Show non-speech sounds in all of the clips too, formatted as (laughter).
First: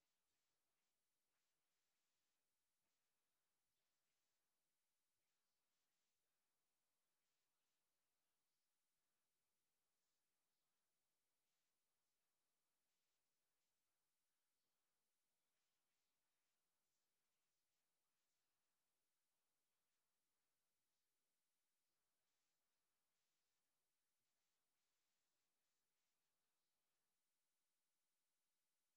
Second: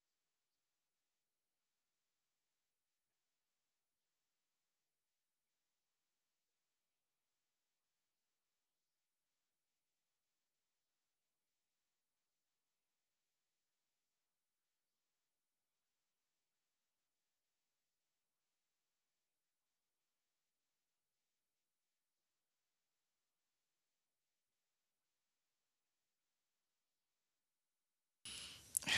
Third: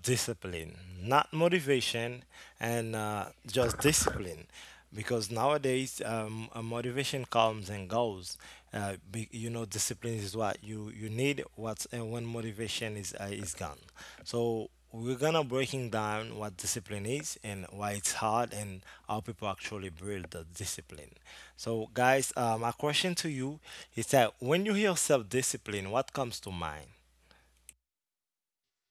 self-discipline, not motivation, and just discipline, because nowadays motivation comes and goes. Discipline is what you need. What's and when motivation is gone. So we're gonna breaking down what discipline is and why it's hard and how people actually build the discipline. So guys, my question to you is that when you hear self-discipline, what comes to mind?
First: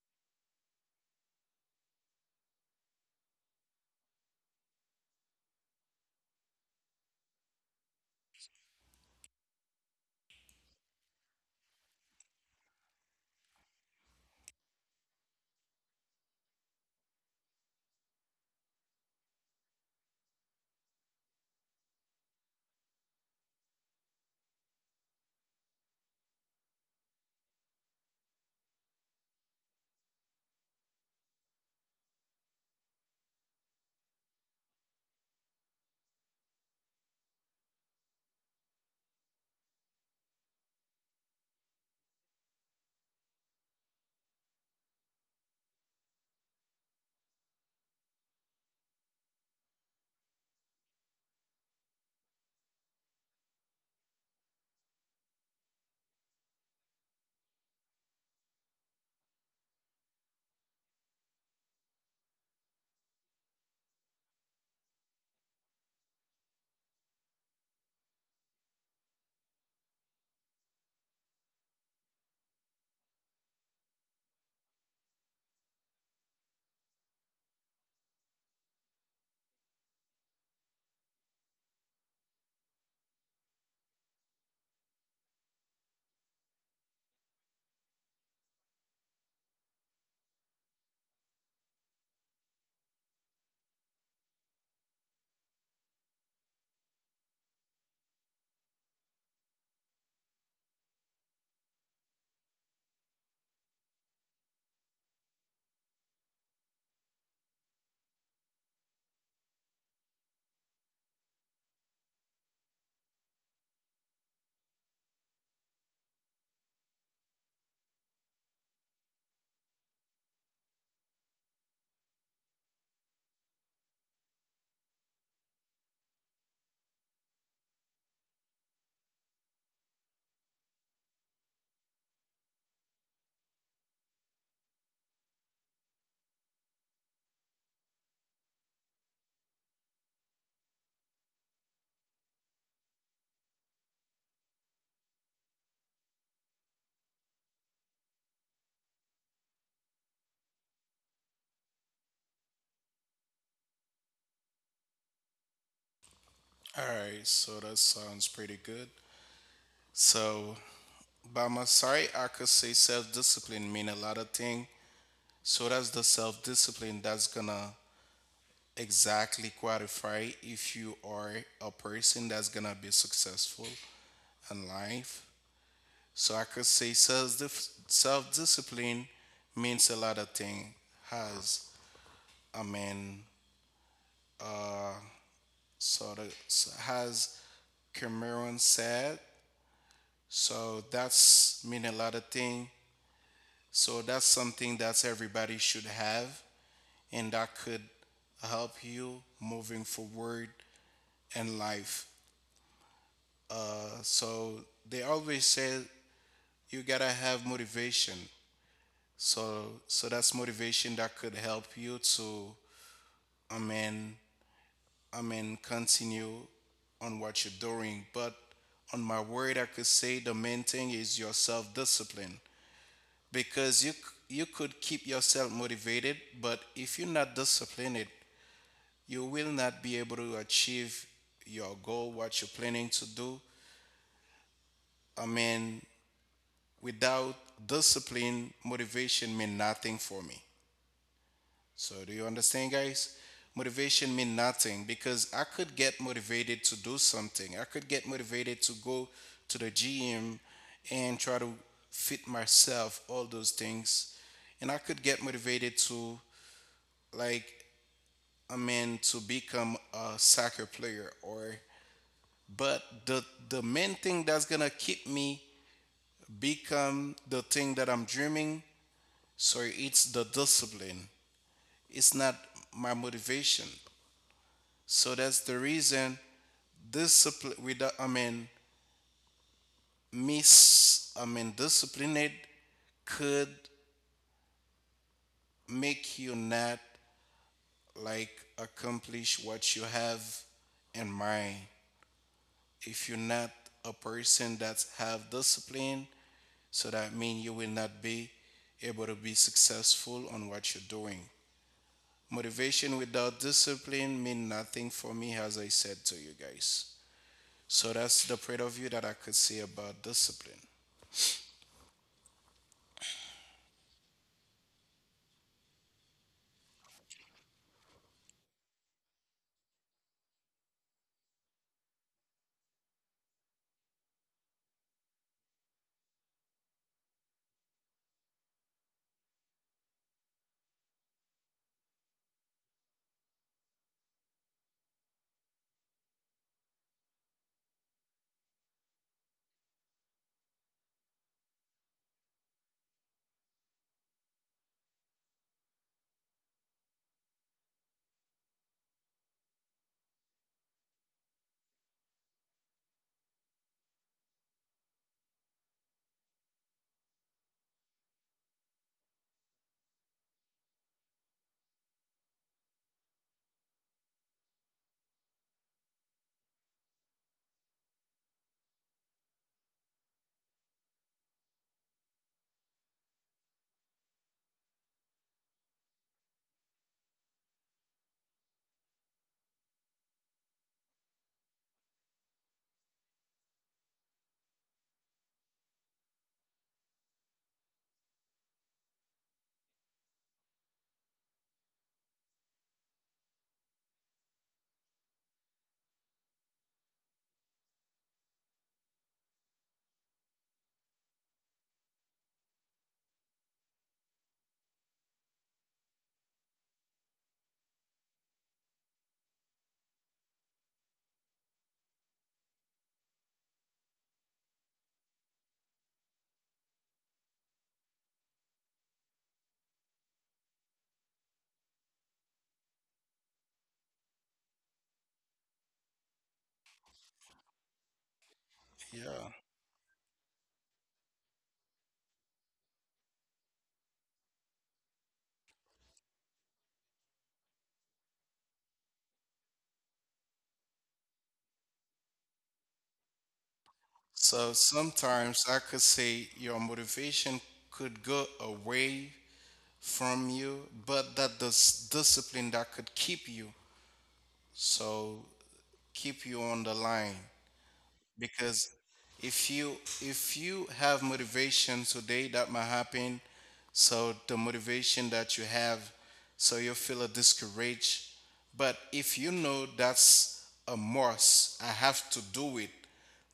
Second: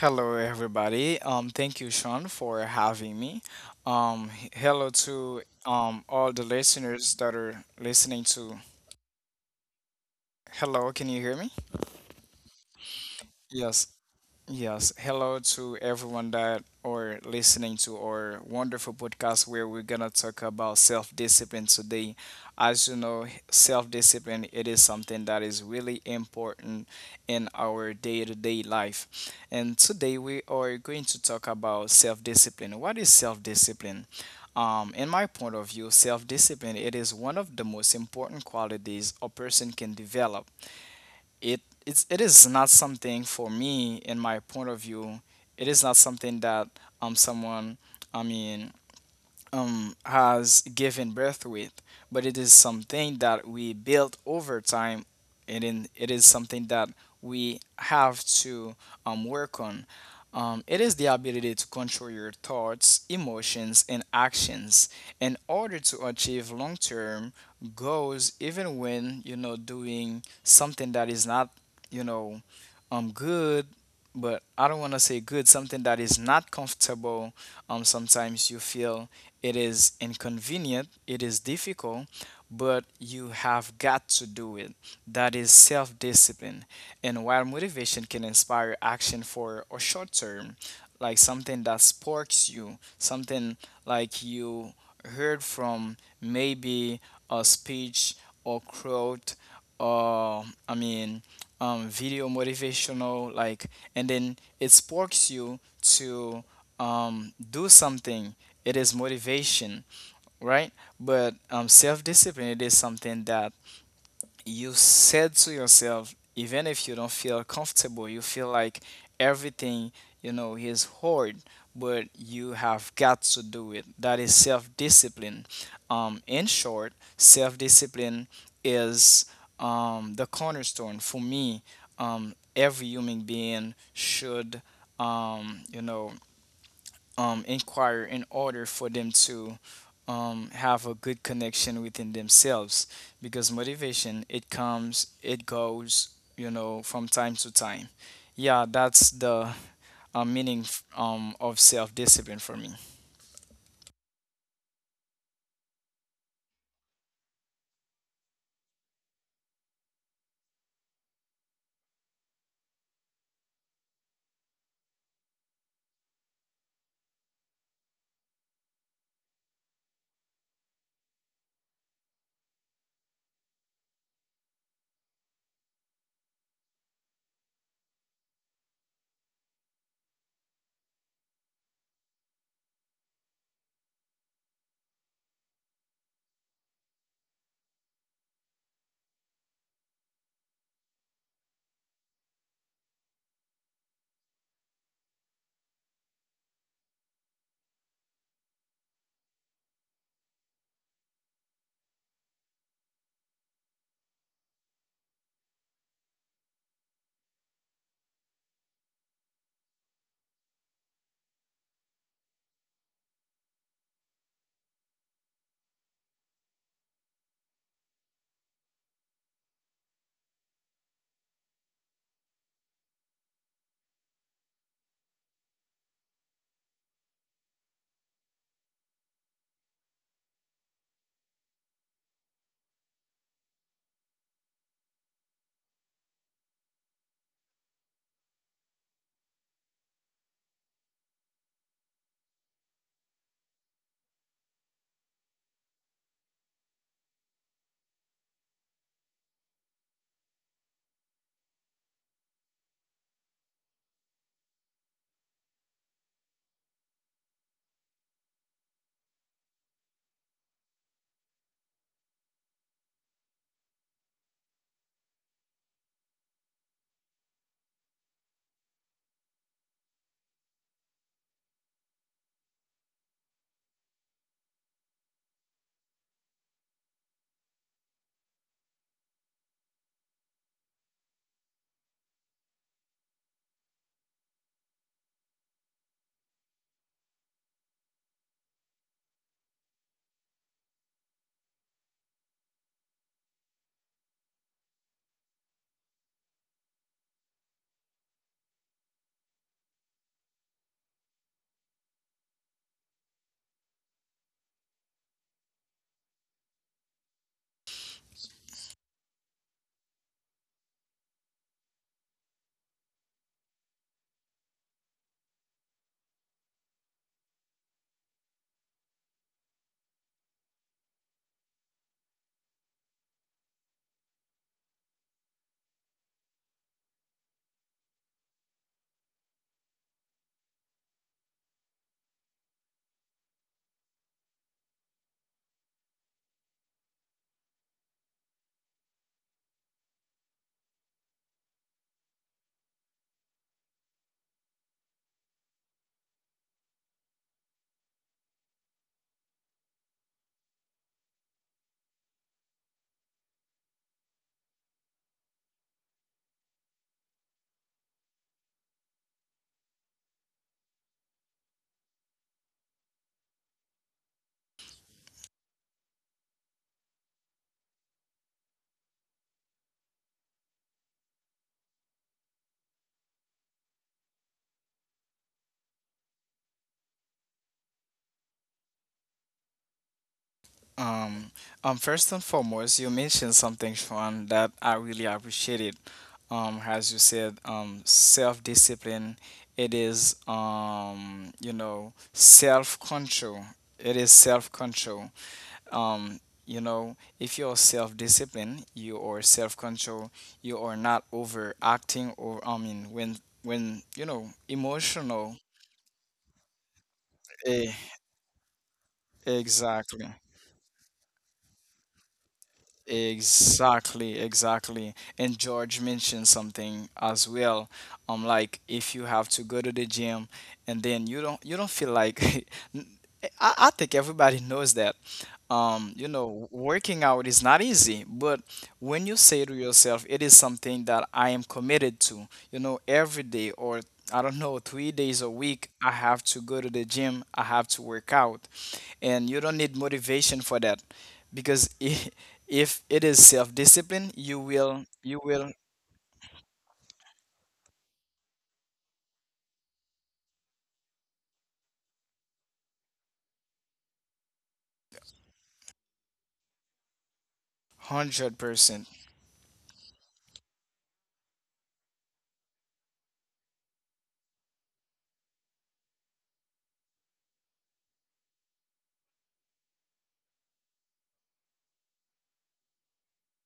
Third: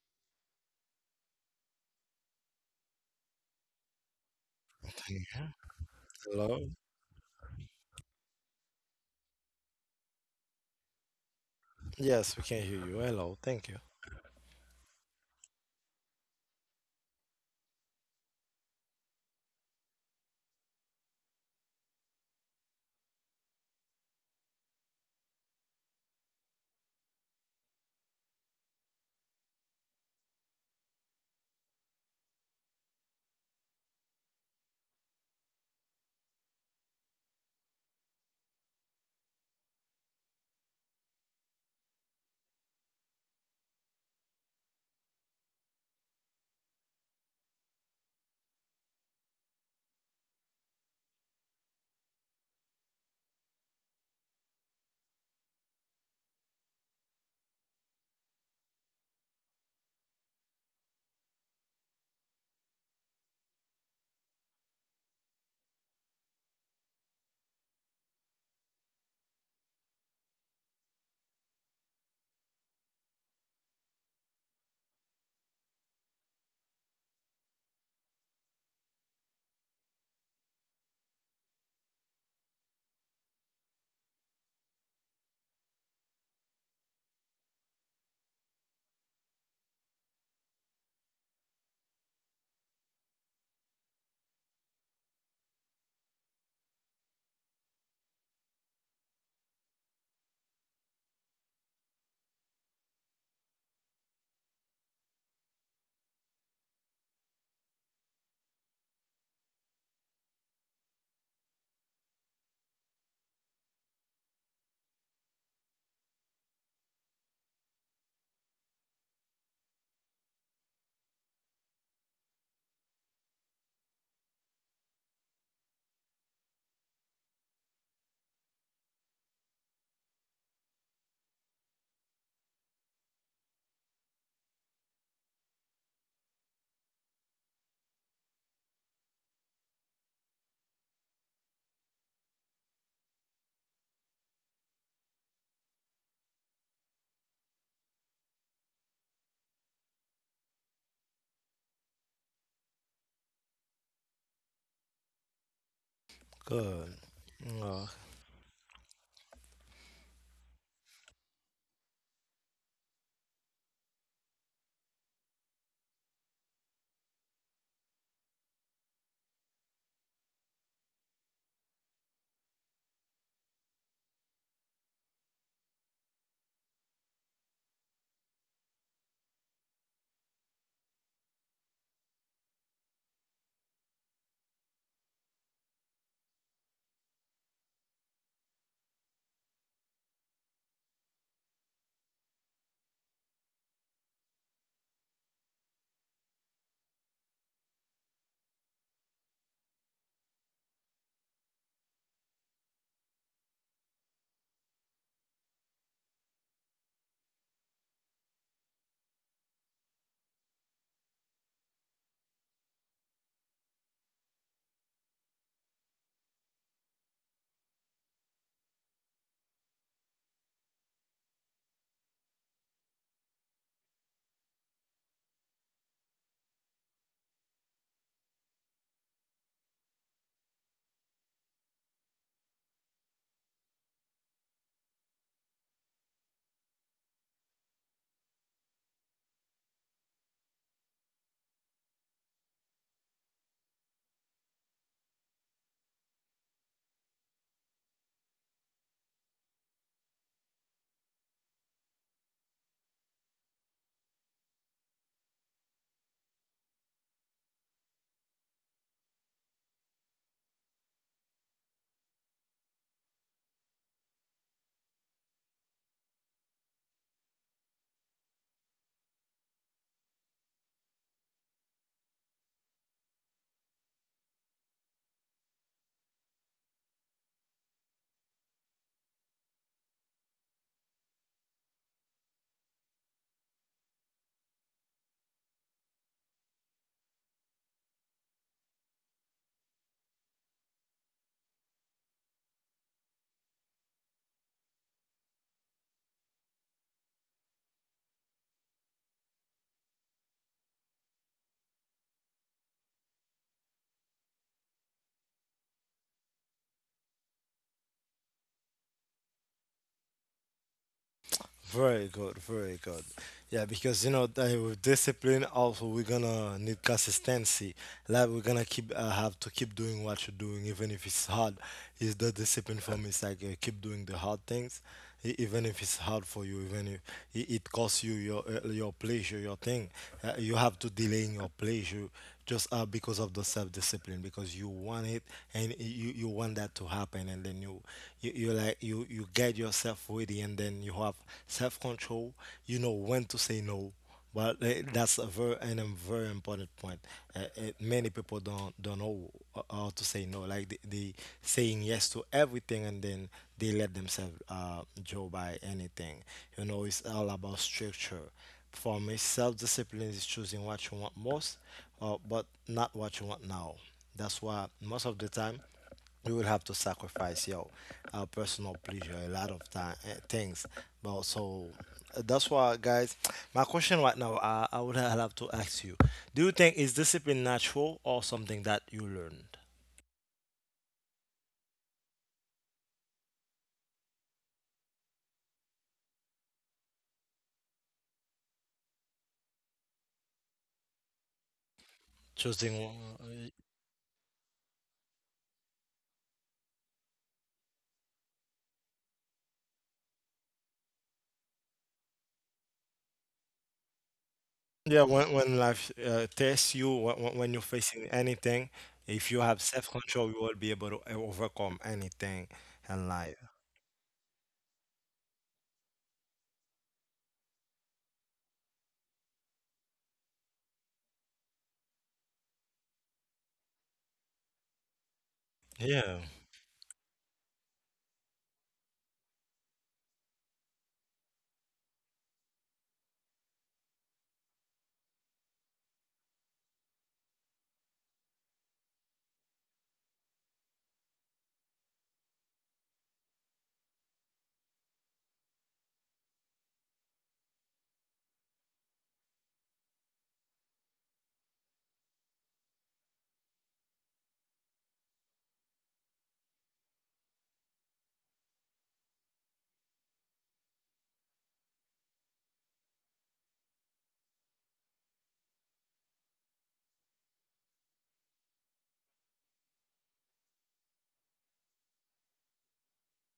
Hello, everybody. Thank you, Sean, for having me. Hello (laughs) to all the Hello? listeners that are listening to. Hello, can you hear me? Yes, we can hear you. Hello, thank you. Yes. Yes, hello to everyone that are listening to our wonderful podcast where we're gonna talk about self-discipline today. As you know, self-discipline it is something that is really important in our day-to-day life. And today we are going to talk about self-discipline. What is self-discipline? In my point of view, self-discipline it is one of the most important qualities a person can develop it it is not something for me in my point of view, it is not something that someone, i mean has given birth with, but it is something that we built over time, and in, it is something that we have to work on. It is the ability to control your thoughts, emotions, and actions in order to achieve long-term goals, even when you know doing something that is not, you know, good. But I don't want to say good, something that is not comfortable. Sometimes you feel it is inconvenient, it is difficult, but you have got to do it. That is self discipline. And while motivation can inspire action for a short term, like something that sparks you, something like you heard from maybe a speech or quote or video motivational like, and then it sparks you to do something, it is motivation, right? But self discipline, it is something that you said to yourself, even if you don't feel comfortable, you feel like everything, you know, is hard, but you have got to do it. That is self discipline. In short, self discipline is the cornerstone for me. Every human being should, um, you know, inquire in order for them to have a good connection within themselves, because motivation it comes it goes, you know, from time to time. Yeah, that's the meaning of self-discipline for me. All Good. right, so that Uh, sounds pretty good. So, by my side, I could say self-discipline mean a lot of thing. So that's the self-discipline that's gonna exactly qualify if you are a person that's gonna be successful in life. So I could say self-discipline means a lot of thing. Has I mean, uh, sort of has Cameron said. So that's mean a lot of thing. So that's something that everybody should have, and that could help you moving forward in life. So they always say you gotta have motivation. So that's motivation that could help you to I mean continue on what you're doing. But on my word, I could say the main thing is your self-discipline because you could keep yourself motivated, but if you're not disciplined you will not be able to achieve your goal, what you're planning to do. I mean, Without discipline, motivation mean nothing for me. So, do you understand, guys? Motivation mean nothing because I could get motivated to do something. I could get motivated to go to the gym and try to fit myself, all those things. And I could get motivated to, like, I mean, to become a soccer player or but the main thing that's gonna keep me become the thing that I'm dreaming. So it's the discipline. It's not my motivation. So that's the reason discipline without I mean miss I mean disciplined could make you not, like, accomplish what you have in mind. If you're not a person that have discipline, so that means you will not be able to be successful on what you're doing. Motivation without discipline mean nothing for me, as I said to you guys. So that's the point of view that I could say about discipline. Very good, very good. Yeah, because you know that with discipline also we're gonna need consistency. Like we're gonna keep have to keep doing what you're doing, even if it's hard. Is the discipline for me? It's like keep doing the hard things, even if it's hard for you, even if it costs you your pleasure, your thing. You have to delay in your pleasure just because of the self-discipline, because you want it and you want that to happen, and then you get yourself ready, and then you have self-control. You know when to say no. Well, that's a very important point. Many people don't know how to say no. Like they saying yes to everything, and then they let themselves go by anything. You know, it's all about structure. For me, self discipline is choosing what you want most, but not what you want now. That's why most of the time. You will have to sacrifice your our personal pleasure a lot of time things, but so that's why, guys, my question right now, I would (laughs) have to ask you: do you think is discipline natural or something that you learned? Um, First and foremost, you mentioned something, Sean, that I really appreciated. As you said, self-discipline. It is, you know, Choosing self-control. uh, It is self-control. Um, you know, if you're self-disciplined, you are self-control. You are not overacting, or I mean, when you know yeah, emotional. when life tests you, when you're Eh, facing anything, if you have exactly. self-control you will be able to overcome anything in life. Exactly, exactly. And George mentioned something as well. Like if you have to go to the gym and then you don't feel like (laughs) N- I think everybody knows that. You Yeah. know, working out is not easy, but when you Yeah. say to yourself, it is something that I am committed to, you know, every day or I don't know, 3 days a week, I have to go to the gym, I have to work out. And you don't need motivation for that, because (laughs) if it is self-discipline, you So will you will sometimes I could say your motivation could go away from you, but that this discipline that could keep you. So keep you on the line. Because 100%. if you if you have motivation today that might happen, so the motivation that you have, so you feel a discouraged, but if you know that's a must, I have to do it,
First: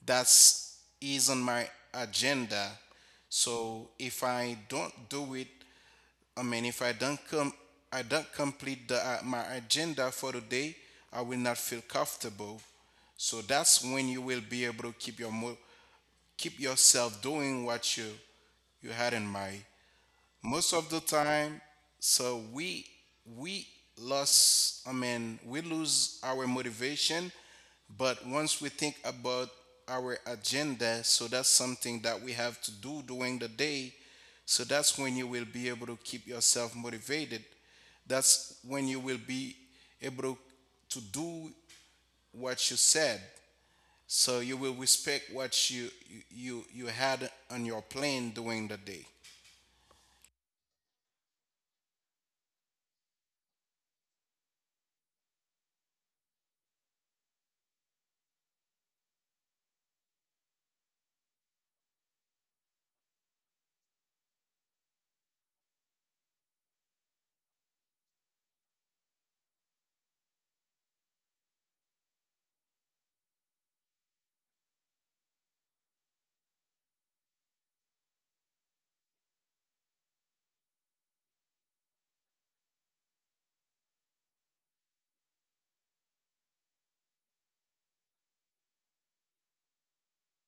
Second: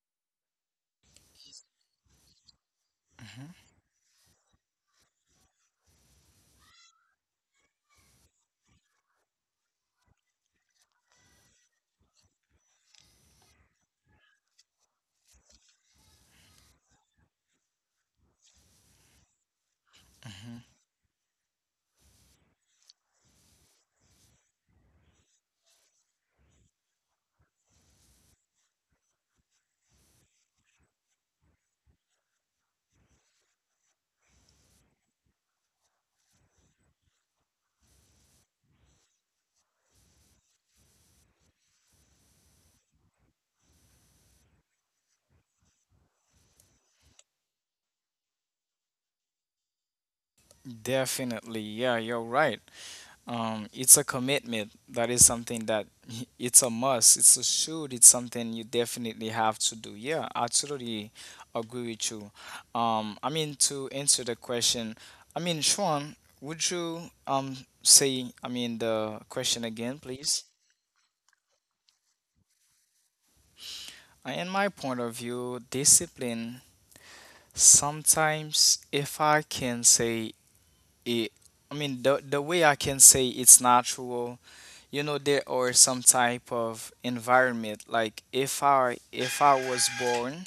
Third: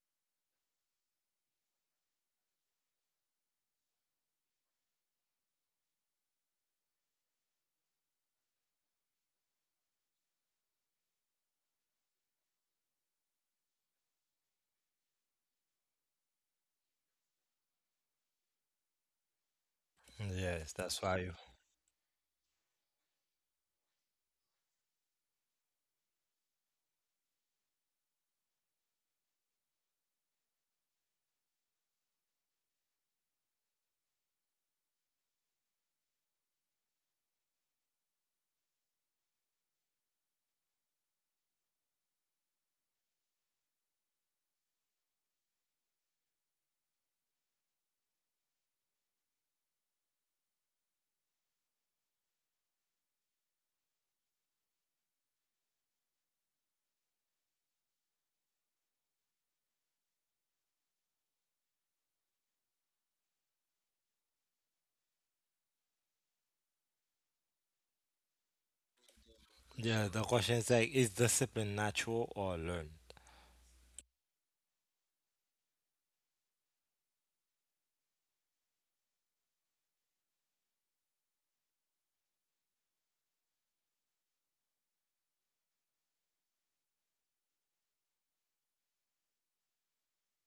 that's is on my agenda. Mhm, So if I don't do it, if I don't come, I don't complete the, my agenda for the day, I will not feel comfortable. So that's when you will be able to keep yourself doing what you had in mind mhm. most Yes, of the that's why you. time. So we lost I mean we lose our motivation, but once we think about our agenda, so that's something that we have to do during the day. So that's when you will be able to keep yourself motivated, that's when you will be able to do what you said. So you will respect what you had on your plan during the day. Definitely, yeah, you're right. It's a commitment. That is something that (laughs) it's a must. It's a should. It's something you definitely have to do. Yeah, I totally agree with you. To answer the question. I mean, Sean, would you say the question again, Yeah, the please? question is like, is discipline natural or learned? In my point of view, discipline sometimes, if I can say it, the way I can say it's natural, you know, there are some type of environment. Like if I was born,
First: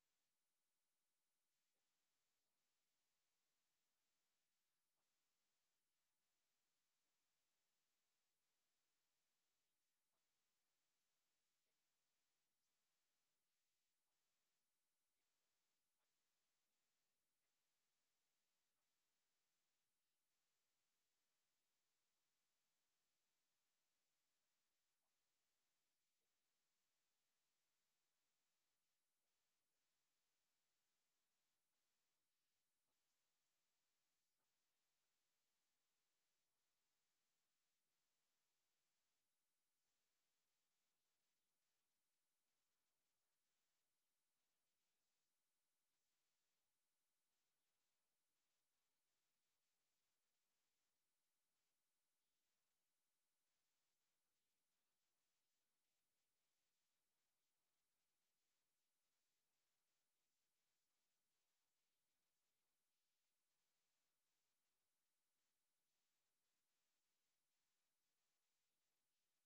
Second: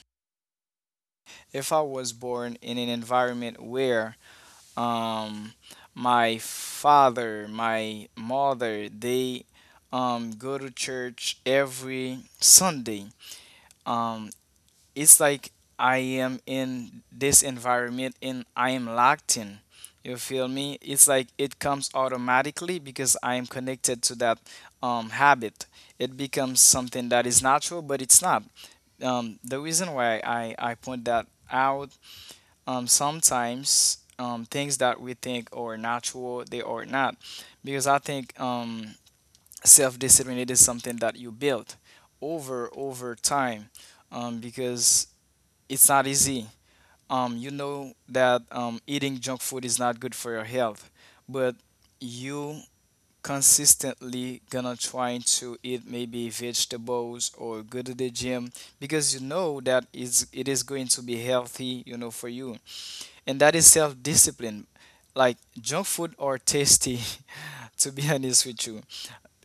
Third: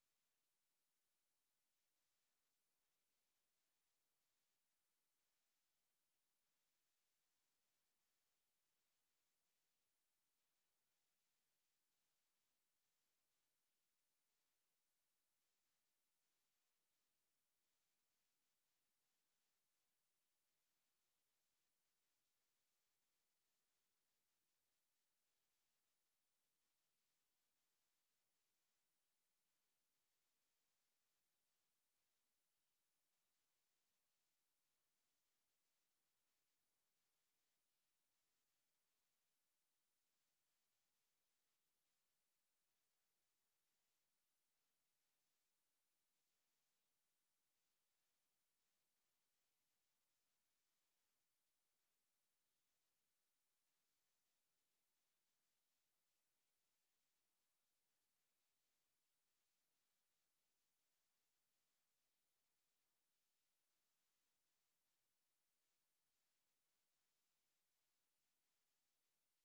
if I was born in an environment where um my father, my mother, they go to church every Sunday. Um it's like I am in this environment and I am locked in. You feel me? It's like it comes automatically because I am connected to that habit. It becomes something that is natural, but it's not. The reason why I point that out, sometimes things that we think are natural, they are not. Because I think self discipline it is something that you build over time, because it's not easy. You know that eating junk food is not good for your health, but you consistently gonna trying to eat maybe vegetables or go to the gym because you know that is it is going to be healthy, you know, for you. And that is self-discipline. Like junk food or tasty, (laughs) to be honest with you,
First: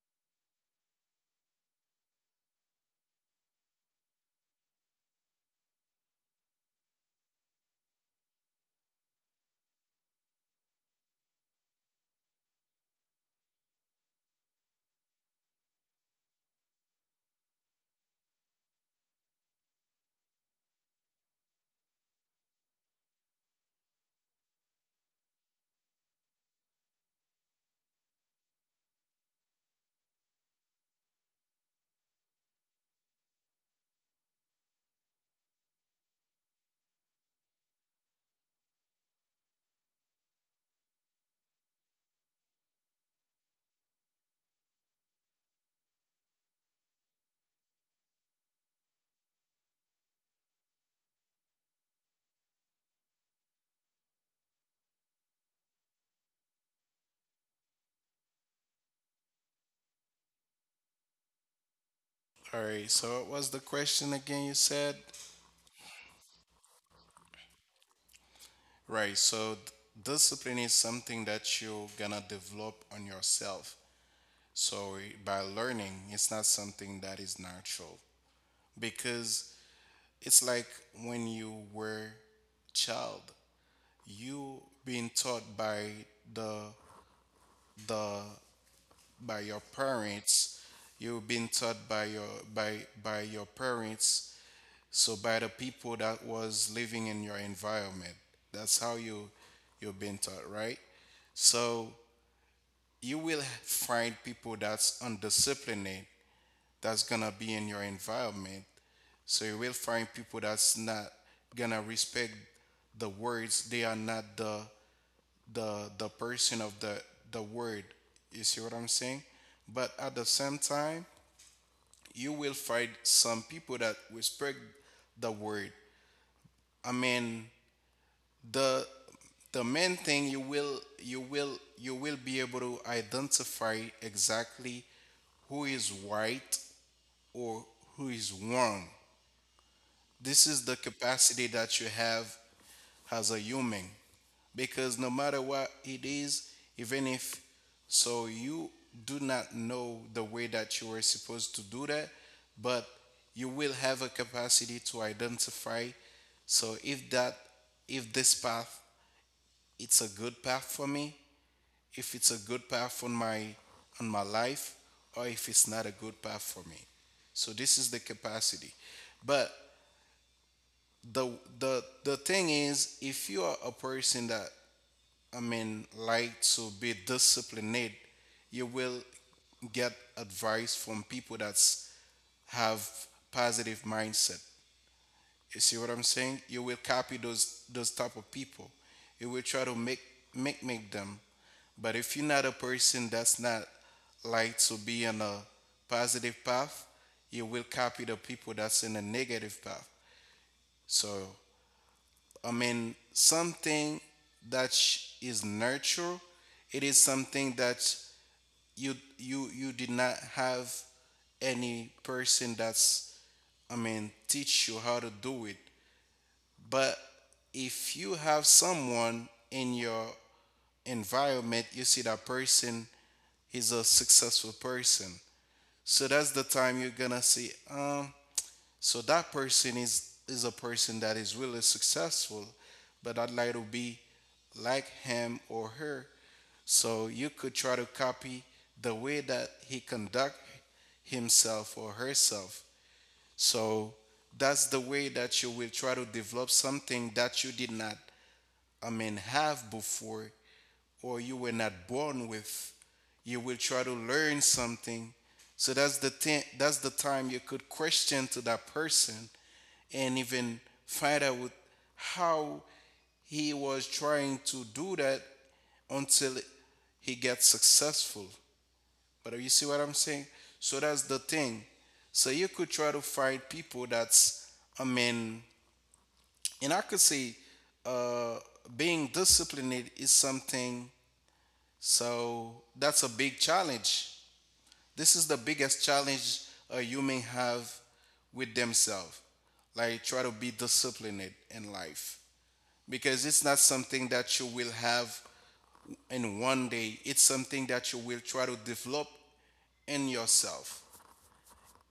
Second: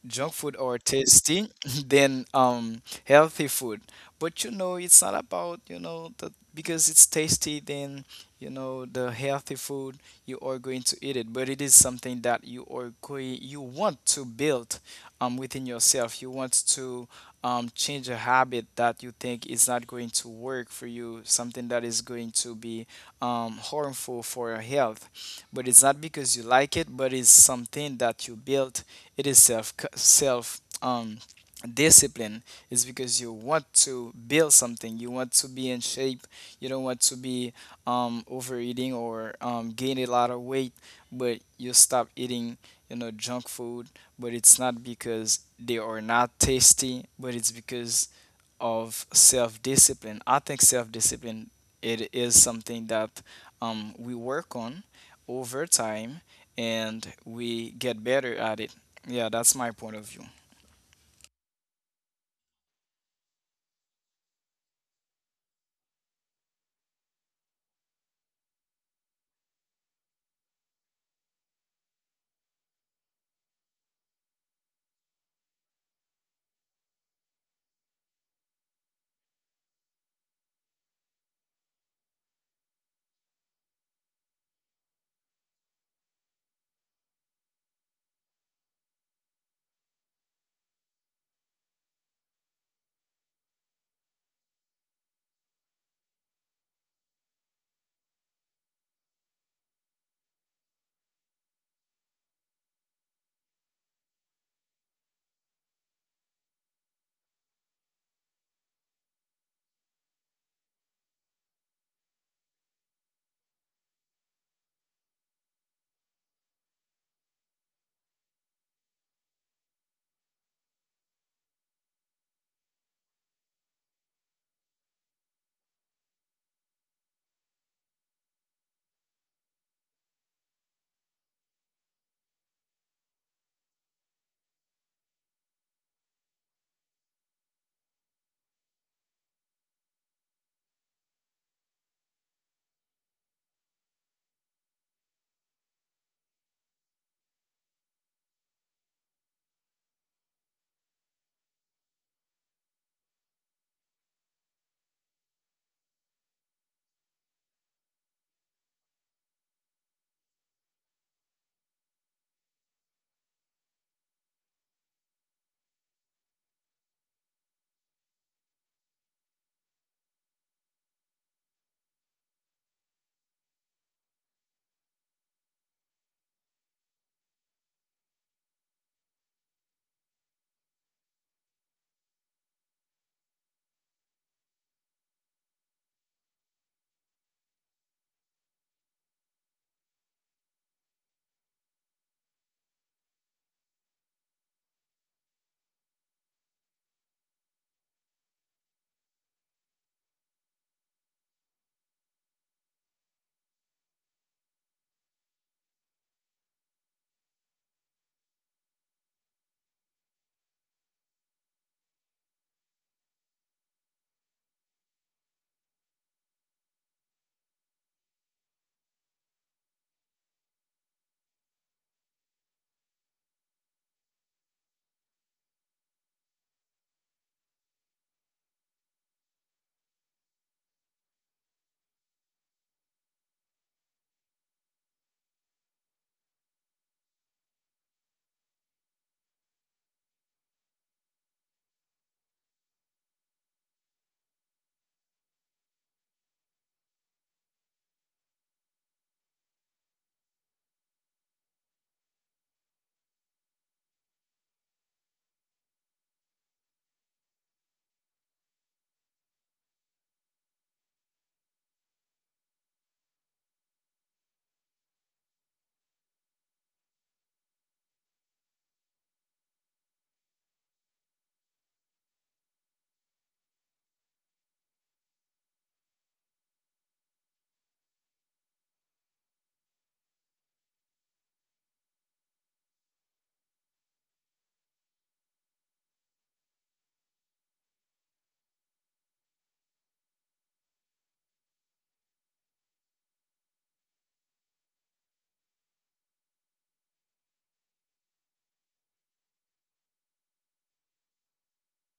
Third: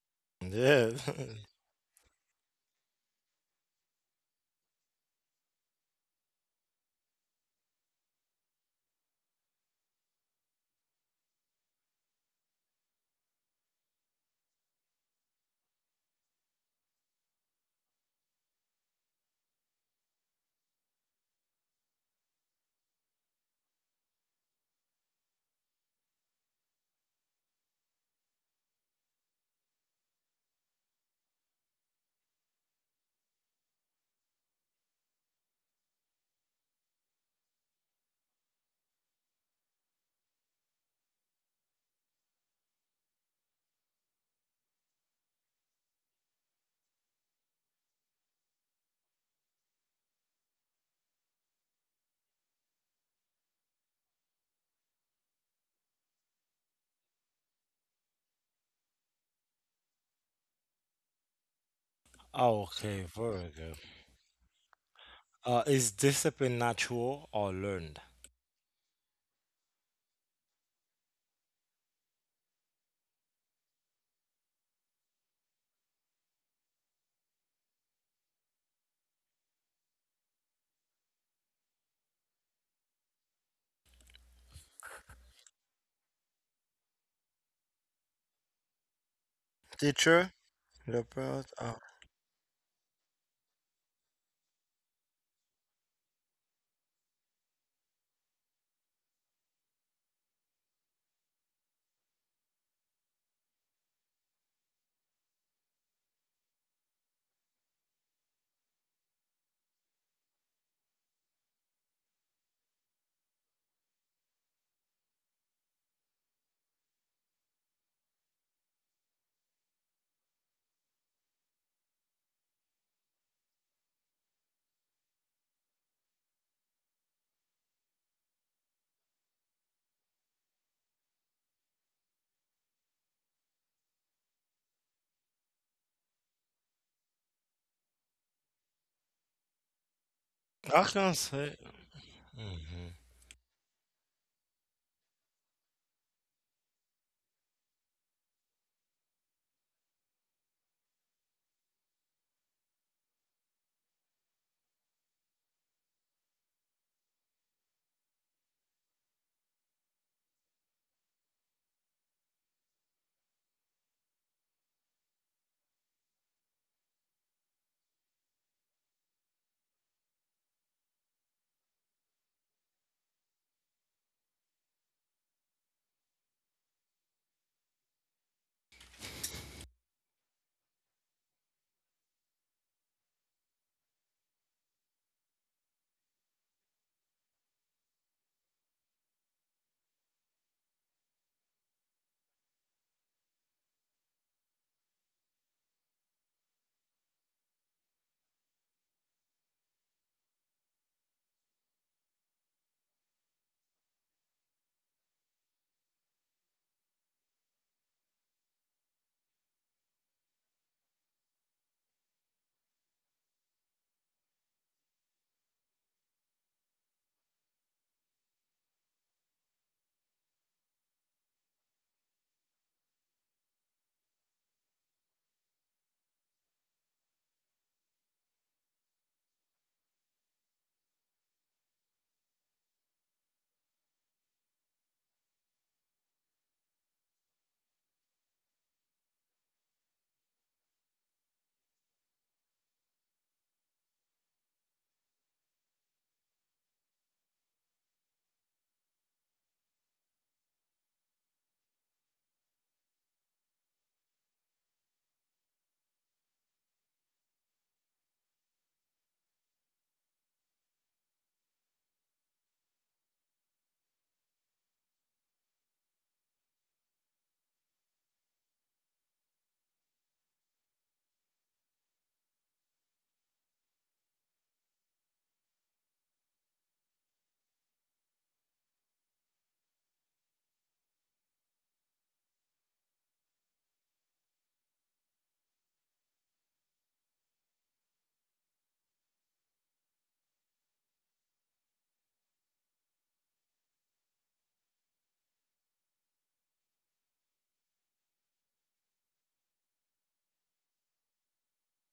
junk food are Yeah. (laughs) tasty (laughs) than healthy food, but you know it's not about you know that because it's tasty then you know the healthy food you are going to eat it, but it is something that you are going you want to build within yourself, you want to change a habit that you think is not going to work for you, something that is going to be harmful for your health. But it's not because you like it, but it's something that you built, it is self discipline. Is because you want to build something, you want to be in shape, you don't want to be overeating or gain a lot of weight, but you stop eating, you know, junk food, but it's not because they are not tasty, but it's because of self-discipline. I think self-discipline, it is something that we work on over time and we get better at it. Yeah, that's my point of view. Oh, All right, okay, so what very was the good. question again you said? Is discipline natural or learned? Right, so d- Discipline is something that you're gonna develop on yourself. So by learning, it's not something that is natural because it's like when you were child, you being taught by the the by your Teacher, parents, the you've proud. been taught Oh. by your parents, so by the people that was living in your environment, that's how you you've been taught, right? So you will find people that's undisciplined that's gonna be in your environment. So you will find people that's not gonna respect the words, they are not the person of the word, you see what I'm saying? But at the same time you will find some people that respect the word. i mean the the main thing, you will be able to identify exactly who is right or who is wrong. This is the I can capacity say. that you have Mhm. as a human, because no matter what it is, even if so you do not know the way that you are supposed to do that, but you will have a capacity to identify. So if that, if this path, it's a good path for me, if it's a good path on my life, or if it's not a good path for me. So this is the capacity. But the the thing is if you are a person that, I mean, like to be disciplined, you will get advice from people that have positive mindset. You see what I'm saying? You will copy those type of people. You will try to make them. But if you're not a person that's not like to be on a positive path, you will copy the people that's in a negative path. So I mean something that is nurture, it is something that you did not have any person that's, I mean, teach you how to do it. But if you have someone in your environment, you see that person is a successful person. So that's the time you're gonna see, so that person is a person that is really successful, but I'd like to be like him or her. So you could try to copy the way that he conduct himself or herself. So that's the way that you will try to develop something that you did not, I mean, have before or you were not born with. You will try to learn something. So that's the thing, that's the time you could question to that person and even find out how he was trying to do that until he gets successful. But you see what I'm saying? So that's the thing. So you could try to find people that's, I mean, and I could say, uh, being disciplined is something, so that's a big challenge. This is the biggest challenge a human have with themselves. Like try to be disciplined in life, because it's not something that you will have in one day. It's something that you will try to develop in yourself.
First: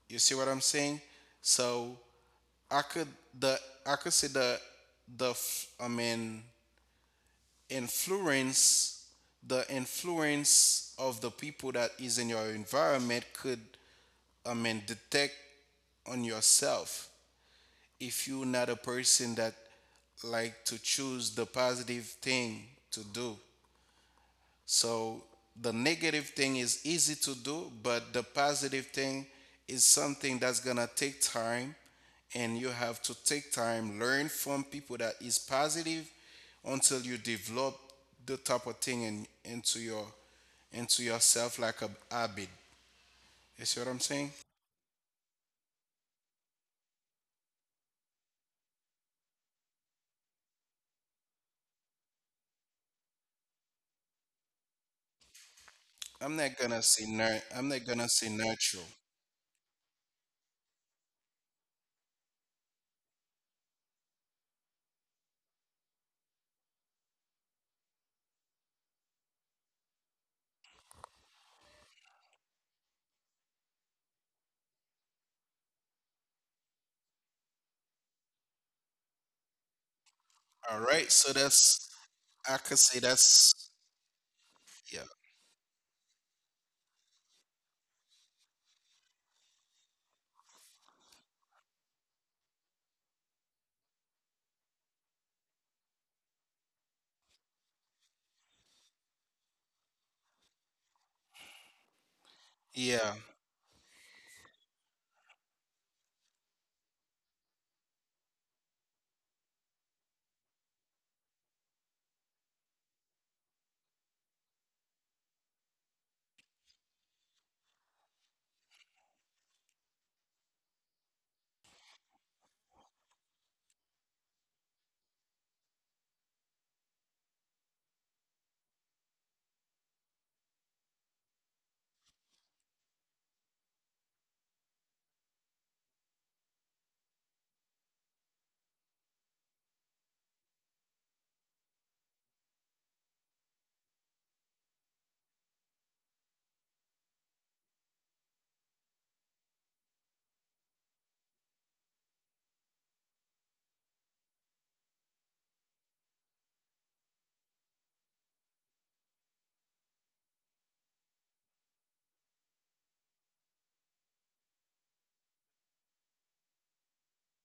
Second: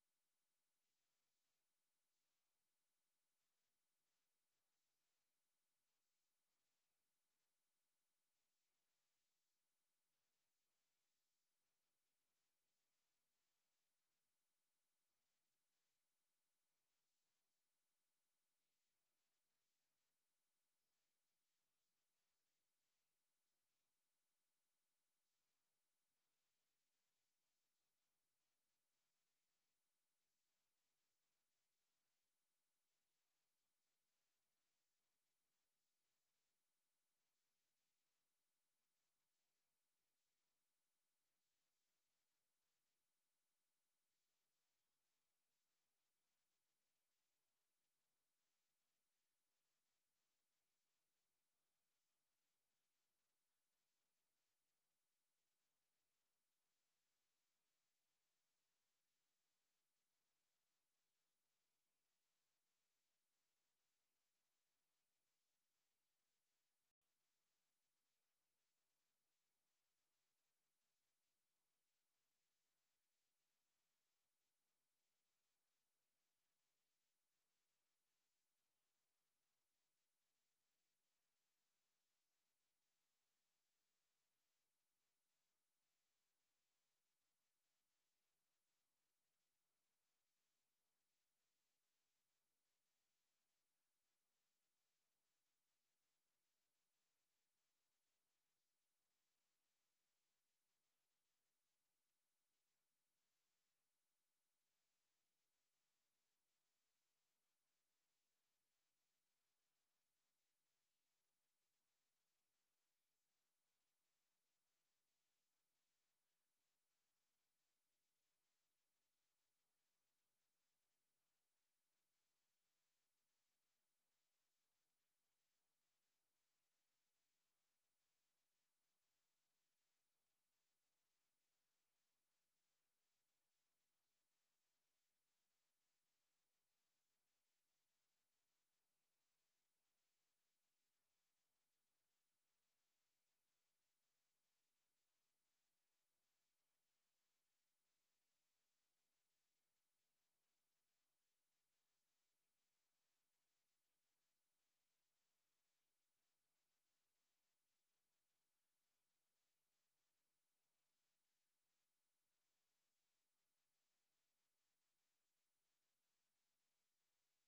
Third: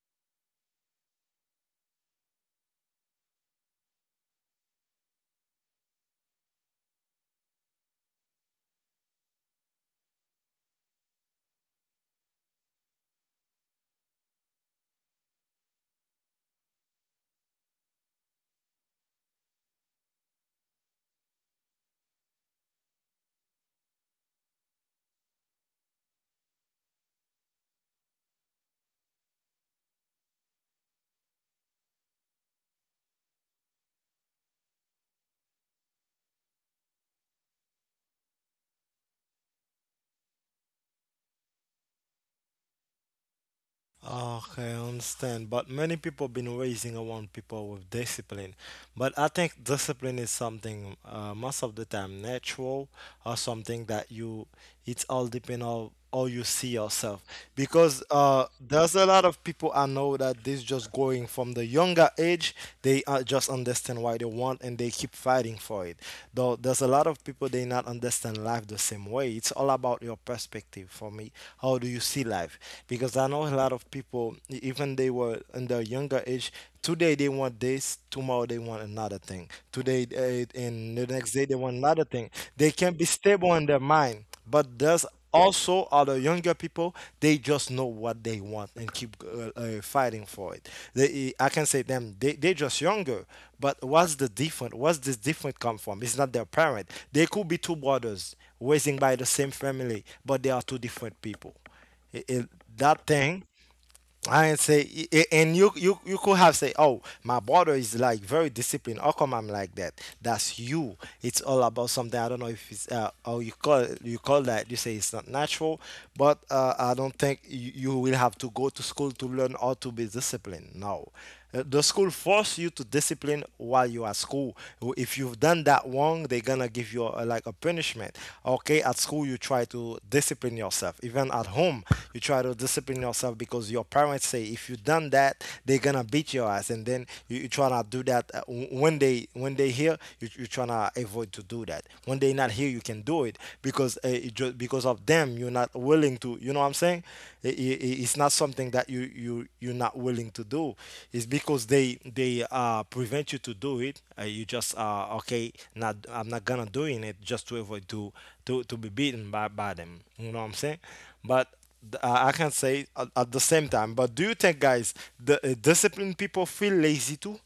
You see what I'm saying? So I could the I could say the the f- I mean influence the influence of the people that is in your environment could, I mean, detect on yourself. If you're not a person that like to choose the positive thing to do, so the negative thing is easy to do, but the positive thing is something that's gonna take time, and you have to take time, learn from people that is positive, until you develop the type of thing in, into your into yourself like a habit. You see what I'm saying? Okay, I understand. But many people been raising around people with discipline. But I think discipline is something most of the time natural, or something that you, it's all depend on how you see yourself. I'm not Because gonna say natural. there's a lot of people I know that this just going from the younger age, they just understand why they want and they keep fighting for it. Though there's a lot of people they not understand life the same way. It's all about your perspective for me. How do you see life? Because I know a lot of people, even they were in their younger age, today they want this, tomorrow they want another thing. Today All and the right, next so day they want that's another thing. I They could can say be stable in that's their mind, but yeah there's also other younger people. They just know what they want and keep fighting for it. They, I can say them. They just younger, but what's the different? What's this different come from? It's not their parent. They could be two brothers raising by the same family, but they are two different people it, it- that yeah thing. I ain't say, and you could have say, oh, my brother is like very disciplined. How come I'm like that? That's you. It's all about something. I don't know if it's oh you call that. You say it's not natural, but I don't think you will have to go to school to learn how to be disciplined. No, the school force you to discipline while you are at school. If you've done that wrong, they're gonna give you a, like a punishment. Okay, at school you try to discipline yourself. Even at home, you try to discipline yourself because your parents say if you done that, they're gonna beat your ass. And then you try to do that when they hear you try to avoid to do that. When they not here, you can do it because just because of them you're not willing to. You know what I'm saying? It's not something that you're not willing to do. It's because they prevent you to do it. You just okay, not, I'm not gonna doing it just to avoid to be beaten by them. You know what I'm saying? But I can say, at the same time, but do you think, guys, the disciplined people feel lazy too?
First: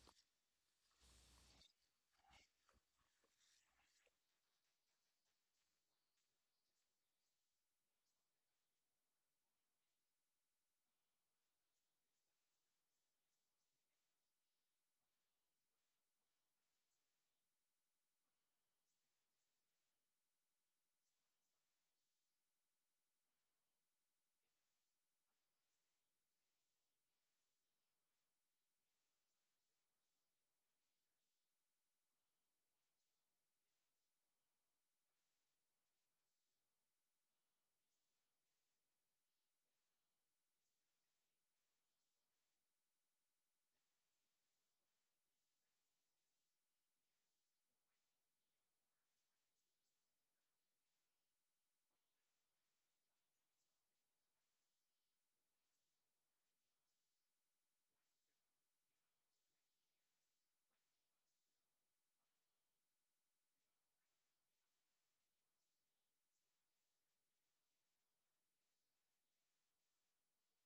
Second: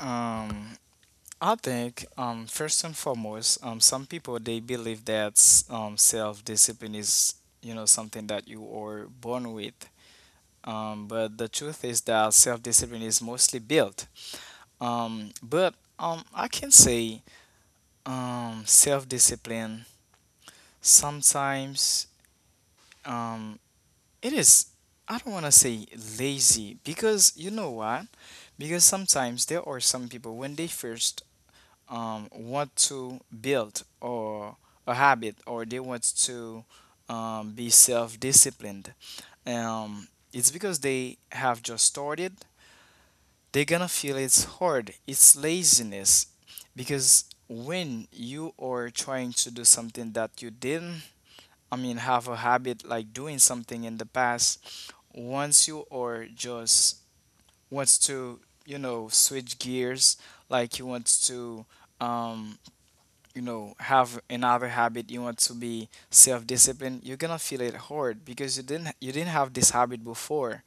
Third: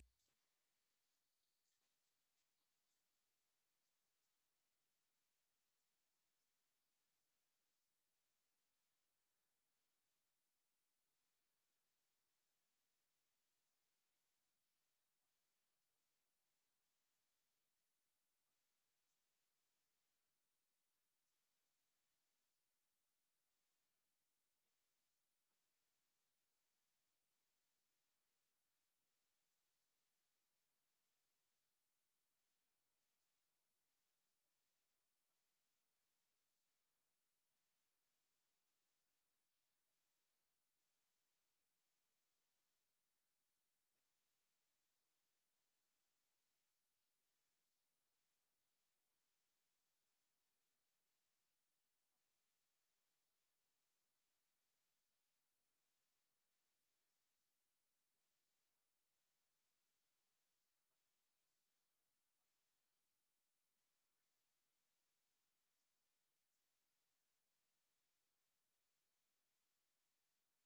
Um, I think first and foremost, some people they believe that self-discipline is you know something that you are born with. But the truth is that self-discipline is mostly built. But I can say self-discipline sometimes, um, it is. I don't want to say lazy, because you know what? Because sometimes there are some people when they first want to build or a habit, or they want to be self-disciplined, um, it's because they have just started, they're gonna feel it's hard, it's laziness. Because when you are trying to do something that you didn't have a habit like doing something in the past, once you are just wants to, you know, switch gears, like you want to um you know have another habit, you want to be self-disciplined, you're gonna feel it hard because you didn't have this habit before.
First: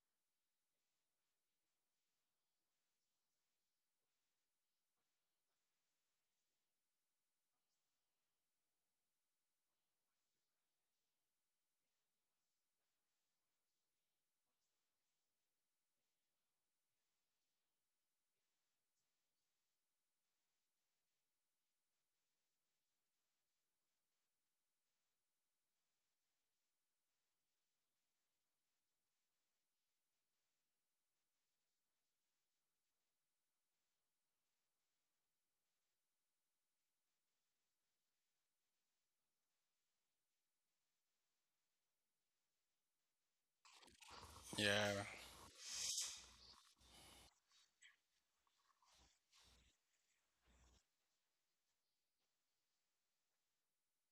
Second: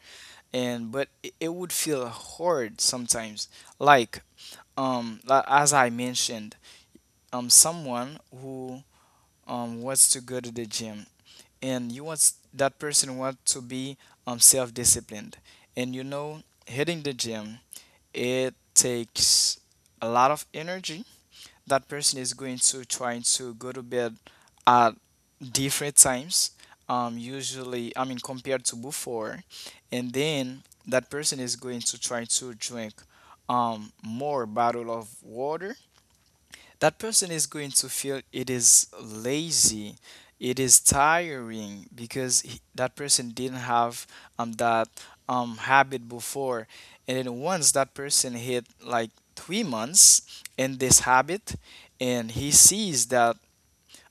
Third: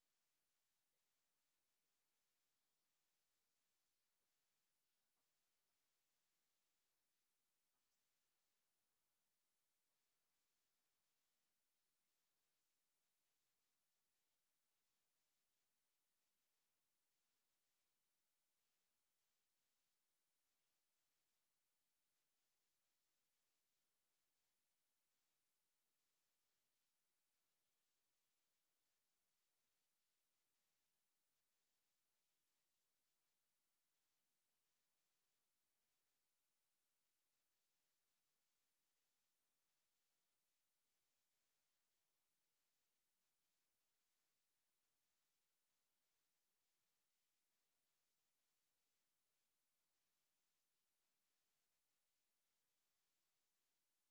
And but it would feel hard sometimes, like as I mentioned, someone who wants to go to the gym, and you want that person want to be self-disciplined. And you know hitting the gym, it takes a lot of energy. That person is going to try to go to bed at different times, usually compared to before. And then that person is going to try to drink more bottle of water. That person is going to feel it is lazy, it is tiring, because that person didn't have that yeah. Habit before. And then once that person hit like 3 months in this habit, and he sees that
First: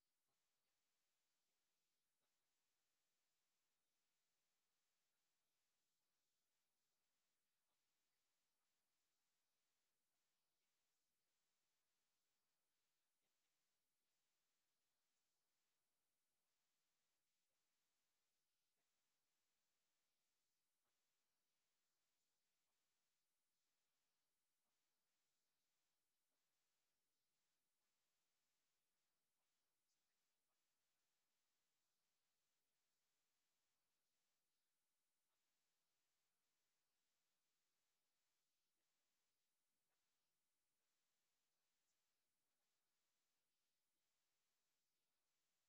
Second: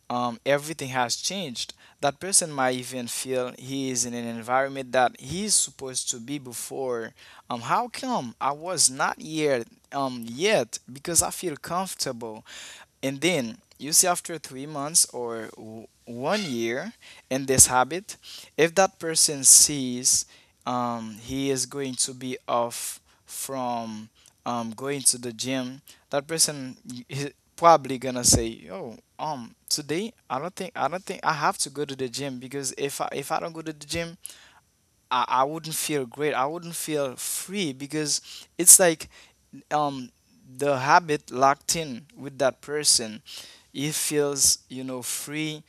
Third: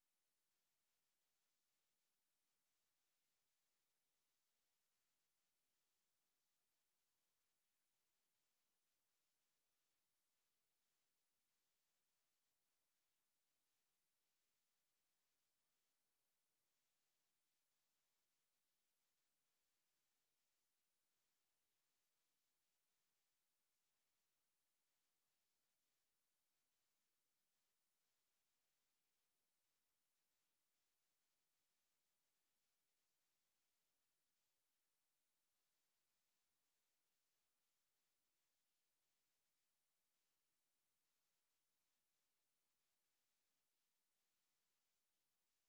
everything has changed, that person might even feel he is in an environment that he's supposed to be before. How come I was not here yet, because I feel comfortable. And then you see after 3 months or one year in this habit, if that person sees he is going to be off from going to the gym, that person is probably gonna say, "Oh, today I don't think I have to go to the gym, because if I don't go to the gym, I wouldn't feel great. I wouldn't feel free, because it's like um the habit locked in with that person, he feels, you know, free.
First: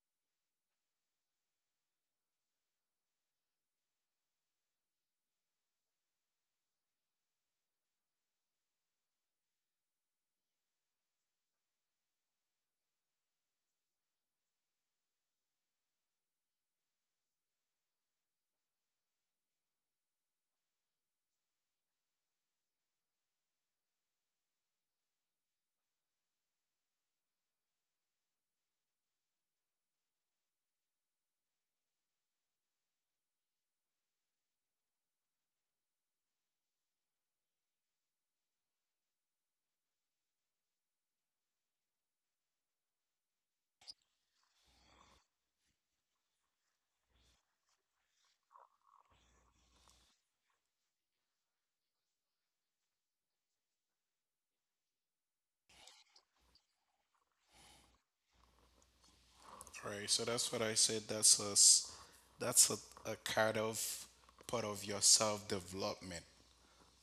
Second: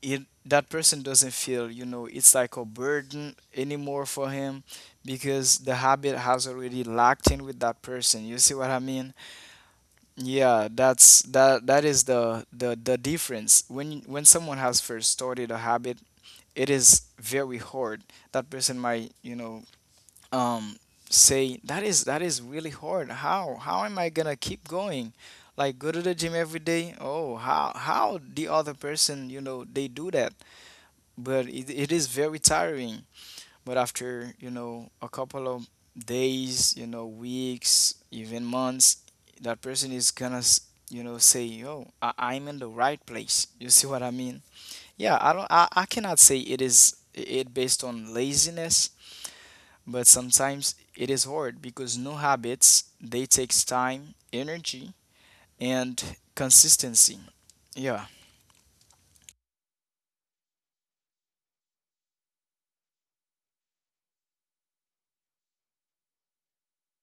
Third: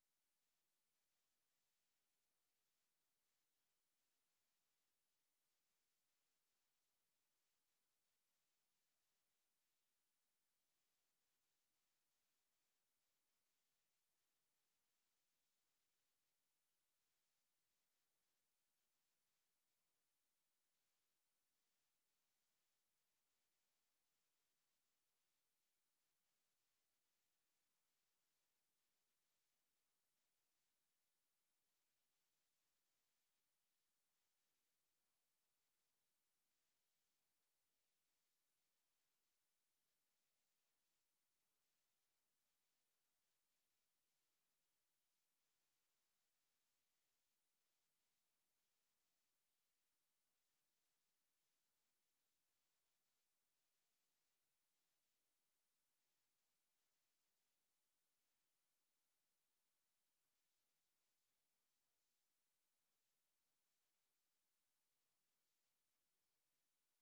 It that person doesn't feel, you know, it's like a burden anymore for him, because the habit has already locked in with that person, you see what I mean? Yeah, that is the the difference. When someone has first started a habit, it is very hard. That person might, you know, um say that is really hard, how am I gonna keep going, like go to the gym every day. Oh, how the other person, you know, they do that, but it is very tiring. But after, you know, a couple of days, you know, weeks, even months, that person is gonna you know say, oh I'm in the right place, you see what I mean? Yeah, I don't I cannot say it is it based on laziness, but sometimes it is hard because new habits they takes time, energy, and consistency. Yeah. Right. So that's what I said. That's a kind of part of your self development.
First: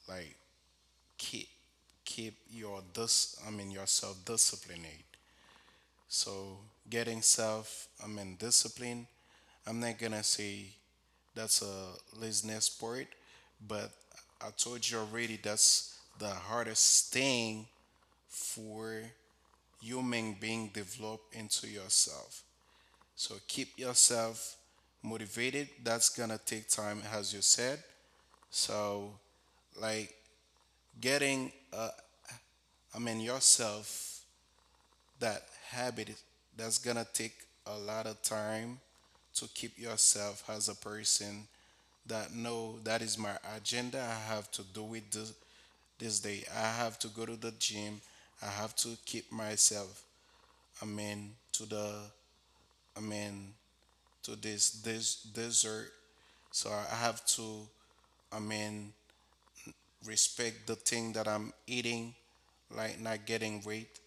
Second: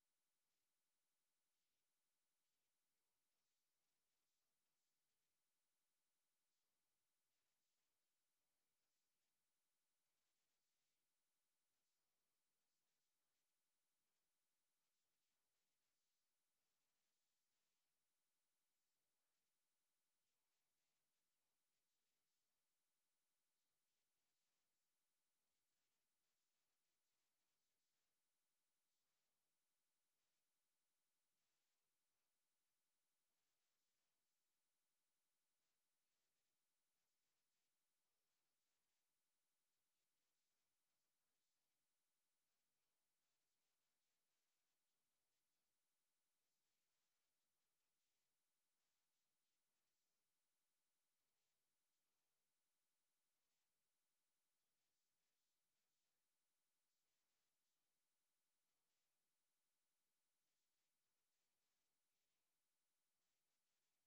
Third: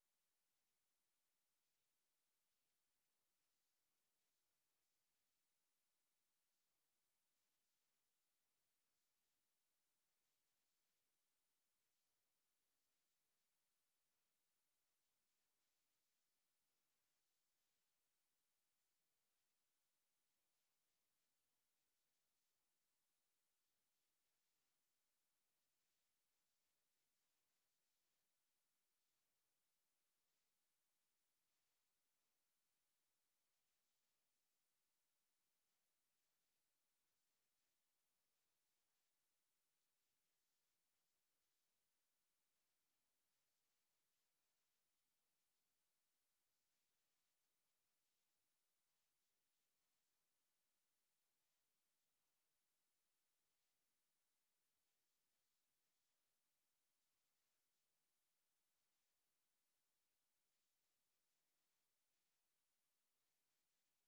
Like keep yourself disciplined. So getting self I mean discipline. I'm not gonna say that's a listening sport, but I told you already that's the hardest thing for human being develop into yourself. So keep yourself motivated. That's gonna take time, as you said. So, like getting, I mean, yourself that habit, that's gonna take a lot of time to keep yourself as a person that no, that is my agenda. I have to do it this, this day. I have to go to the gym. I have to keep myself, I mean, to the, I mean, to this dessert. So I have to, I mean, respect the thing that I'm eating, like not getting weight.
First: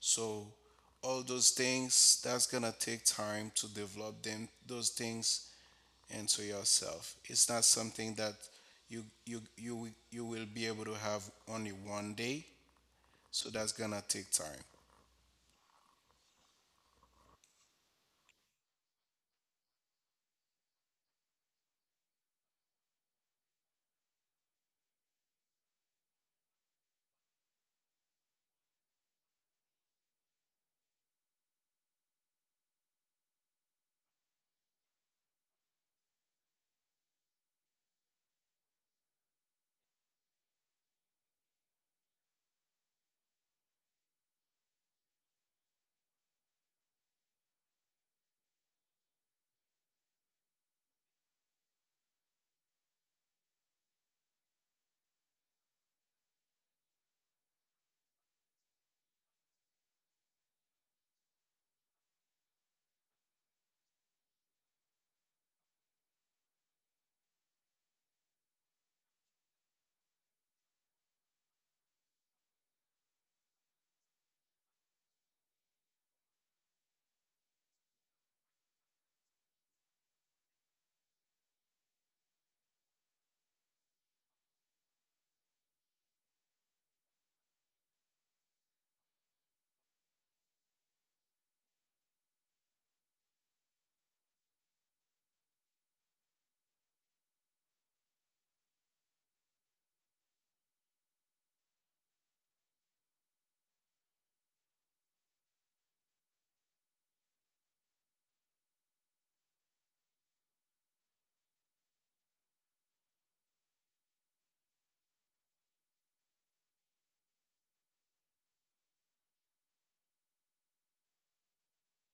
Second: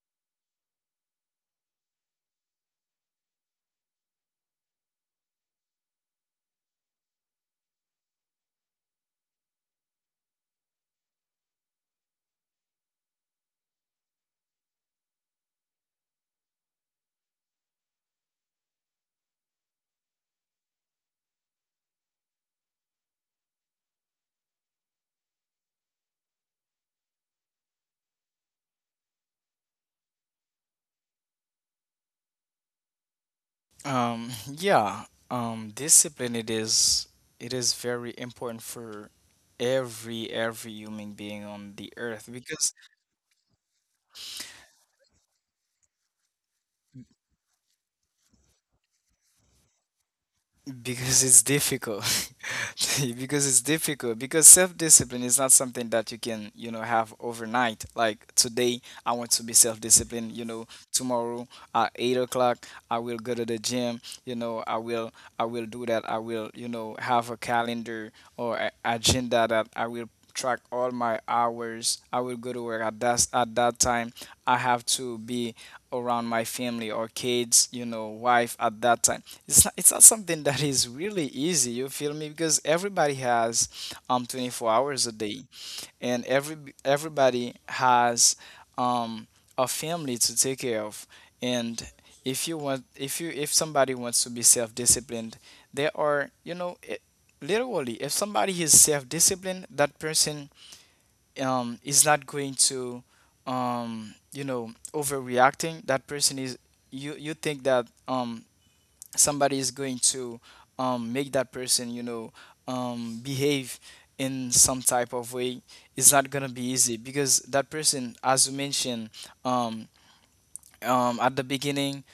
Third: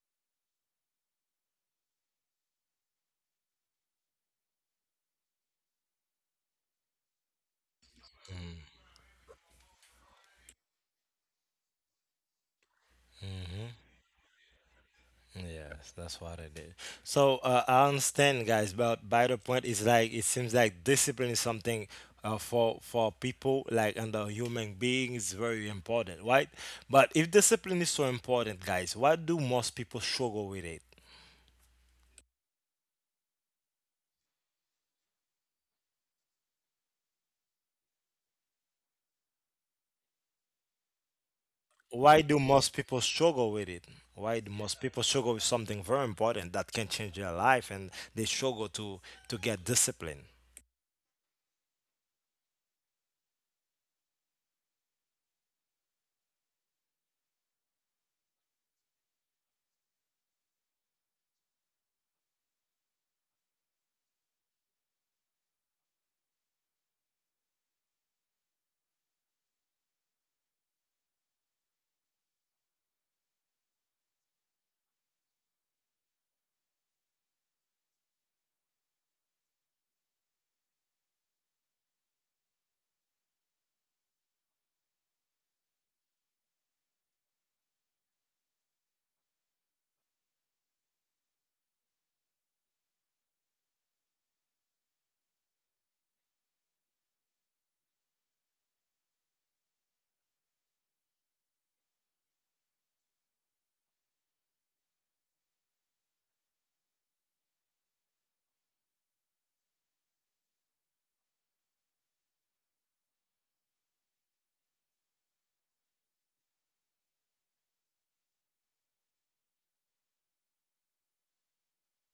So all those things, that's gonna take time to develop them, those things into yourself. It's not something that you will be able to have only one day. So that's gonna take time. Yes, that's what I did. So, I understand, guys. But by the point is like it seems like discipline is something for people like and the human being is very important, right? But if discipline is so important, guys, why do most people struggle with it? Um, yeah. Discipline it is very important for every human being on the Why earth do most because... people struggle with it? Why do most people struggle with something very important that can change their life and they struggle to get discipline? Because it's difficult. (laughs) Because it's difficult. Because self-discipline is not something that you can, you know, have overnight. Like today, I want to be self-disciplined. You know, tomorrow at 8 o'clock, I will go to the gym. You know, I will do that. I will, you know, have a calendar or a agenda that I will track all my hours. I will go to work at that time. I have to be around my family or kids, you know, wife at that time. It's not something that is really easy, you feel me? Because everybody has 24 hours a day, and everybody has um a family to take care of. And if you want, if you, if somebody wants to be self-disciplined, there are, you know, it, literally, if somebody is self-disciplined, that person is not going to, you know, overreacting. That person is, you think that somebody is going to make that person, you know, behave in some type of way. It's not gonna be easy because that person, as you mentioned, um, at the beginning,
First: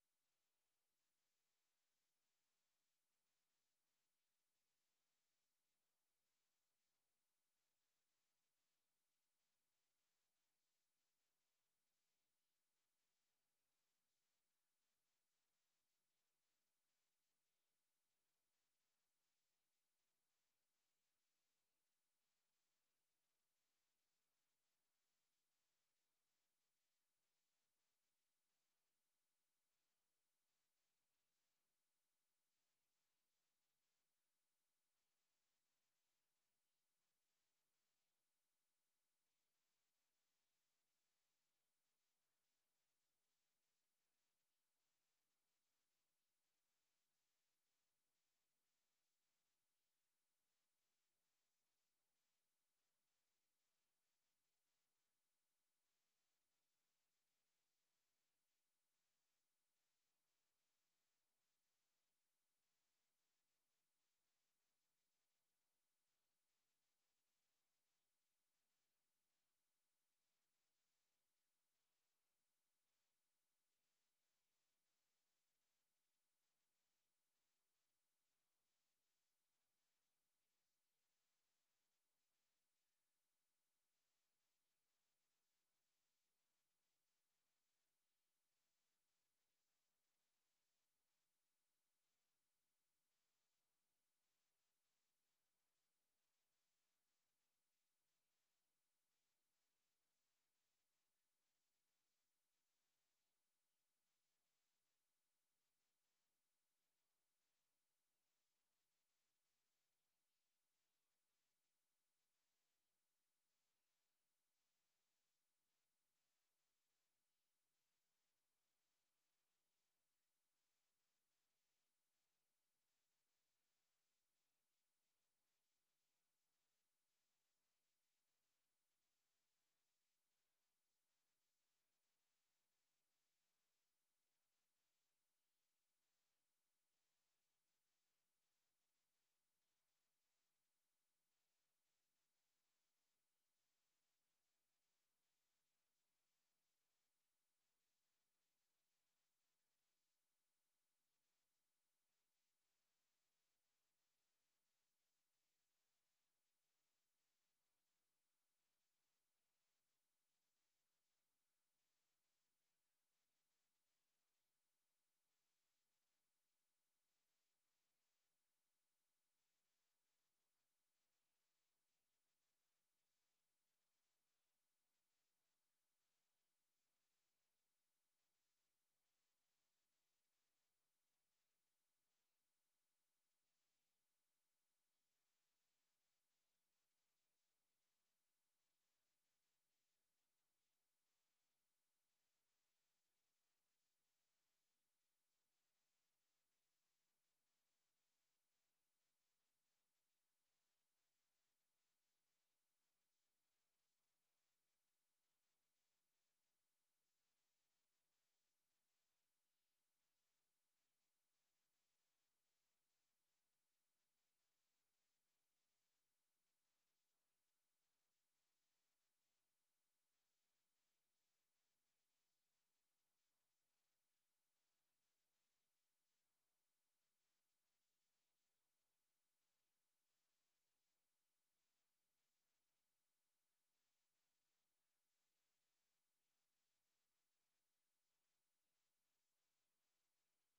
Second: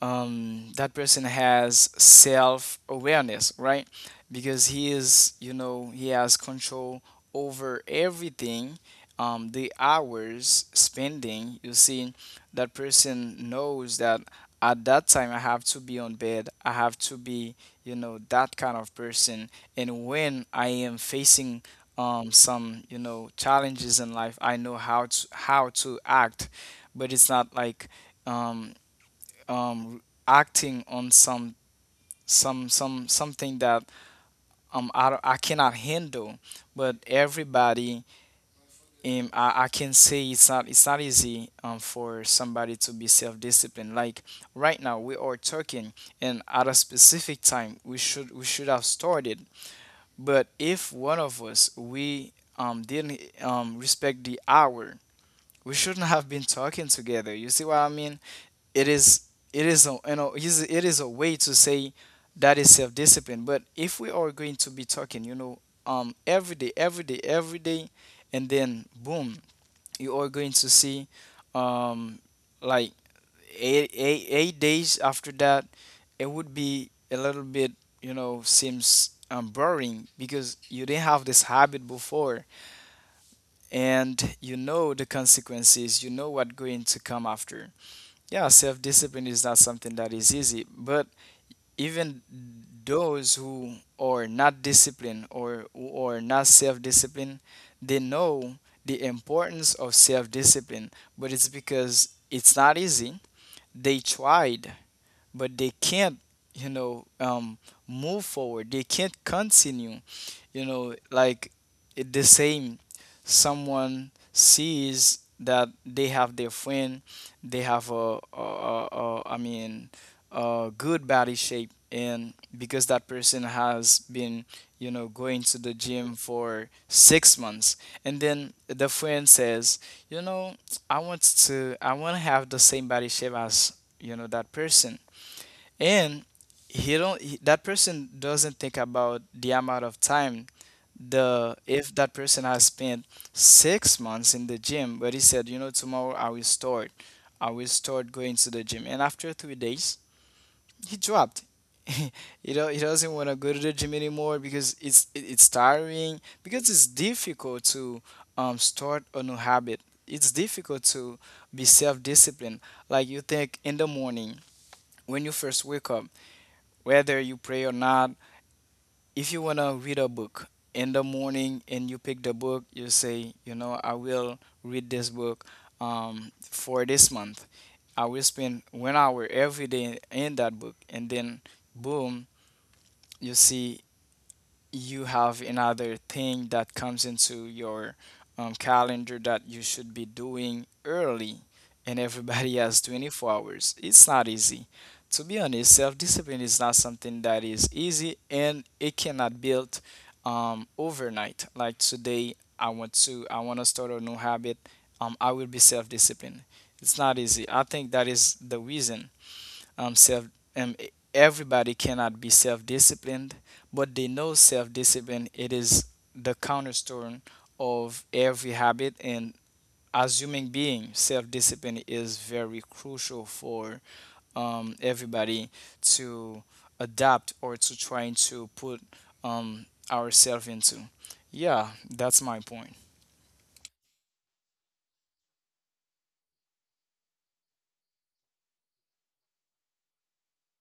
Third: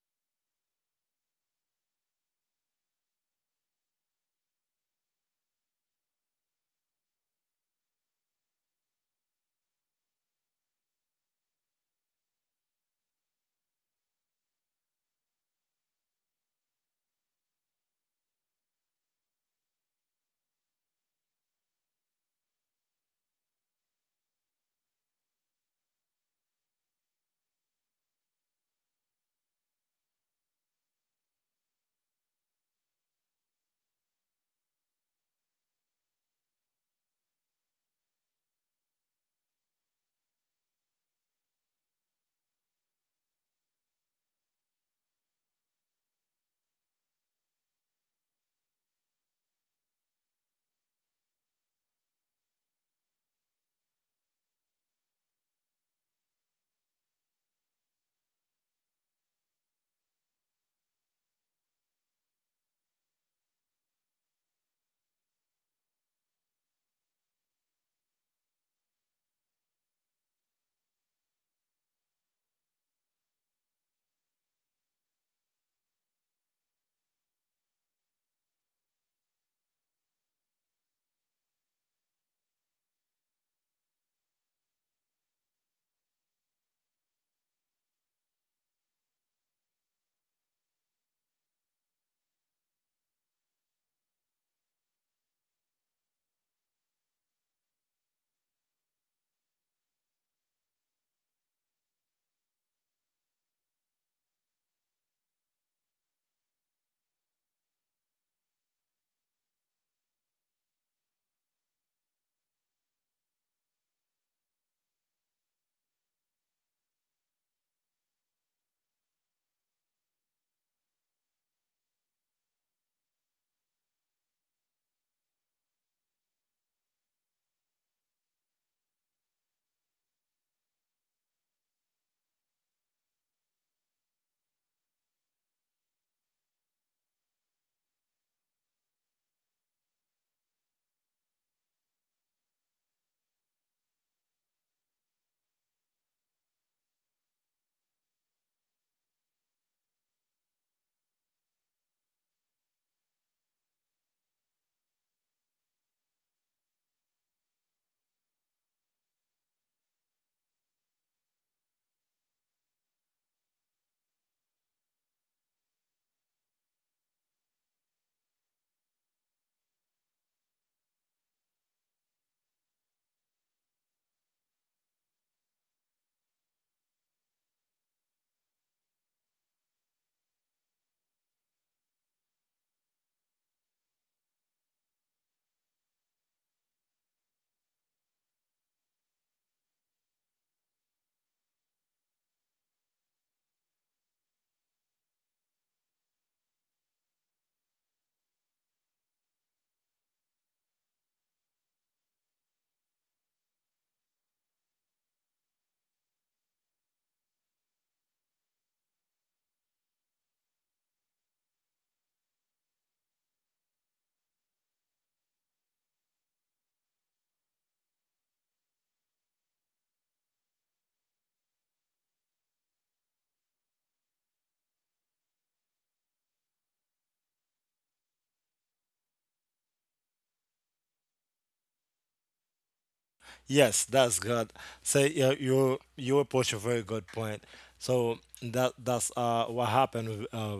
that person has self awareness, right? Because he is, you know, he has control over everything. The hours spending, you see, that person knows that at that time I have to be on bed. I have to be, you know, that kind of person. And when I am facing, some, you know, challenges in life, I know how to act. But it's not like, um, um, acting on some, something that I, I cannot handle. But everybody, I can say it's not, it's not easy, for somebody to be self-disciplined. Like right now we are talking, and at a specific time we should have started. But if one of us we didn't respect the hour, we shouldn't have been talking together, you see what I mean? It is, it is a, you know is- it is a way to say that is self discipline. But if we are going to be talking, you know, every day, and then boom, you are going to see, um like 8 days after that, it would be a little bit, you know, seems boring, because you didn't have this habit before, and you know the consequences, you know what going to come after. Yeah, self-discipline is not something that is easy, but even those who are not disciplined or who are not self-disciplined, they know the importance of self-discipline, but it's because it's not easy. They tried, but they can't, you know, move forward, they can't continue, you know, like it, the same. Someone sees that they have their friend, they have a, I mean a good body shape, and because that person has been, you know, going to the gym for 6 months, and then the friend says, you know, I want to have the same body shape as, you know, that person. And he don't he, that person doesn't think about the amount of time the if that person has spent 6 months in the gym. But he said, you know, tomorrow I will start going to the gym, and after 3 days he dropped. (laughs) You know, he doesn't want to go to the gym anymore, because it's tiring, because it's difficult to start a new habit. It's difficult to be self-disciplined. Like you think in the morning when you first wake up, whether you pray or not, if you want to read a book in the morning and you pick the book, you say, you know, I will read this book for this month. I will spend 1 hour every day in that book, and then boom, you see, you have another thing that comes into your calendar that you should be doing early, and everybody (laughs) has 24 hours. It's not easy. To be honest, self-discipline is not something that is easy, and it cannot build overnight. Like today, I want to start a new habit. I will be self-disciplined. It's not easy. I think that is the reason self everybody cannot be self-disciplined, but they know self-discipline, it is the cornerstone of every habit. And as human being, self-discipline is very crucial for everybody to adapt or to trying to put ourselves into, yeah, that's my point. Yes, that's good. So yeah, you approach a very good point. So that that's what happened with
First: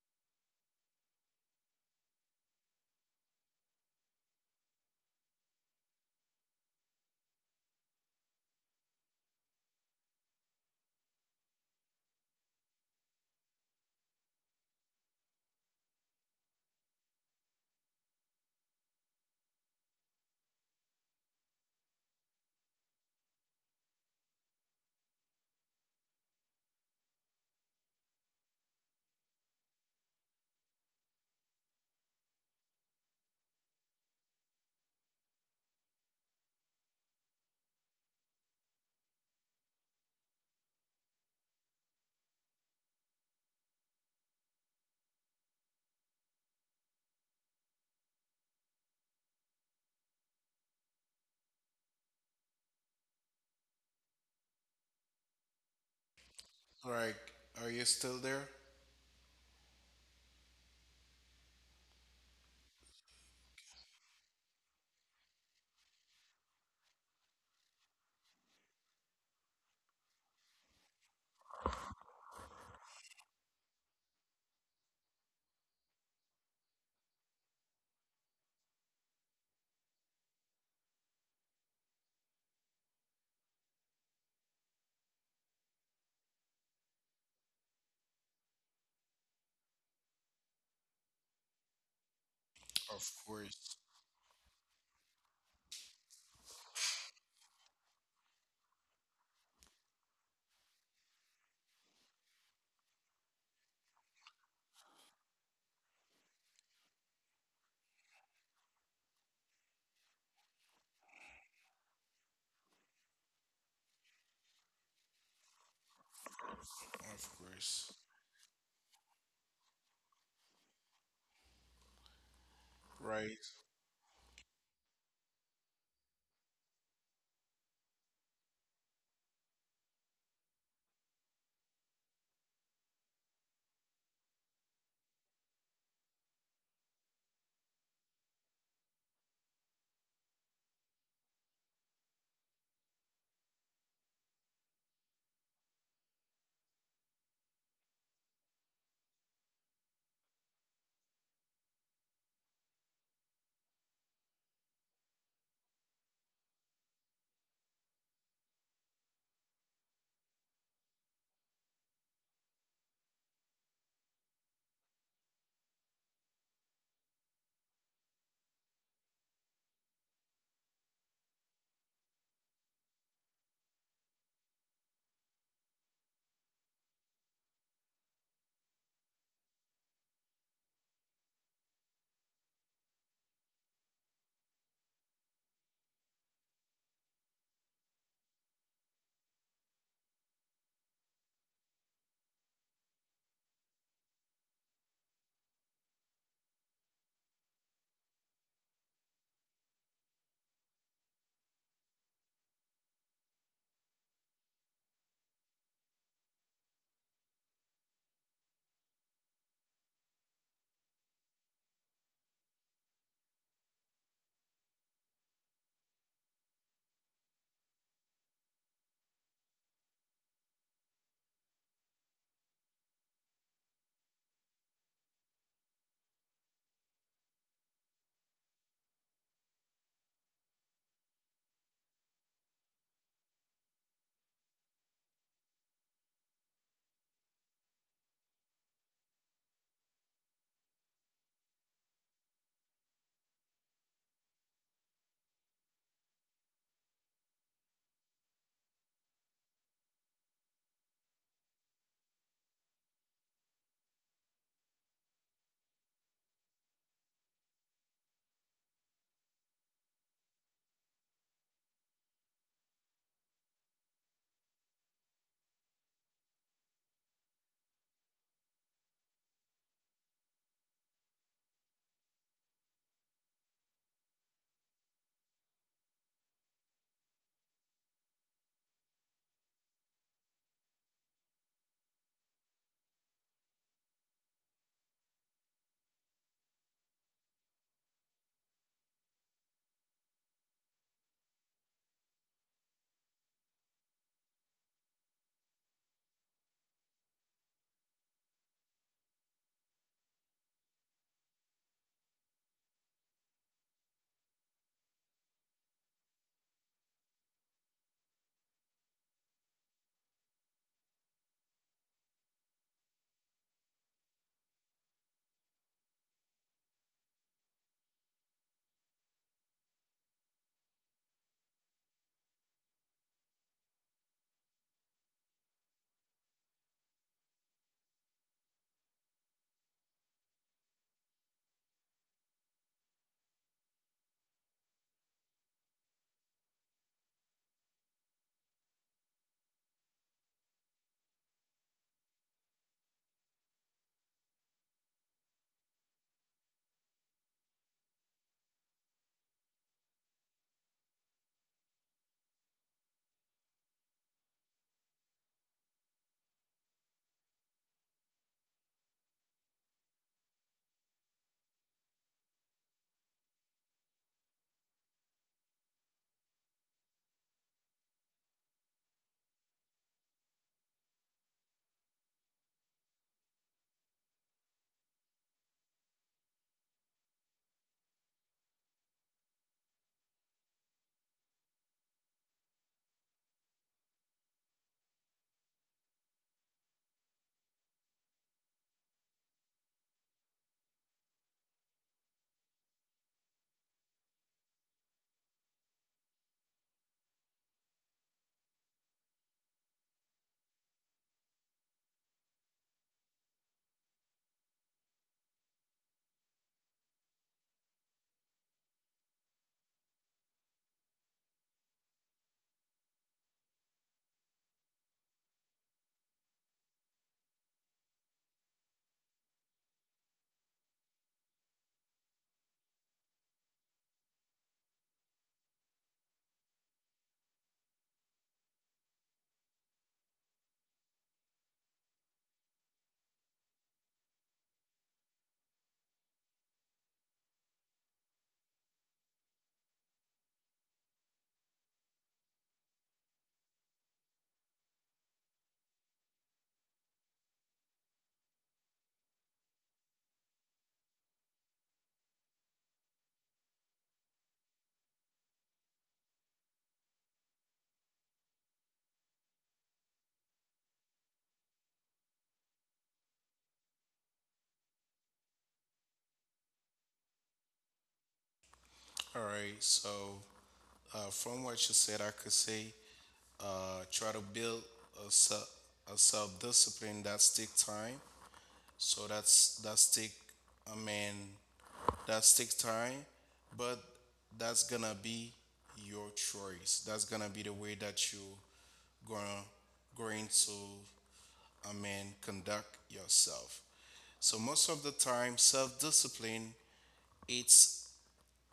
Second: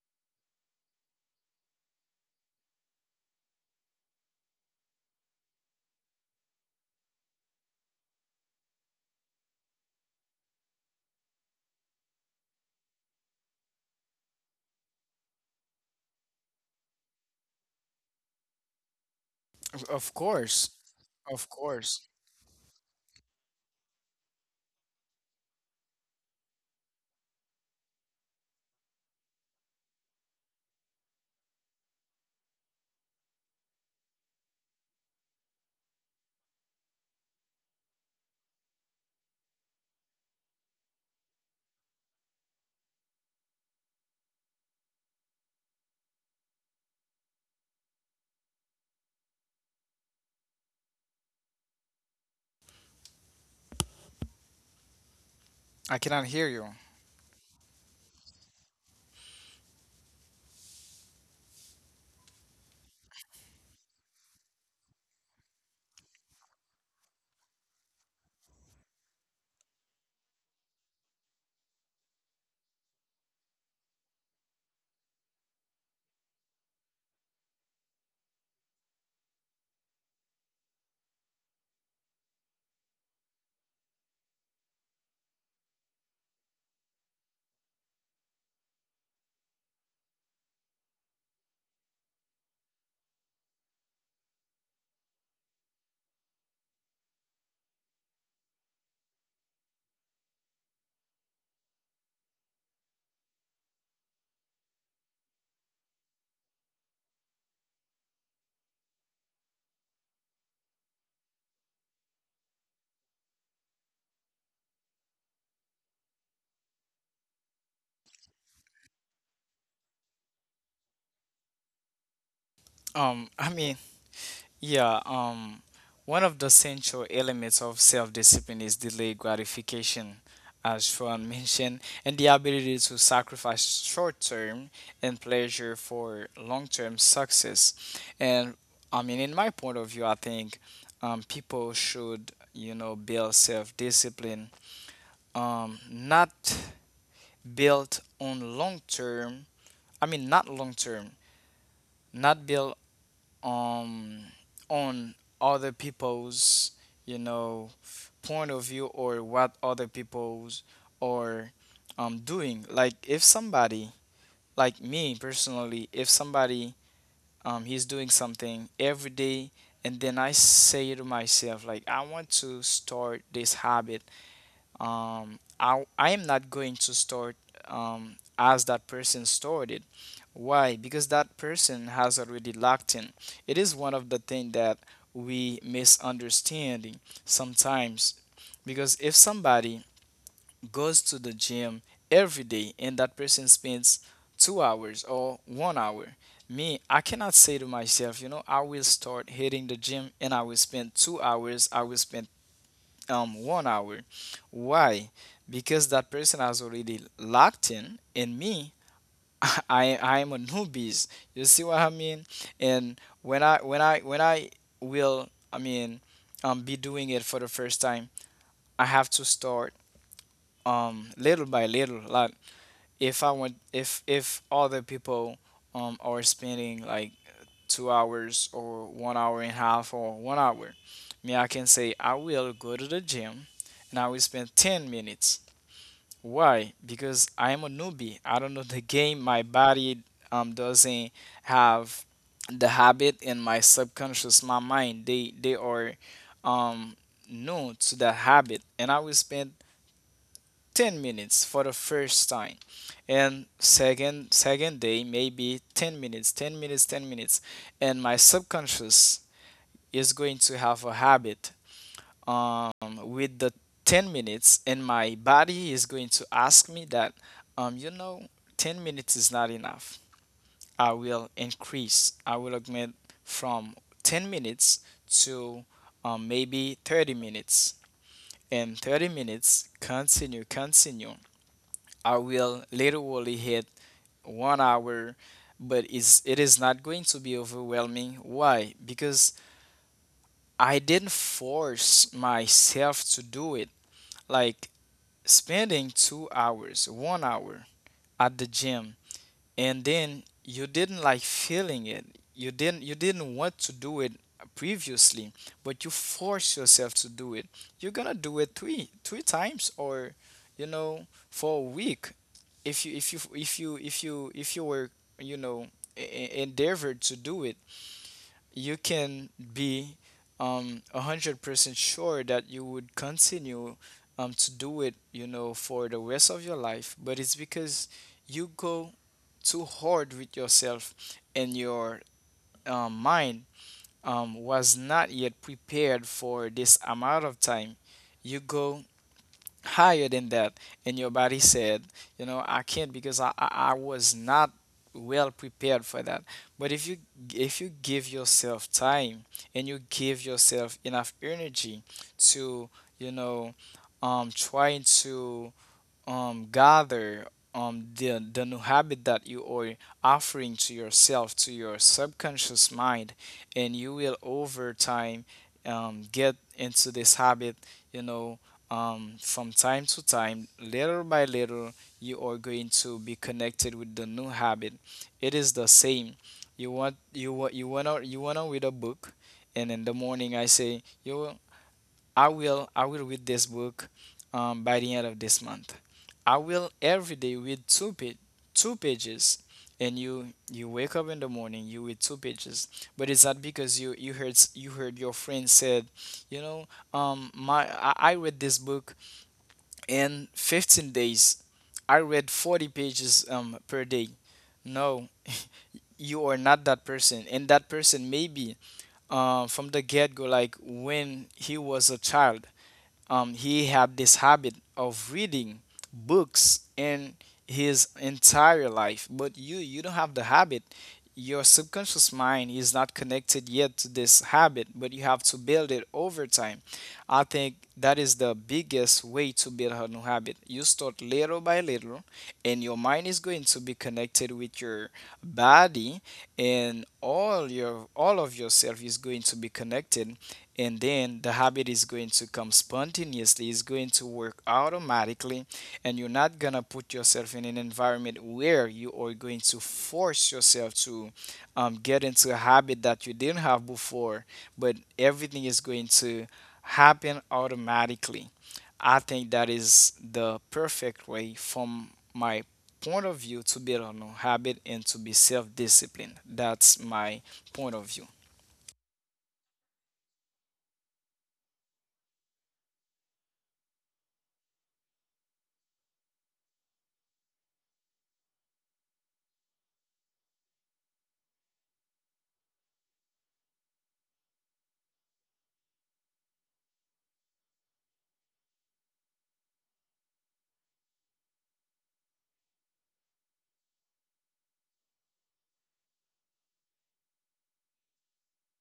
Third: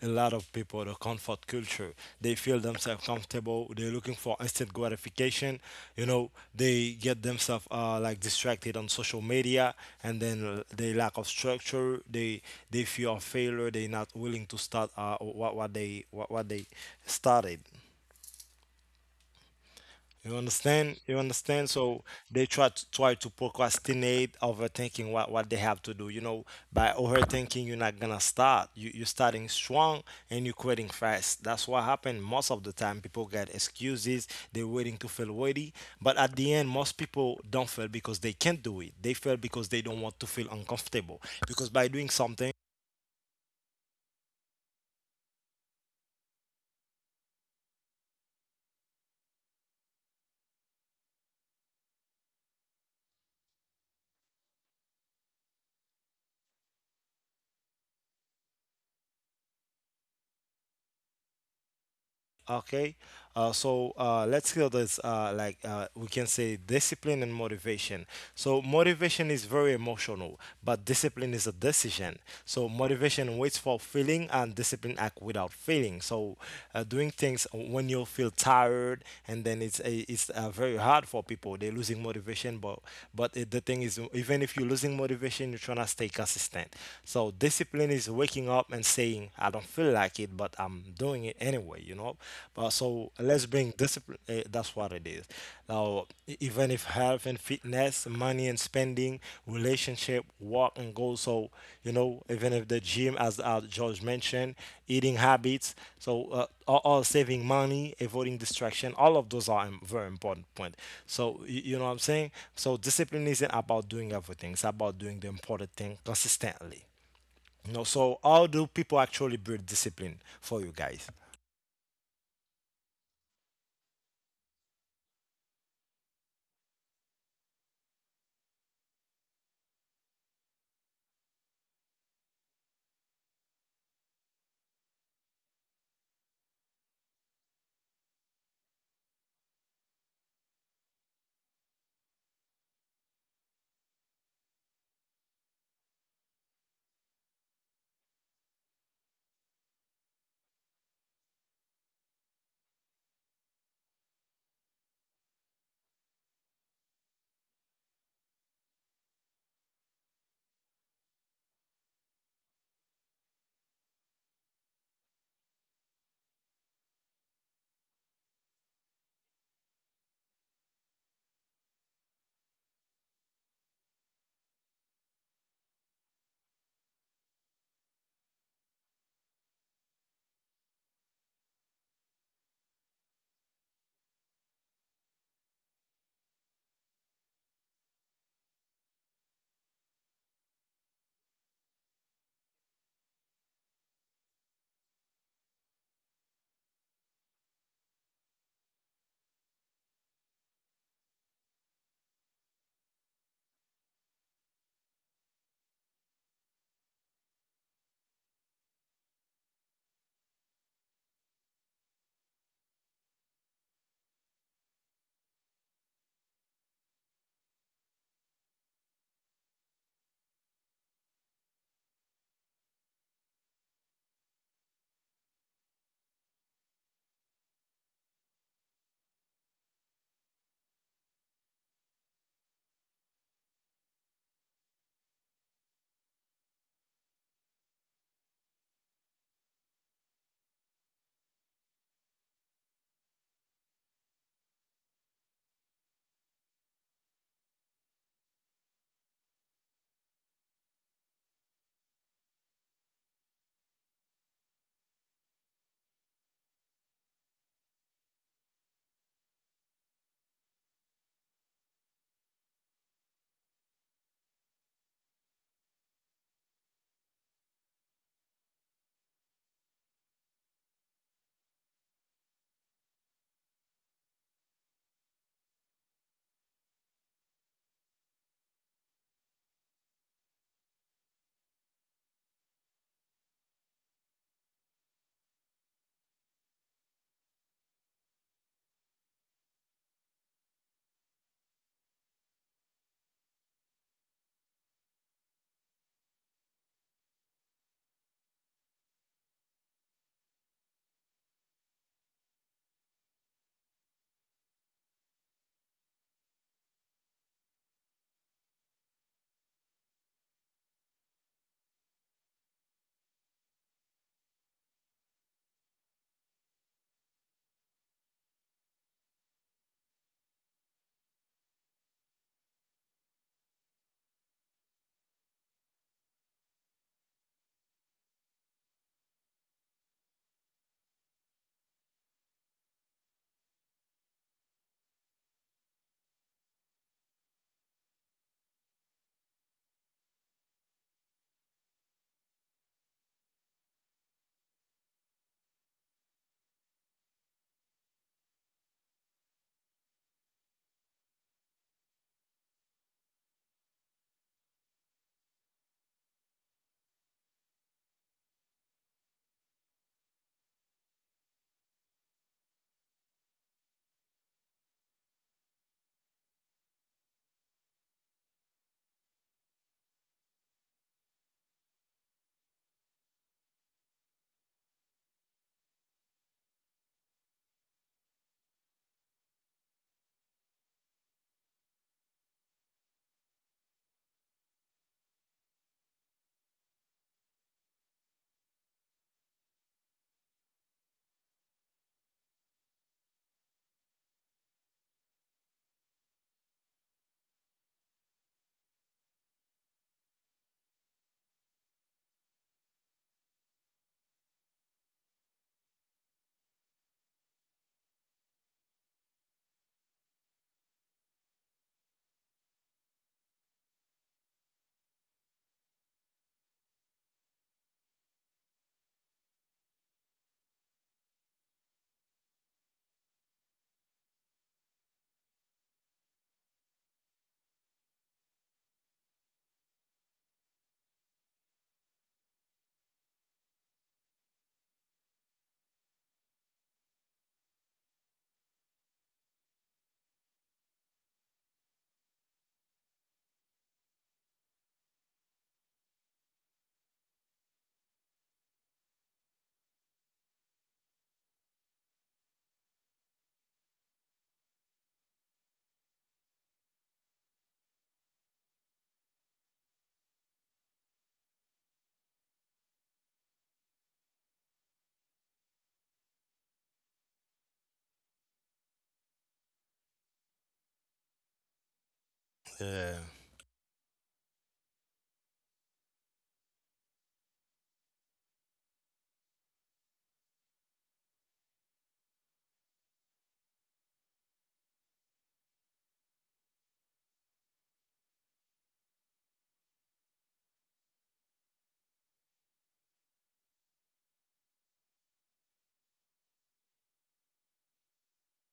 a lot of people. The comfort culture, they feel themselves comfortable. They're looking for instant gratification. You know, they get themselves like distracted on social media, and then they lack of structure. They fear of failure. They're not willing to start what they started. Of You course. understand? You Of understand? So course. they try to procrastinate, overthinking what they have to do. You know, by overthinking, you're not gonna start. You're starting strong and you're quitting fast. That's what happened most of the time. People get excuses. They're waiting to feel ready, but at the end, most people don't fail because they can't do it. They fail because they don't want to feel uncomfortable. Because by doing something I cannot hear you. Like, are you still there? okay, so let's kill this. Like, we can say discipline and motivation. So motivation is very emotional, but discipline is a decision. So motivation waits for feeling, and discipline act without feeling. So doing things when you feel tired, and then it's very hard for people. They're losing motivation, but it, the thing is, even if you're losing motivation, you're trying to stay consistent. So discipline is waking up and saying, "I don't feel like." like it, but I'm doing it anyway, you know. But so Of let's bring course, discipline. That's what it is. Now, even if health and fitness, money and spending, relationship, work and goals. So you know, even if the gym, as George mentioned, eating habits. So, all saving money, avoiding distraction. All of those are very important point. So you know what I'm saying. So discipline isn't about doing everything. It's about doing the important thing consistently. of No, course. so how do people actually build discipline for you guys? um Right. i mean Yeah, one of the central elements of self-discipline is delayed gratification, as Sean mentioned, and the ability to sacrifice short-term and pleasure for long-term success. And I mean, in my point of view, I think people should, you know, build self-discipline, not built on long-term. I mean, not long-term, not built um on other people's, you know, point of view, or what other people's are doing. Like if somebody, like me personally, if somebody he's doing something every day, and then I say to myself, like, I want to start this habit. I am not going to start as that person started. Why? Because that person has already locked in. It is one of the things that we misunderstanding sometimes. Because if somebody goes to the gym every day, and that person spends 2 hours or 1 hour, me, I cannot say to myself, you know, I will start hitting the gym and I will spend 2 hours, I will spend 1 hour. Why? Because that person has already locked in, and me, (laughs) I am a newbies. You see what I mean? And when I will, I mean, be doing it for the first time, I have to start little by little. Like if I want, if other people are spending like 2 hours or 1 hour and a half or 1 hour. Me, I can say I will go to the gym and I will spend 10 minutes. Why? Because I am a newbie. I don't know the game. My body doesn't have the habit, and my subconscious, my mind. They are um, new to the habit. And I will spend 10 minutes for the first time, and second day maybe 10 minutes and my subconscious is going to have a habit, um, with the 10 minutes, and my body is going to ask me that, you know, 10 minutes is not enough. I will augment from 10 minutes to, maybe 30 minutes. And 30 minutes continue continue, I will literally hit 1 hour. But it's, it is not going to be overwhelming. Why? Because I didn't force myself to do it. Like spending 2 hours, 1 hour at the gym, and then you didn't like feeling it. You didn't want to do it previously, but you force yourself to do it. You're gonna do it three times, or you know, for a week. If you if you if you if you if you were, you know, endeavored to do it, you can be 100% sure that you would continue to do it, you know, for the rest of your life. But it's because you go too hard with yourself, and your mind was not yet prepared for this amount of time. You go higher than that, and your body said, you know, I can't, because I was not well prepared for that. But if you give yourself time, and you give yourself enough energy to, you know, trying to gather the new habit that you are offering to yourself, to your subconscious mind. And you will over time get into this habit, you know, from time to time, little by little, you are going to be connected with the new habit. It is the same. You want to read a book, and in the morning I say you, I will read this book by the end of this month. I will every day read two pages. And you wake up in the morning, you read two pages. But it's not because you heard you heard your friend said, you know I read this book in 15 days, I read 40 pages per day. No, you are not that person. And that person maybe from the get-go, like when he was a child, he had this habit of reading books in his entire life. But you don't have the habit. Your subconscious mind is not connected yet to this habit, but you have to build it over time. I think that is the biggest way to build a new habit. You start little by little, and your mind is going to be connected with your body, and all of yourself is going to be connected. And then the habit is going to come spontaneously. It's going to work automatically, and you're not going to put yourself in an environment where you are going to force yourself to get into a habit that you didn't have before. But everything is going to happen automatically. I think that is the perfect way from my point of view to build on a habit and to be self-disciplined. That's my point of view. All right. So, from what you said, I could say, Yeah, try to build a, se- a self-discipline that take time. So i mean that's take time. But that's gonna be your choice, that's gonna be the way that you gonna going to I mean conduct yourself. So most of the time self-discipline it's,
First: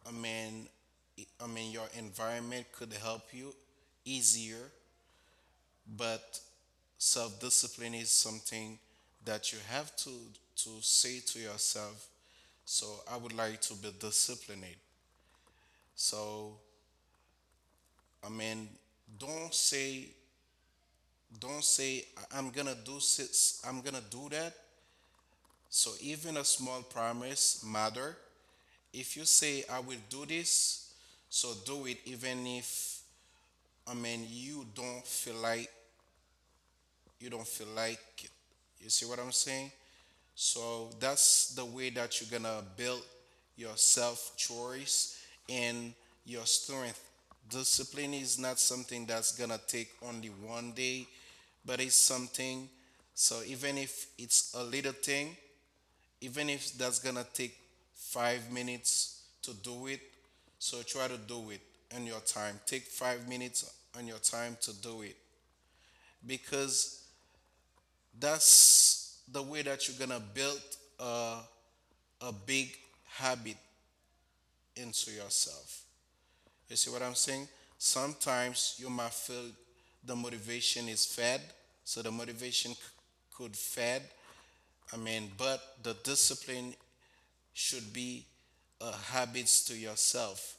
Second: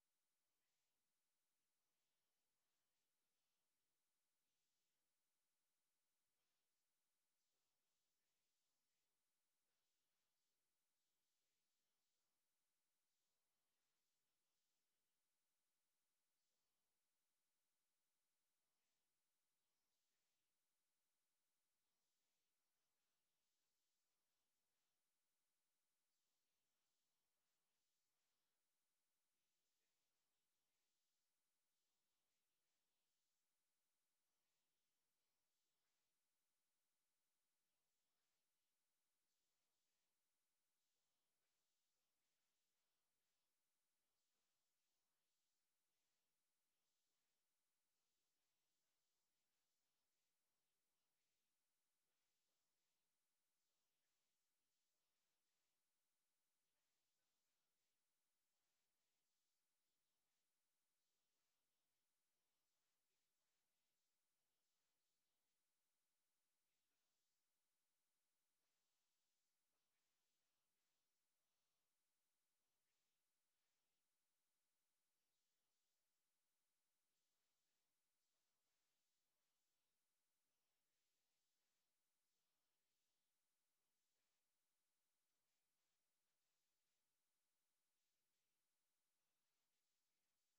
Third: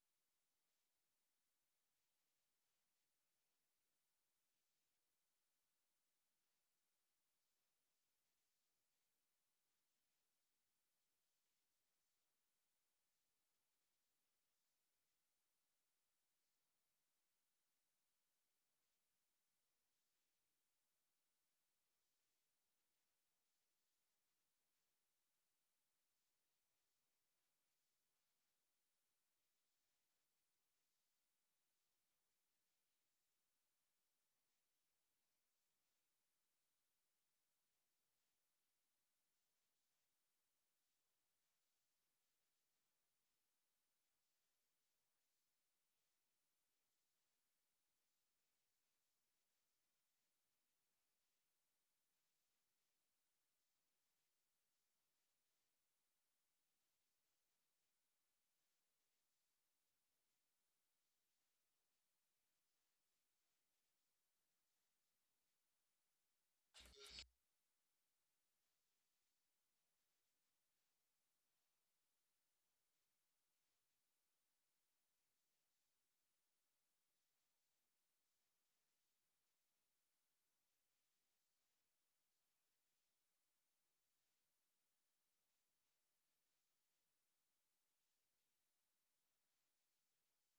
I mean, I mean, your environment could help you easier, but self discipline is something that you have to say to yourself, so I would like to be disciplined. So, I mean, don't say, don't say, "I am gonna do six, I'm gonna do that." So, even a small promise matter. If you say, I will do this, so do it, even if, I mean, you don't feel like it. You see what I'm saying? So that's the way that you're gonna build your self choice and your strength. Discipline is not something that's gonna take only one day, but it's something. So even if it's a little thing, even if that's gonna take 5 minutes to do it, so try to do it on your time. Take 5 minutes on your time to do it because that's the way that you're gonna build a a big habit into yourself. You see what I'm saying? Sometimes you might feel the motivation is fed, so the could fed. But the discipline should be a habits to yourself.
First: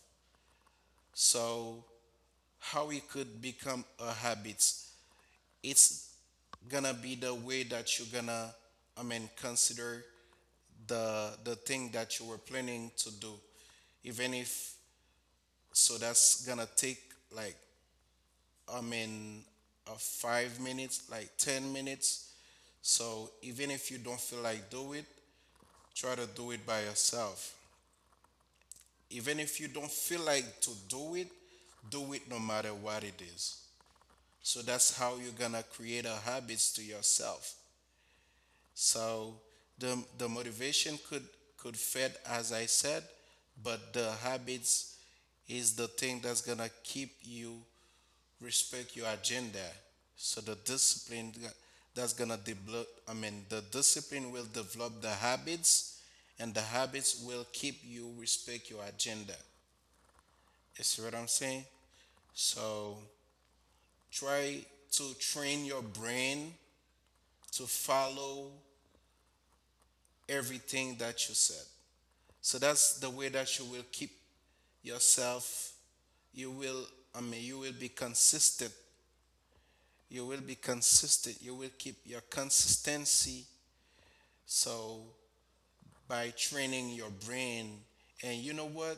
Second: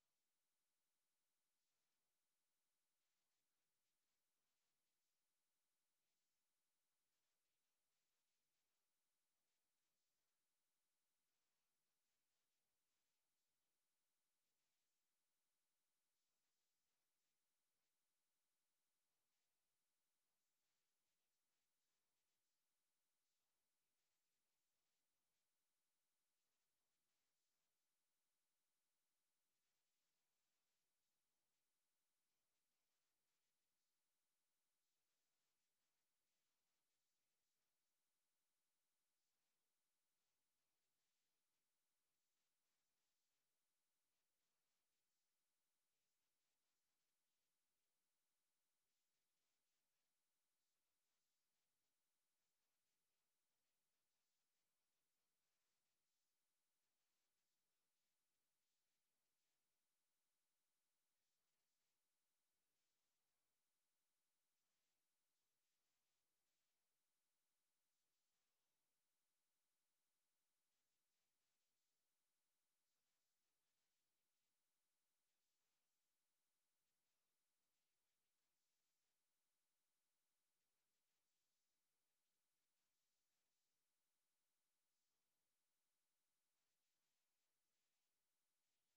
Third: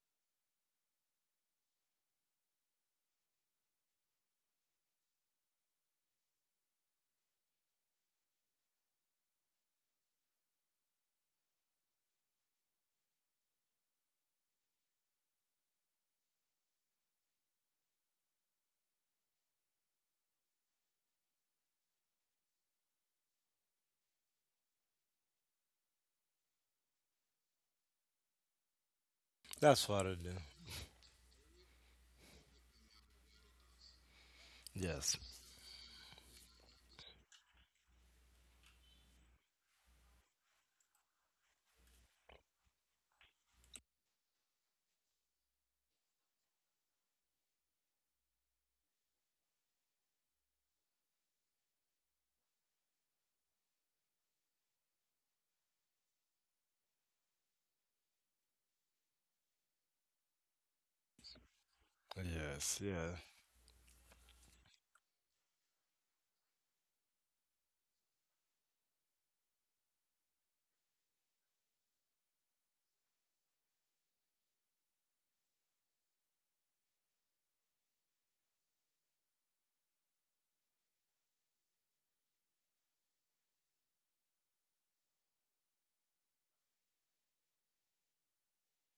So how it could become a habit? It's gonna be the way that you're gonna, consider the thing that you were planning to do even if So that's gonna take like I mean 5 minutes, like 10 minutes. So even if you don't feel like do it, try to do it by yourself. Even if you that's don't what I feel do. like to do it no matter what it is. So that's how Yes, you're gonna create a habits to yourself. So the motivation could fed as I said, but the habits is the thing that's gonna keep you respect your agenda. So the discipline that's gonna develop. The discipline will develop the habits, and the habits will keep you respect your agenda. You see what I'm saying? yes, So yeah, try to train your brain to follow everything that you said. So that's the way that you will keep yourself you will you will be consistent, you will keep your consistency. So by training your brain, and you know what?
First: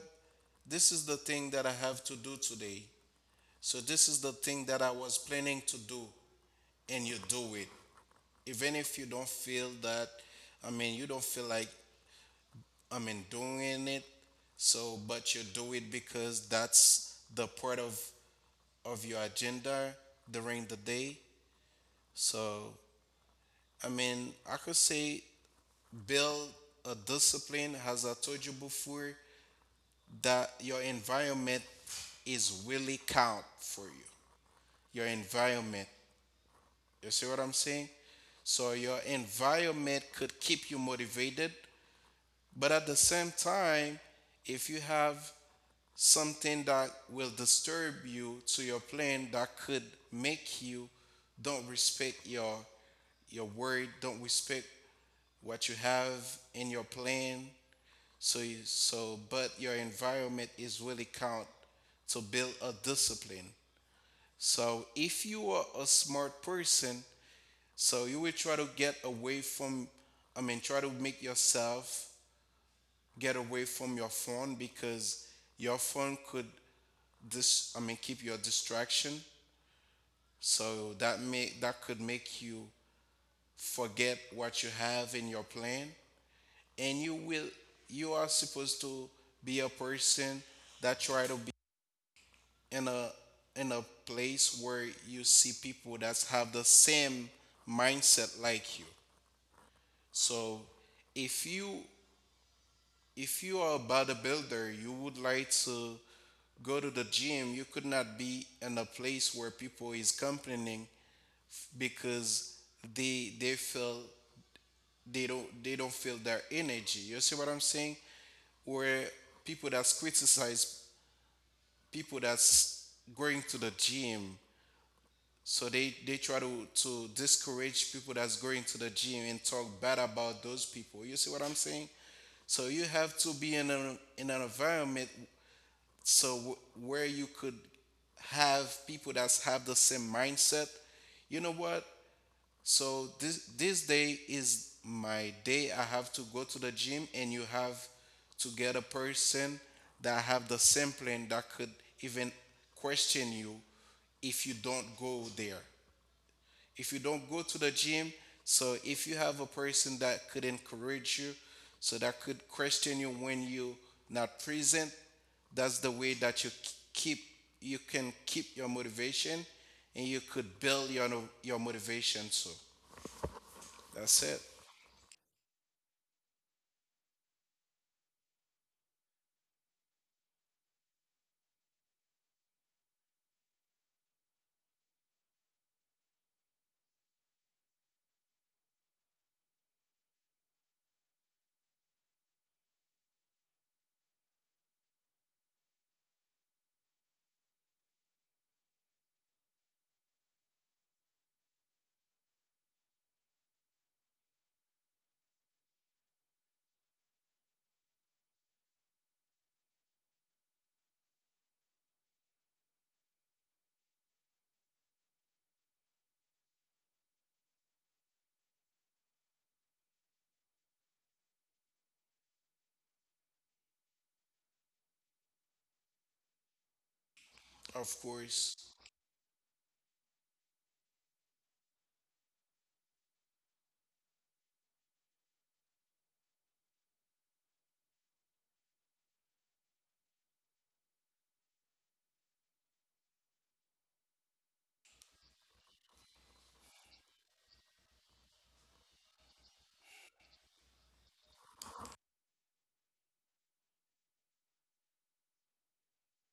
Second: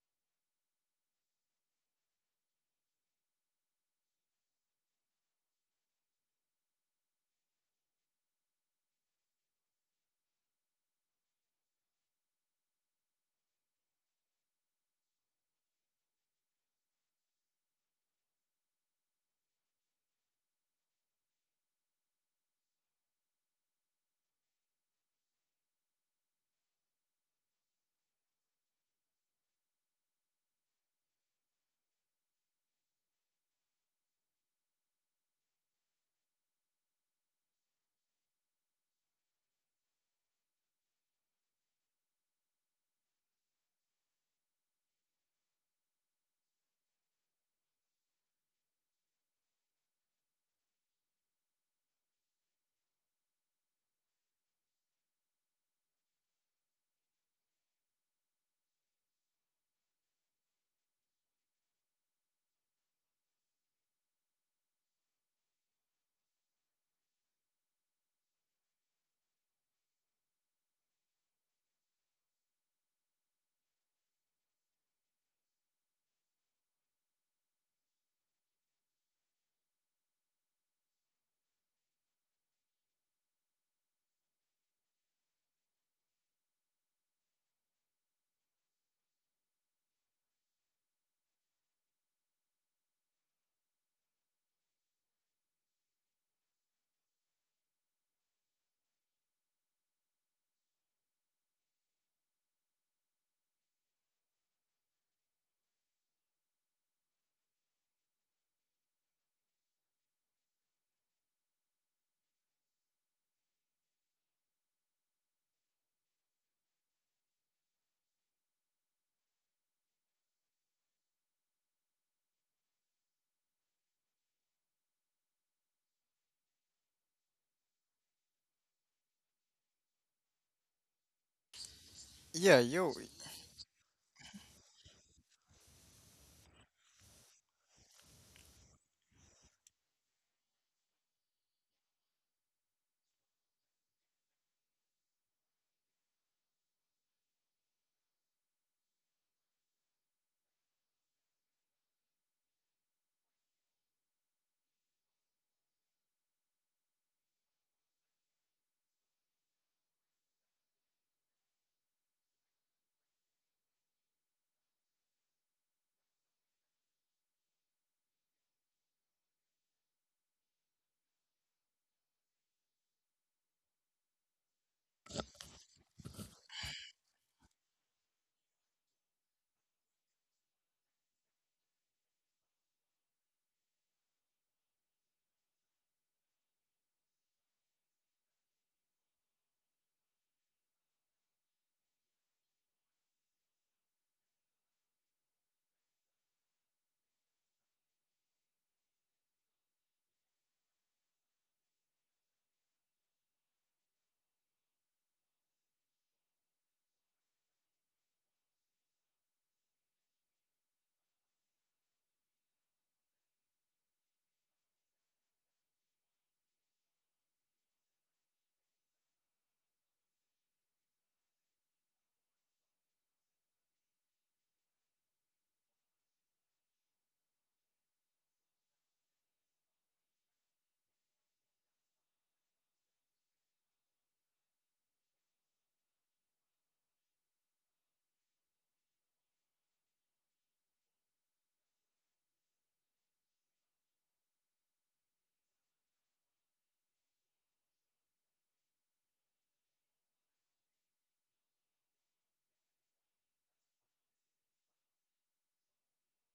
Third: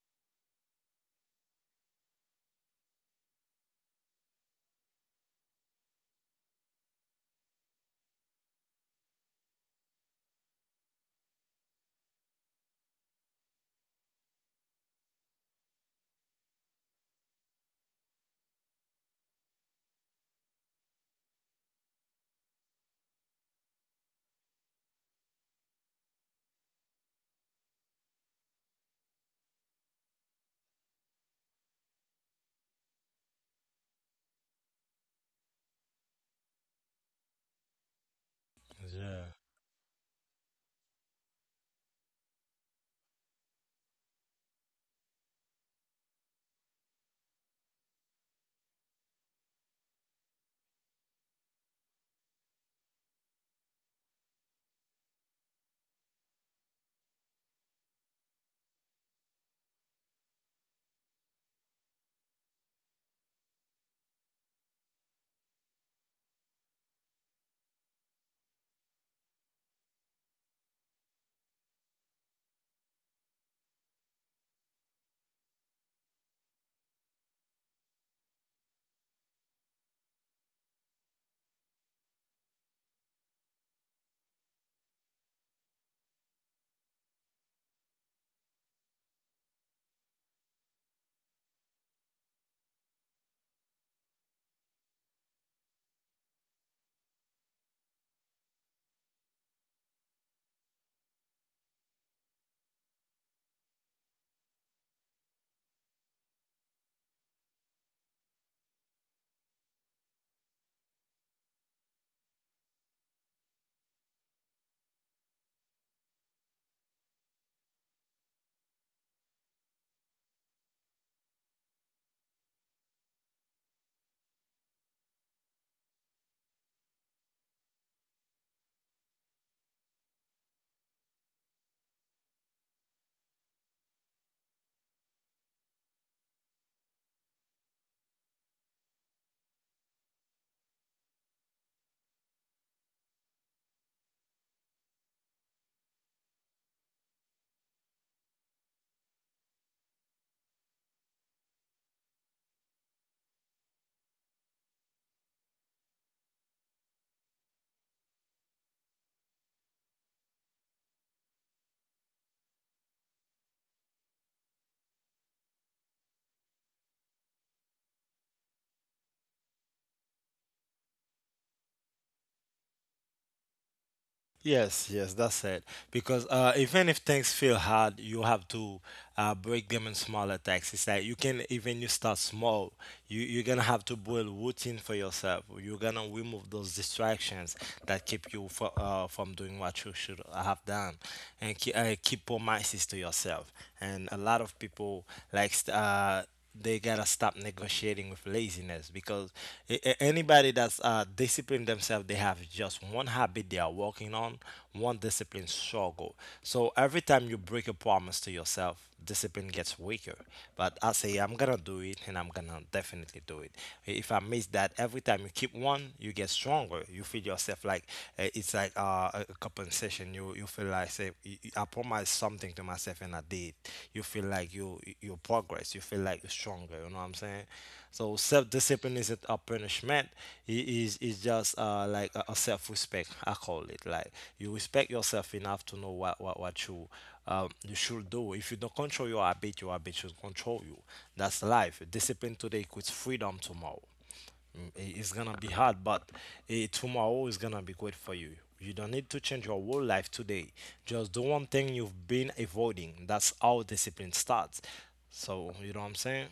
This is the thing that I have to do today. So this is the thing that I was planning to do, and you do it. Even if you don't feel that, you don't feel like, doing it. So, but you do it because that's the part of your agenda during the day. So, I could say build a discipline, as I told you before, that your environment is really count for you. Your environment. You see what I'm saying? So your yeah. environment could keep you motivated, but at the same time, if you have something that will disturb you to your plan that could make you don't respect your word, don't respect what you have in your plan. So you, so but your environment is really count to build a discipline. So if you are a smart person, so you will try to get away from try to make yourself get away from your phone because your phone could dis I mean keep your distraction. So that could make you forget what you have in your plan and you are supposed to be a person that try to be in a place where you see people that have the same mindset like you. So if you if you are a bodybuilder, you would like to go to the gym, you could not be in a place where people is complaining because they feel they don't feel their energy. You see what I'm saying? Where people that's criticize people that's going to the gym. So they try to discourage people that's going to the gym and talk bad about those people. You see what I'm saying? Yeah, So you you. have to be in an environment so w- where you could have people that have the same mindset. You know what? So this day is my day. I have to go to the gym, and you have to get a person that have the same plan that could even question you if you don't go there, if you don't go to the gym. So if you have a person that could encourage you, so that could question you when you not present, that's the way that you keep, you can keep your motivation, and you could build your no, your motivation. So that's it. Yes, yes, that's it. Because even if things feel hard, you have to break them in small attacks. It's like you can even you start small. You you're gonna have to build routine for yourself. You're gonna remove those distractions that keep you from doing what you should have done, and keep keep promises to yourself. And a lot of people like st- uh they gotta stop negotiating with laziness because anybody that's disciplined themselves, they have just one habit they are working on, one discipline struggle. So every time you break a promise to yourself, discipline gets weaker. But I say I'm gonna do it, and I'm gonna definitely do it. If I miss that, every time you keep one, you get stronger. You feel yourself like it's like a compensation person. You feel like say, I promised something to myself and I did. You feel like you progress, you feel like you're stronger, you know what I'm saying? Of So course. self-discipline isn't a punishment, it is it's just like a self-respect. I call it like you respect yourself enough to know what you should do. If you don't control your habit, your habit should control you. That's life. Discipline today equals freedom tomorrow. Mm, it's gonna be hard, but tomorrow is gonna be great for you. You don't need to change your whole life today. Just do one thing you've been avoiding. That's how discipline starts. So you know what I'm saying?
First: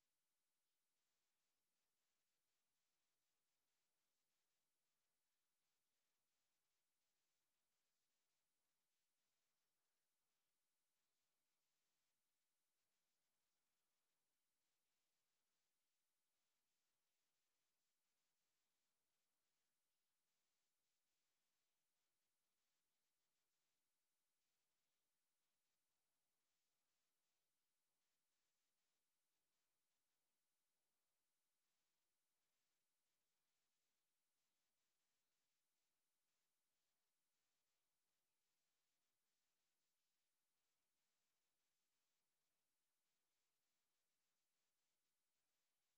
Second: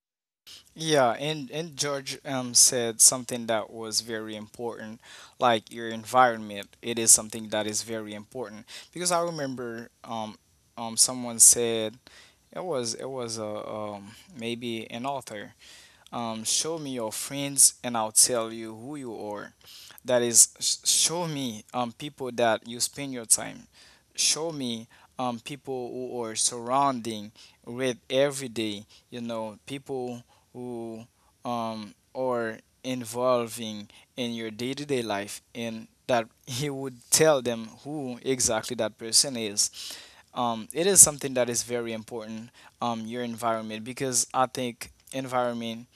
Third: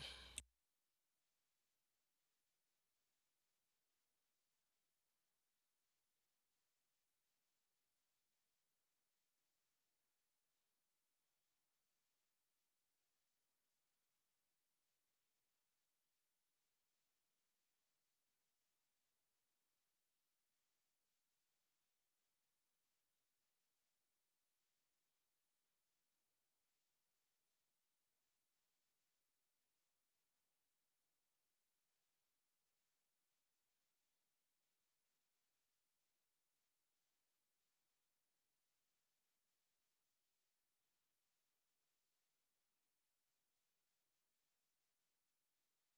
Yeah, and George said something that was very important, like your environment. It is something that is very important, because I remember someone said, it was a, maybe an author, show me your friends and I'll tell you who you are. That is, show me people that you spend your time, show me people who are surrounding with every day, you know, people who are involving in your day-to-day life, and that (laughs) he would tell them who exactly that person is. It is something that is very important. Your environment, because I think environment,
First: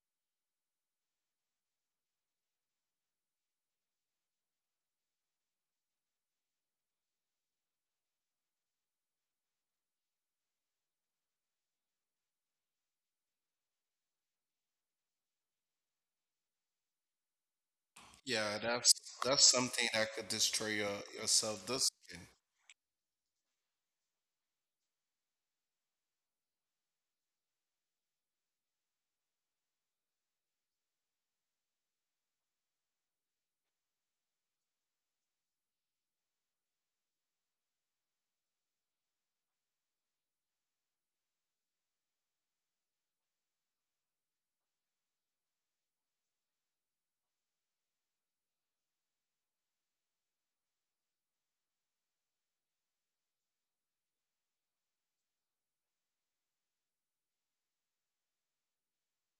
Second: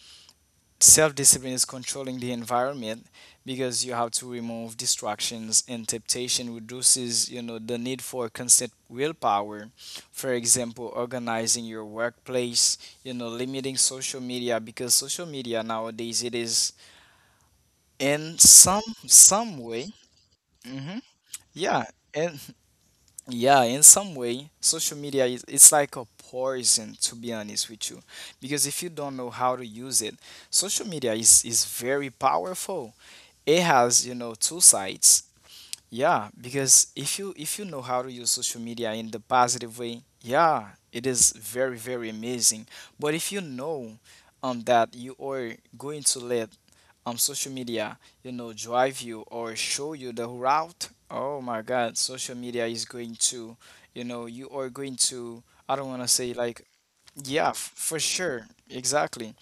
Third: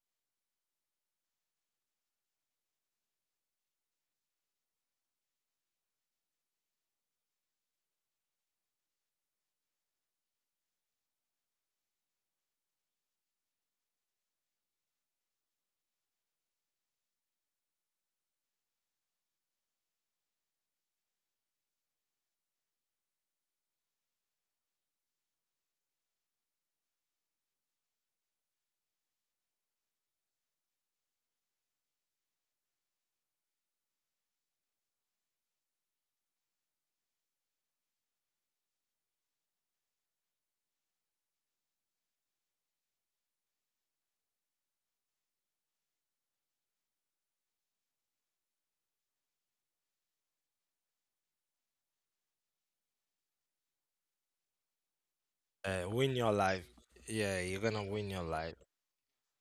self discipline is controlling the environment, because you have to remove distractions, and temptation reduces, you know, the need for constant willpower. For example, organizing your workplace, you know, limiting social media, because social media nowadays, it is in Yeah, that's some something way. that could destroy Hmm. Your Yeah, self-discipline. and yeah, in some way, social media is, it's like a poison, to be honest with you, because if you don't know how to use it, social media is very powerful. It has, you know, two sides. Yeah, because if you know how to use social media in the positive way, yeah, it is very, very amazing. But if you know that you are going to let social media, you know, drive you or show you the route, oh my god, social media is going to, you know, you are going to, I don't want to Win your say life. like. Yeah, Yeah, you're gonna for win your sure, life. exactly.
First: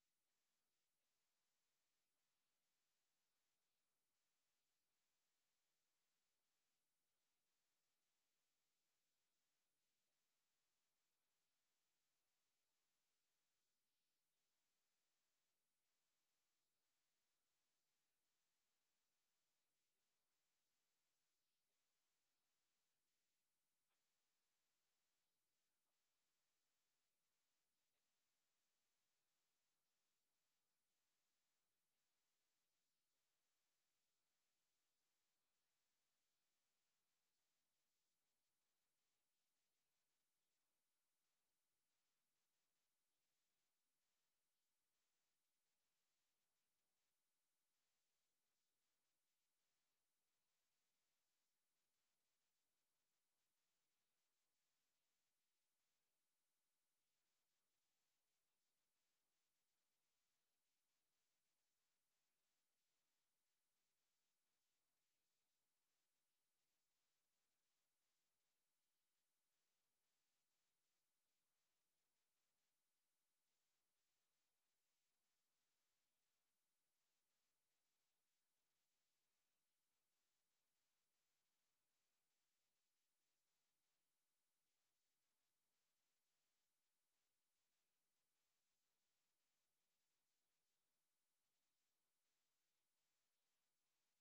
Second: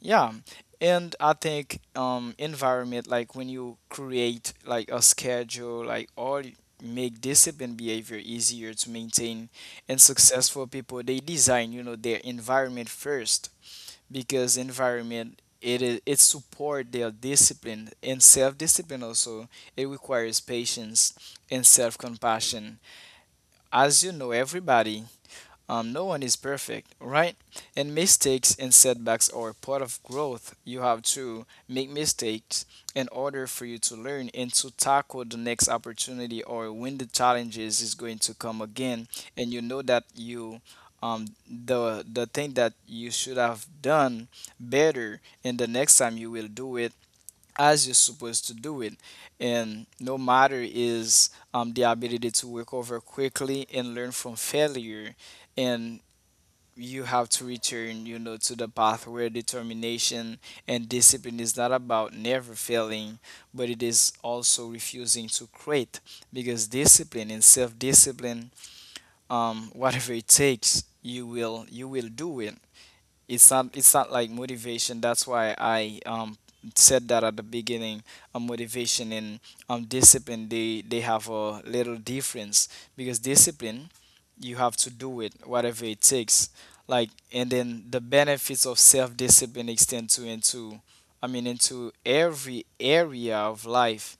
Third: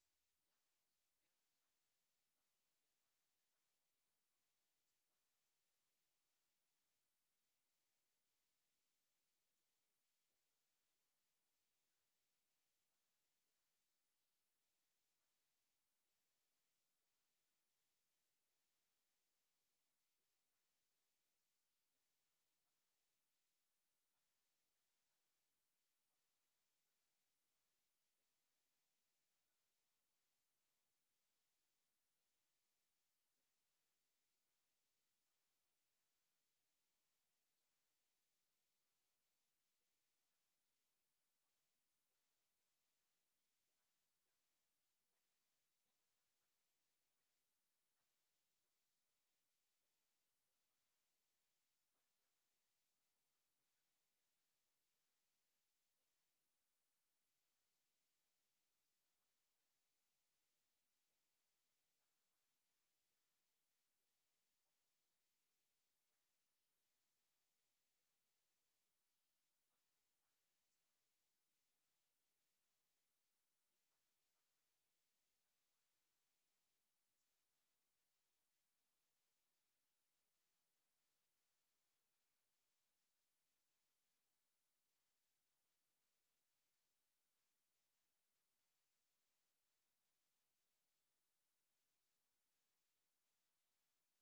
Yeah, and I think environment, like when you create like a schedule, like or make disciplined behavior easier to maintain. And successful people, they design, you know, their environment first, because environment, it is, it support their discipline. And self-discipline also, it requires patience and self-compassion. As you know, everybody, no one is perfect, right? And mistakes and setbacks are part of growth. You have to make mistakes in order for you to learn and to tackle the next opportunity or when the challenges is going to come again. And you know that you, the thing that you should have done better, and the next time you will do it as you're supposed to do it. And no matter is the ability to recover quickly and learn from failure. And you have to return, you know, to the path where determination and discipline is not about never failing, but it is also refusing to quit. Because discipline and self-discipline, (laughs) whatever it takes, you will do it. It's not, it's not like motivation. That's why I said that at the beginning. Motivation and discipline, they have a little difference, because discipline, you have to do it whatever it takes. Like, and then the benefits of self-discipline extend to into, I mean, into every area of life.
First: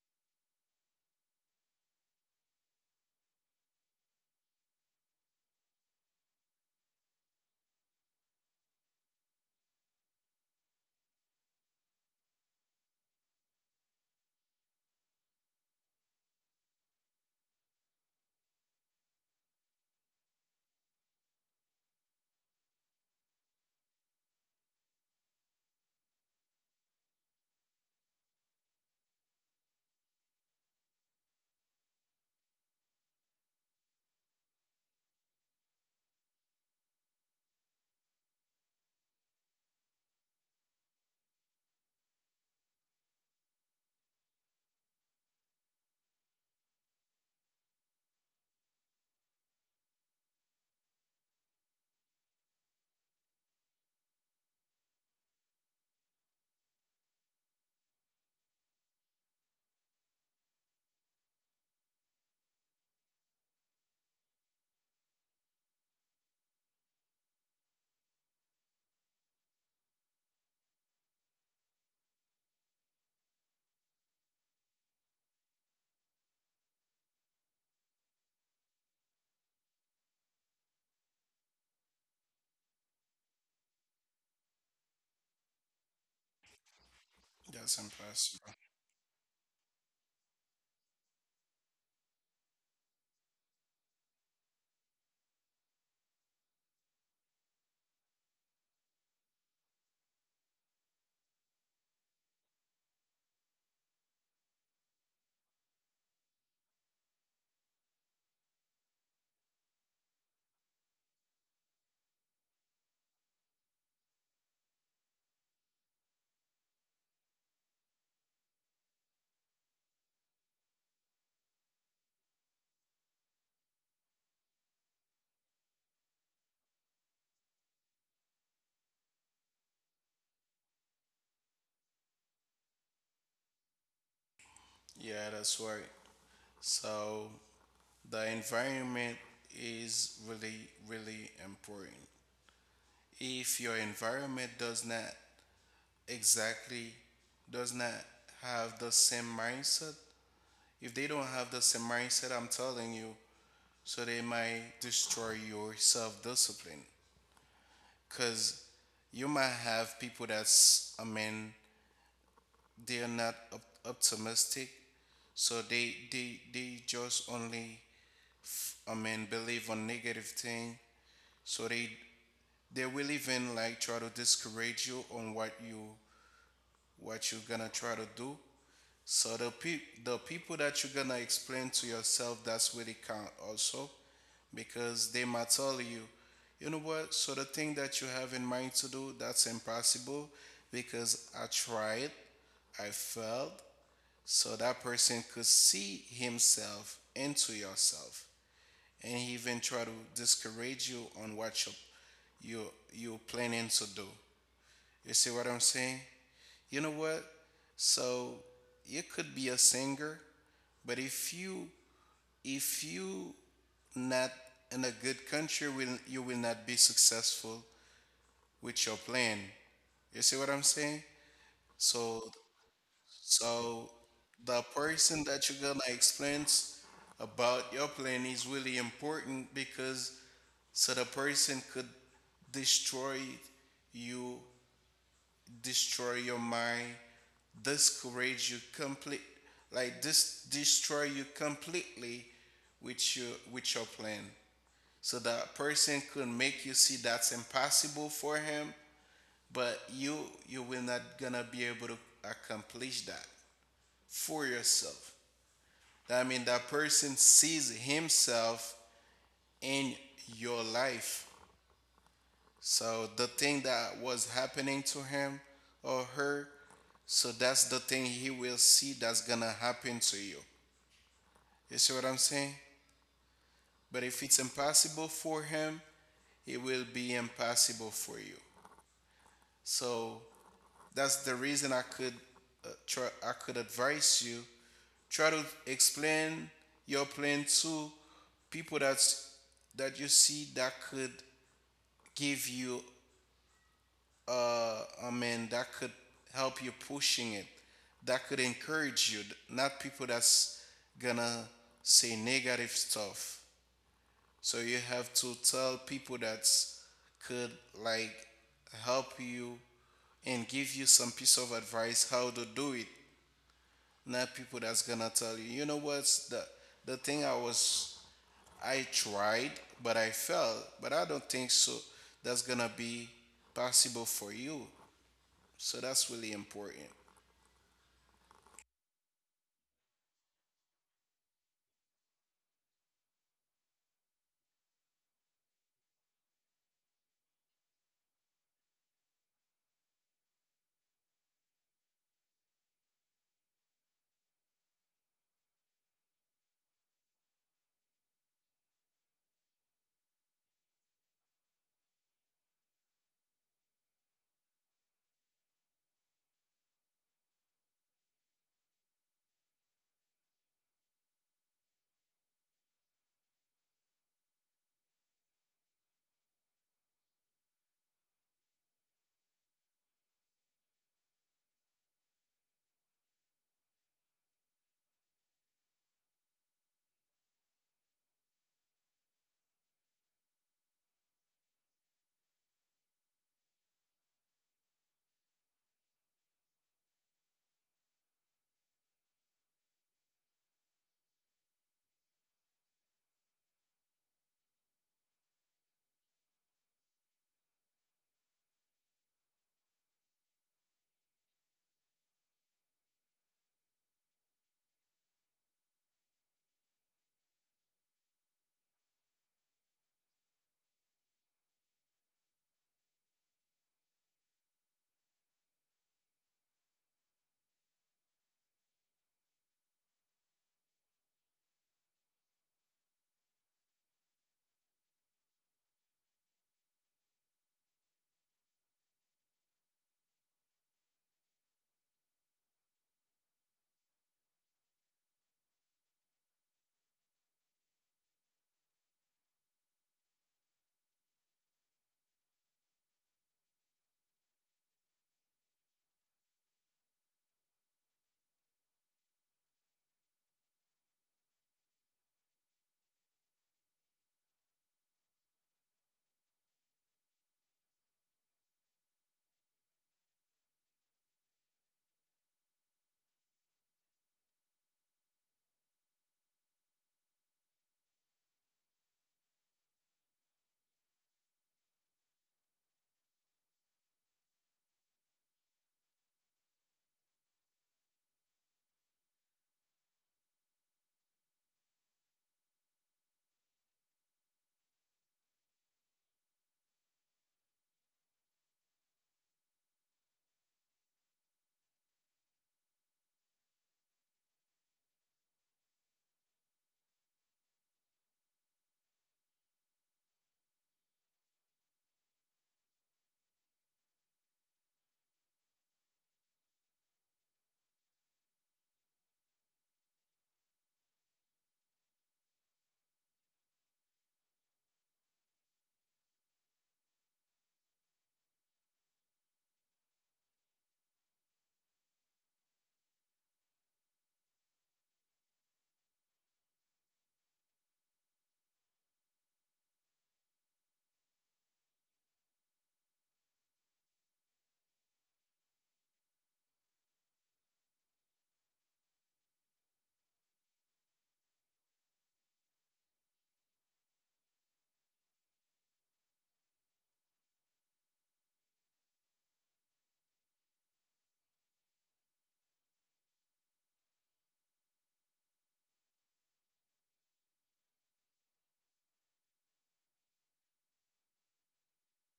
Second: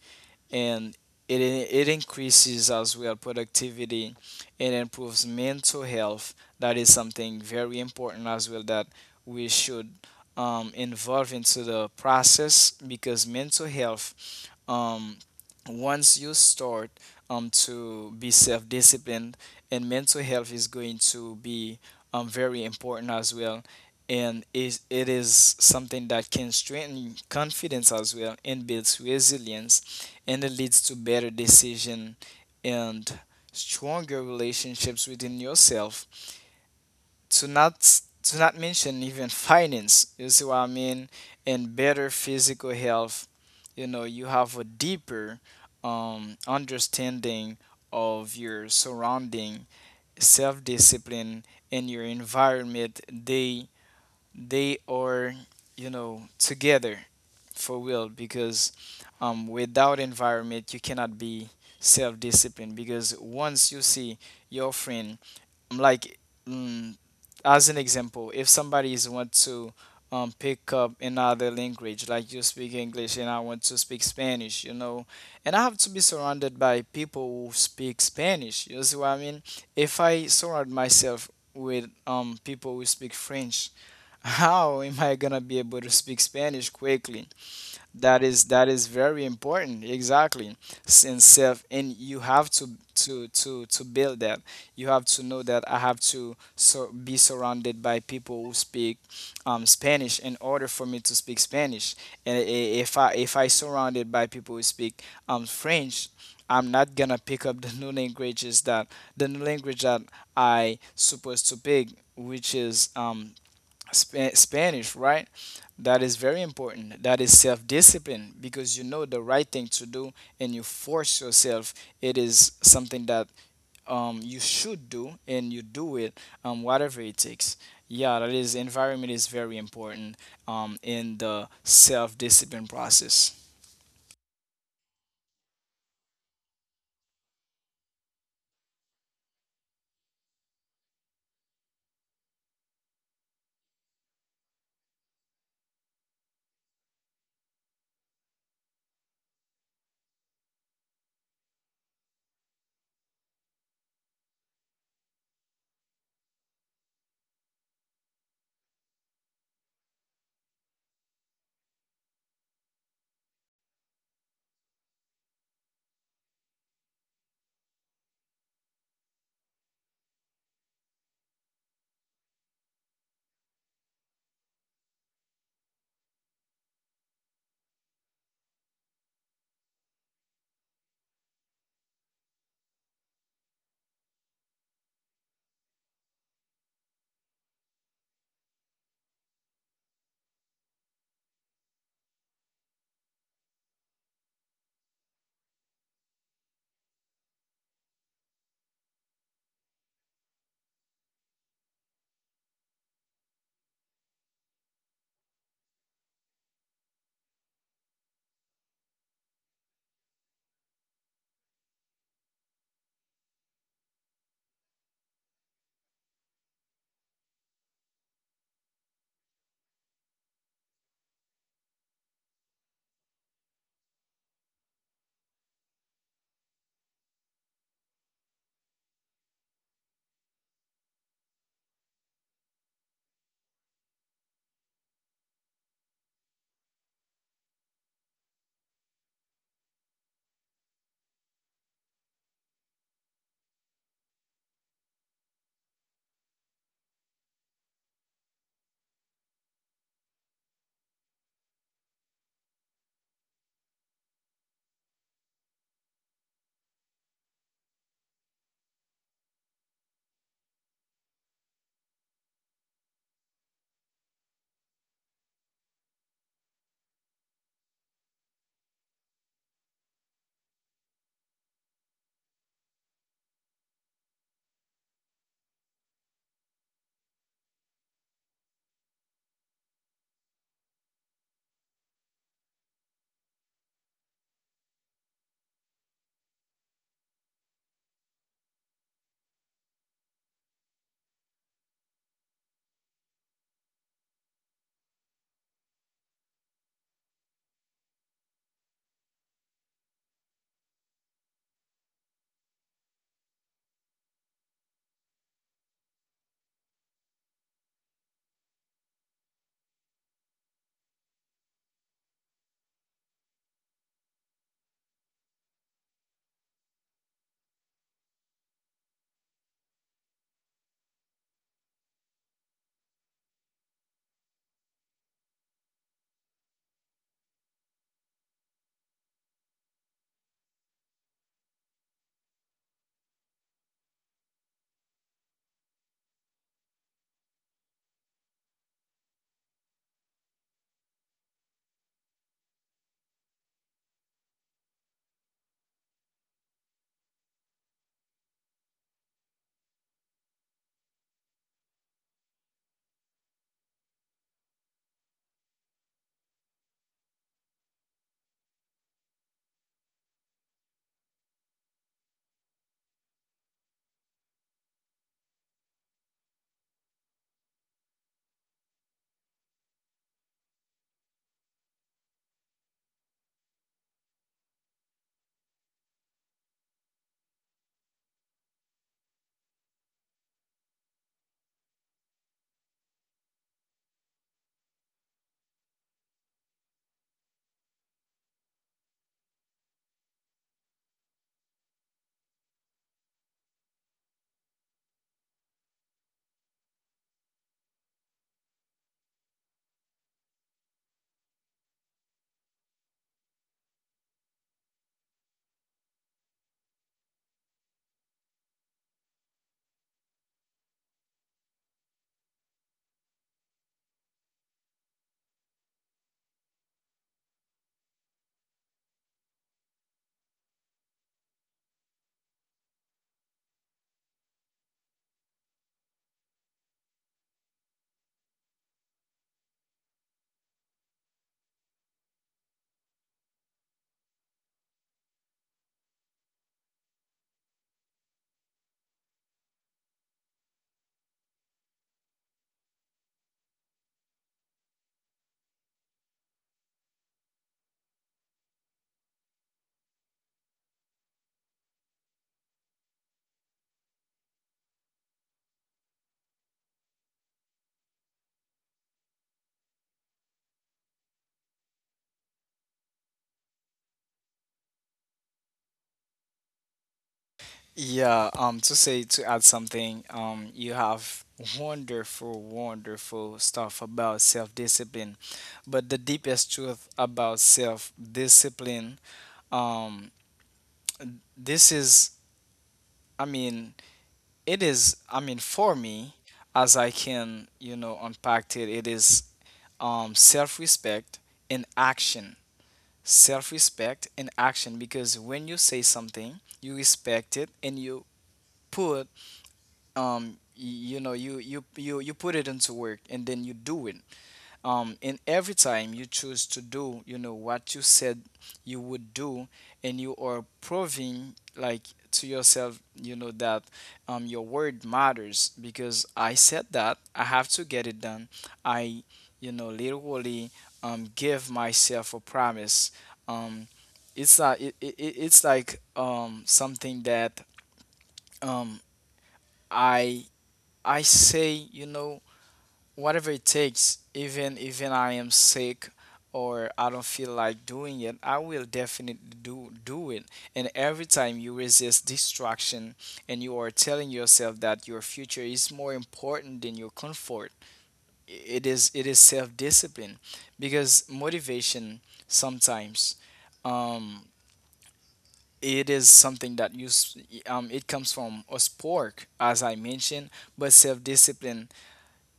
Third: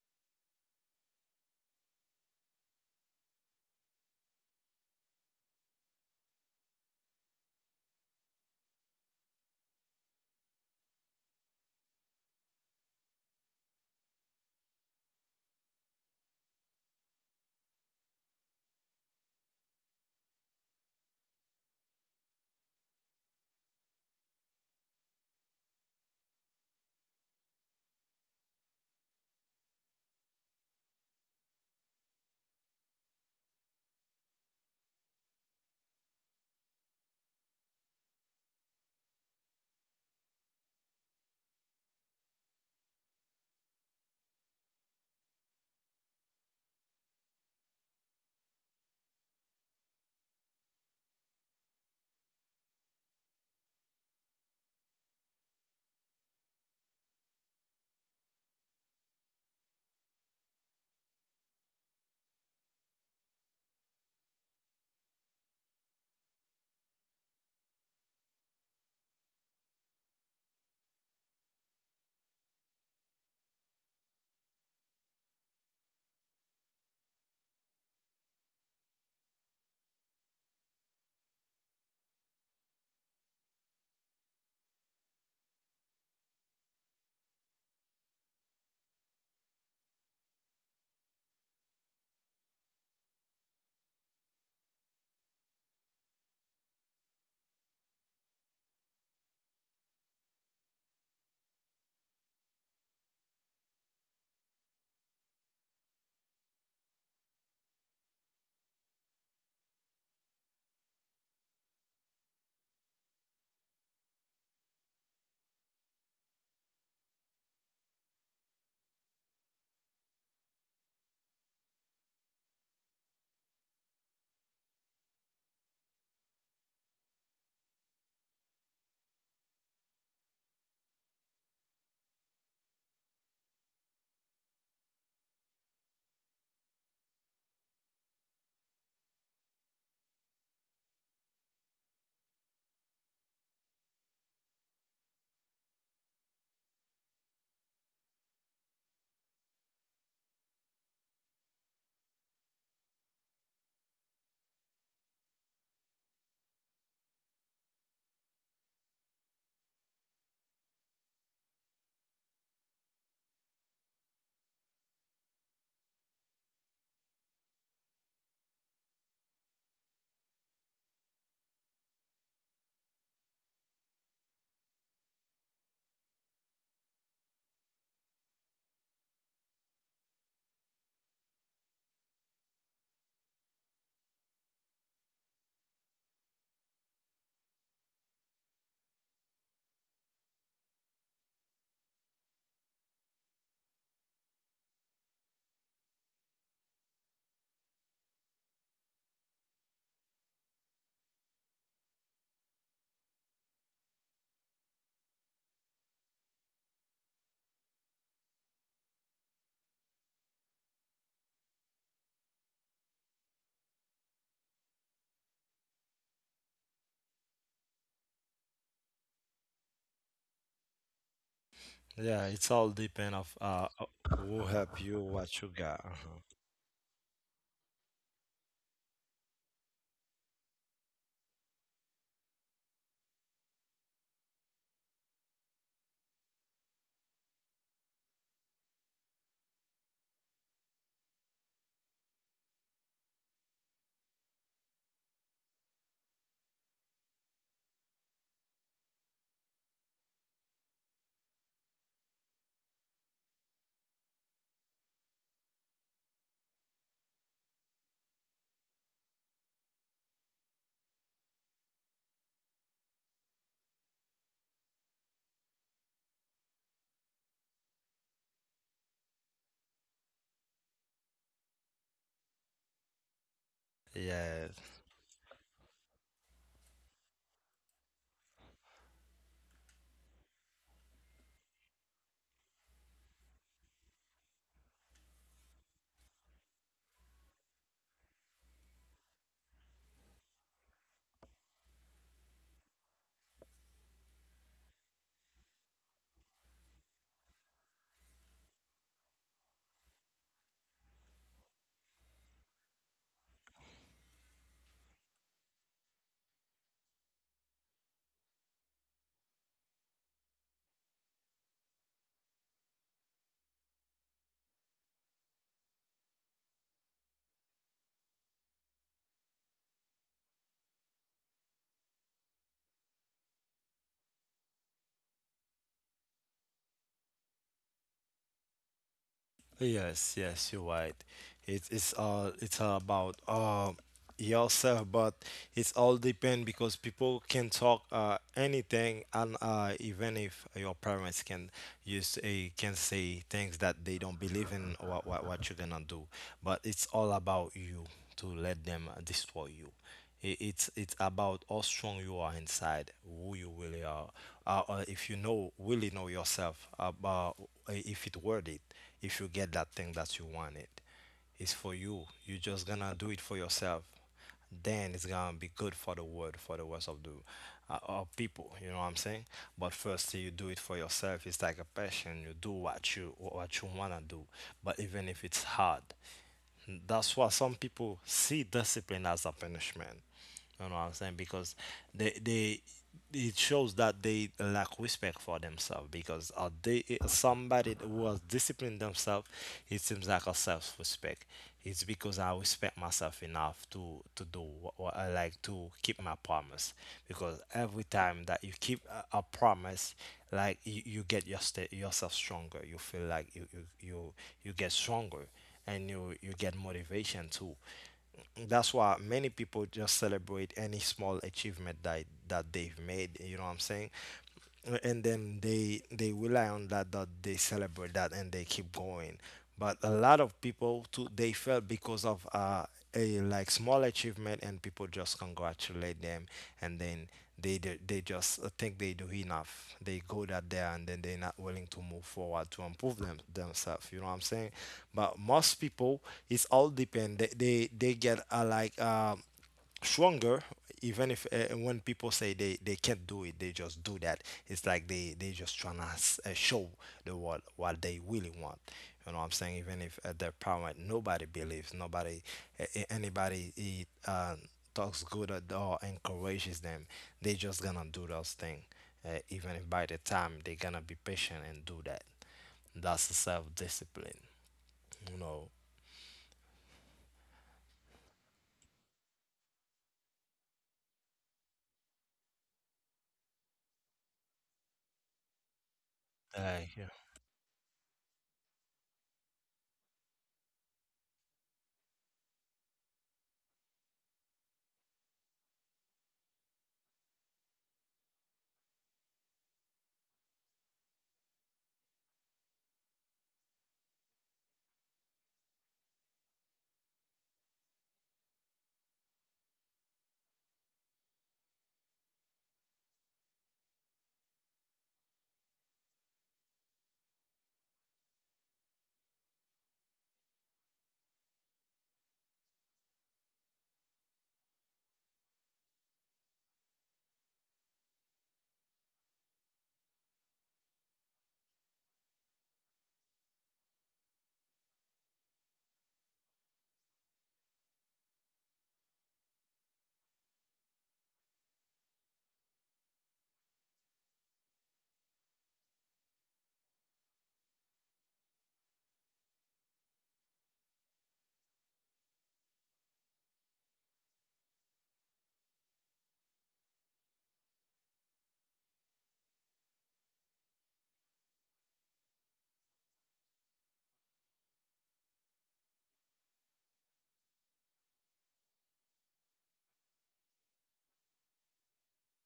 And it increases as well productivity and improves mental health. That is something very important as well, that we should involve into the process. Because mental health, um, once you start to be self-disciplined, and mental health is going to be very important as well. And is it is something that can strengthen confidence as well, and builds resilience, and it leads to better decision and stronger relationships within yourself, to not mention even finance, you see what I mean? And better physical health, you know, you have a deeper understanding of your surrounding. Self-discipline and your environment, they are, you know, together, for real. Because without environment, you cannot be self-disciplined. Because once you see your friend like, mm, as an example, if somebody is want to pick up another language, like you speak English and I want to speak Spanish, you know, and I have to be surrounded by people who speak Spanish, you see what I mean? If I surround myself with people who speak French, (laughs) how am I gonna be able to speak Spanish quickly? That's That is, impossible. that is very important. Exactly. And self, and you have to to build that. You have to know that I have to so be surrounded by people who speak Spanish in order for me to speak Spanish. And if I, if I surrounded by people who speak French, I'm not gonna pick up (laughs) the new language that I supposed to pick, which is Spanish, right? That is very important. That is self discipline, because you know the right thing to do, and you force yourself. It is something that you should do, and you do it, whatever it takes. Yeah, that is, environment is very important in the self discipline process. Yeah, that's right. So the environment is really, really important. If your environment does not exactly, does not have the same mindset, if they don't have the same mindset, I'm telling you, so they might destroy your self discipline. Because you might have people that's, they're not optimistic, so they just only, believe on negative thing. So they will even like try to discourage you on what you what you're gonna try to do. So the people that you're gonna explain to yourself that's really count also, because they might tell you, you know what, so the thing that you have in mind to do, that's impossible because I tried, I failed. So that person could see himself into yourself and he even try to discourage you on what you you're planning to do. You see what I'm saying? You know what? So you could be a singer, but if you not in a good country, will you will not be successful with your plan. You see what I'm saying? Yeah, So it's all depend of so who the help you, person what that you you're gonna got. Uh-huh. About your plan is really important because so the person could destroy you, destroy your mind, discourage you complete, like this, destroy you completely with your with your plan. So that person could make you see that's impossible for him, but you will not gonna be able to accomplish that for yourself. I mean that person sees himself in your life. So the thing that was happening to him or her, so that's the thing he will see that's gonna happen to you. You see what I'm saying? But if it's Yeah. impossible for him, it will be impossible for you. So that's the reason I could I could advise you try to explain your plan to people that that you see that could give you that could help you pushing it, that could encourage you, not people that's gonna say negative stuff. So you have to tell people that could like help you and give you some piece of advice how to do it. Not people that's gonna tell you, you know what's the thing I was I tried but I failed, but I don't think so. That's gonna be possible for you. So that's really important. Yes, yes, you're right. It's all it's all about yourself, but it's all depend because people can talk anything and even if your parents can use a can say things that they don't believe in or what you're gonna do, but it's all about you to let them destroy you. It's about how strong you are inside, who you really are. If you know really know yourself about if it worth it, if you get that thing that you wanted, it's for you. You're just gonna do it for yourself. Then it's gonna be good for the world, for the rest of the of people. You know what I'm saying? But first, you do it for yourself. It's like a passion. You do what you wanna do. But even if it's hard. That's why some people see discipline as a punishment. You know what I'm saying? Because they it shows that they lack respect for themselves because they somebody who has disciplined themselves, it seems like a self-respect. It's because I respect myself enough to do what I like to keep my promise. Because every time that you keep a promise, like you get your sta yourself stronger. You feel like you get stronger and you get motivation too. That's why many people just celebrate any small achievement that they've made. You know what I'm saying? And then they rely on that they celebrate that and they keep going, but a lot of people too they fell because of a like small achievement, and people just congratulate them, and then they just think they do enough, they go that there, and then they're not willing to move forward to improve themselves. You know what I'm saying? But most people, it's all depend they get stronger. Even if when people say they can't do it, they just do that. It's like they just trying to show the world what they really want. You know what I'm saying? Even if at their power nobody believes, nobody anybody talks good at all, encourages them, they just gonna do those things. Even if by the time they gonna be patient and do that, that's the self-discipline, you know. Yeah, to say, to add something, you have wonderful, wonderful stuff about self-discipline. But the deepest truth Yeah. about self-discipline, um, this is, I mean, it is, I mean, for me, as I can, you know, unpack it, it is self-respect in action. Self-respect in action, because when you say something, you respect it, and you put you know, you put it into work, and then you do it. And every time you choose to do, you know, what you said you would do, and you are proving, like, to yourself, you know, that your word matters, because I said that I have to get it done. I, you know, literally give myself a promise. um it's not it's like something that um I. I say, you know, whatever it takes, even, I am sick or I don't feel like doing it, I will definitely do it. And every time you resist distraction, and you are telling yourself that your future is more important than your comfort, it is, it is self-discipline. Because motivation sometimes, um it is something that it comes from a spark, as I mentioned. But self-discipline,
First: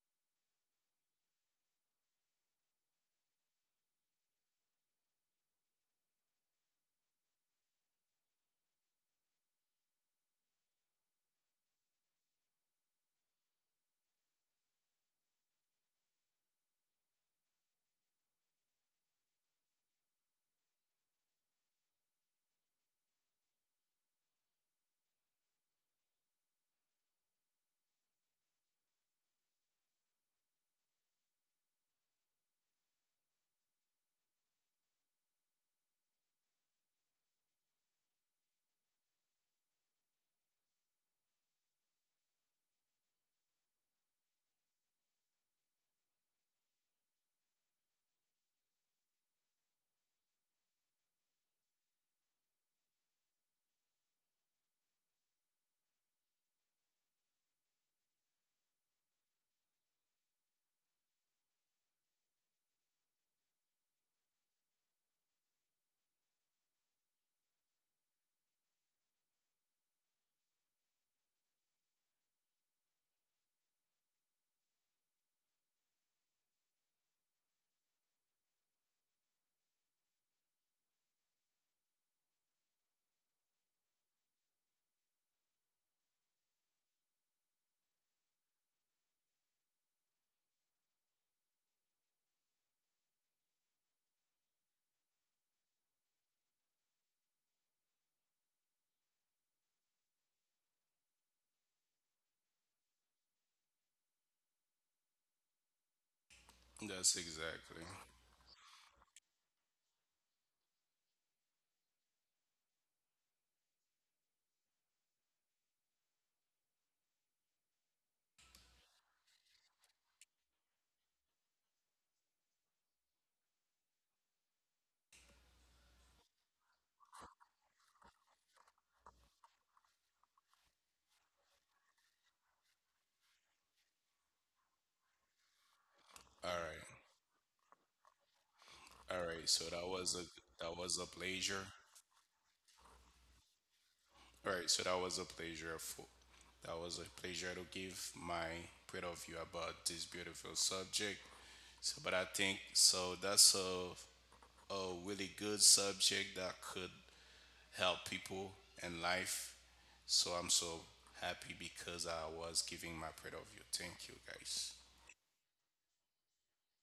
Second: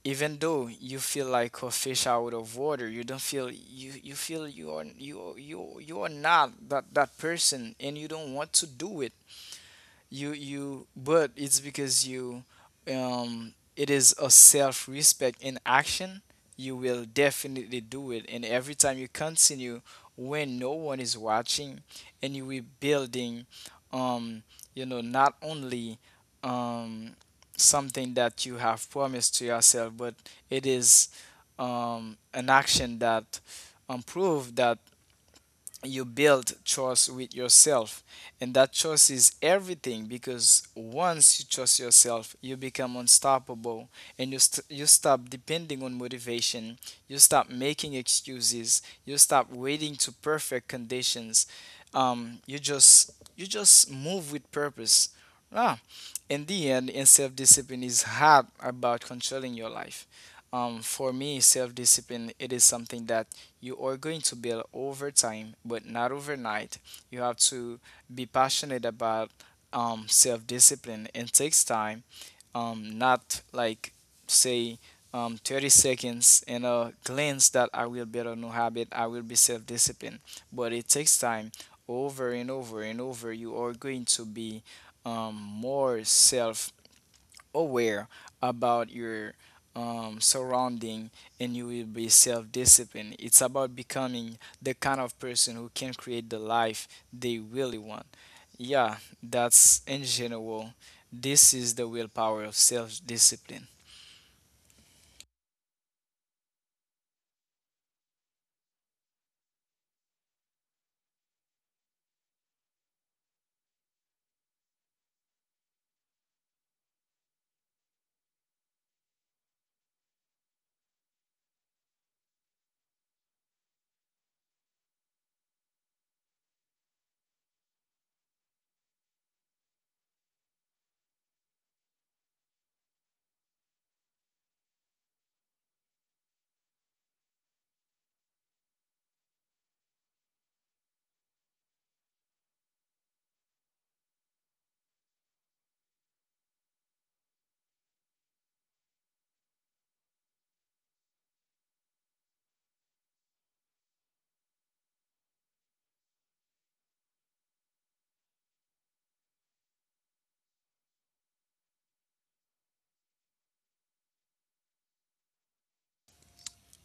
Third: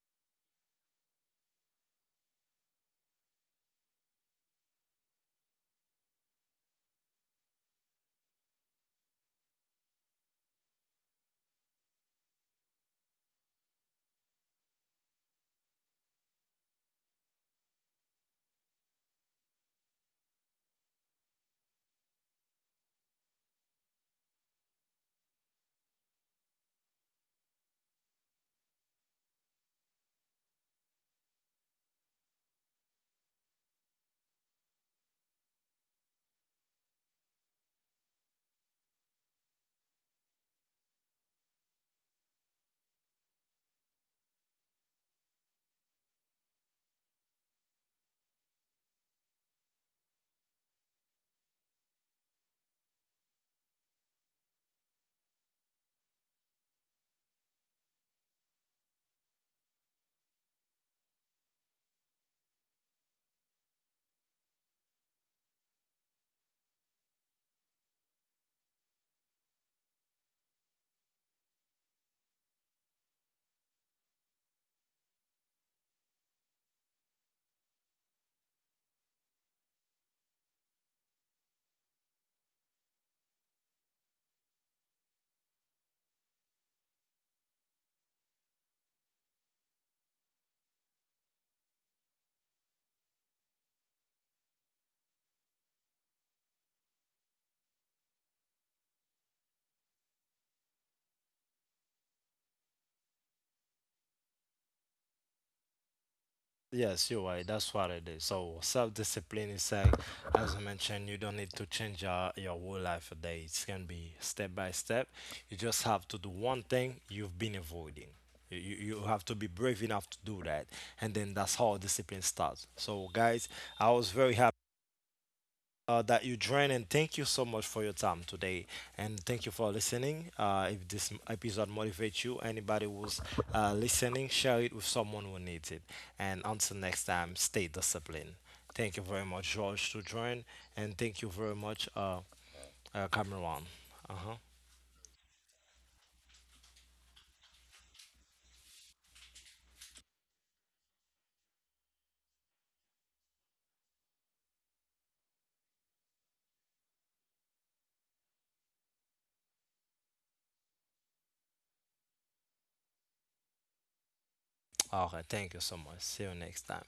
even though you feel like a fish out of water, you don't feel you you feel you are you you you are not that person and you don't want to do it, you but it's because you, it is a self-respect in action, you will definitely do it. And every time you continue when no one is watching, and you will building um you know, not only um something that you have promised to yourself, but it is an action that prove that you build trust with yourself. And that trust is everything, because once you trust yourself, you become unstoppable, and you stop depending on motivation, you stop making excuses, you stop waiting to perfect conditions. You just, you just move with purpose. Ah, in the end, and self-discipline is hard about controlling your life. For me, self-discipline, it is something that you are going to build over time, but not overnight. You have to be passionate about self-discipline. It takes time, not like, say, 30 seconds in a glance, that I will build a new habit, I will be self-disciplined. But it takes time. Over and over and over, you are going to be more self aware about your surrounding, and you will be self-disciplined. It's about becoming the kind of person who can create the life they really want. Yeah, that's in general. This is the willpower of self-discipline. Yes, That's you're right. That's exactly. what it is. So self-discipline is like, as I mentioned, you don't need to change your whole life a day. It can be step by step. You just have to do one thing you've been avoiding. You have to be brave enough to do that, and then that's how discipline starts. So, guys, I was very happy that you join, and thank you so much for your time today. And thank you for listening. If this episode motivates you, anybody who's listening, share it with someone who needs it. And All until right. next time, stay disciplined. Thank you very All much, right. So George, to join, that and was a thank you very pleasure. much, Cameron. Uh-huh. All right. So that was a pleasure for that was a pleasure to give my point of view about this beautiful subject. So, but I think so that's a really good subject that could help people in life. So I'm so happy because I was giving my point of view. Thank you, guys. Okay, thank you so much. See you next time.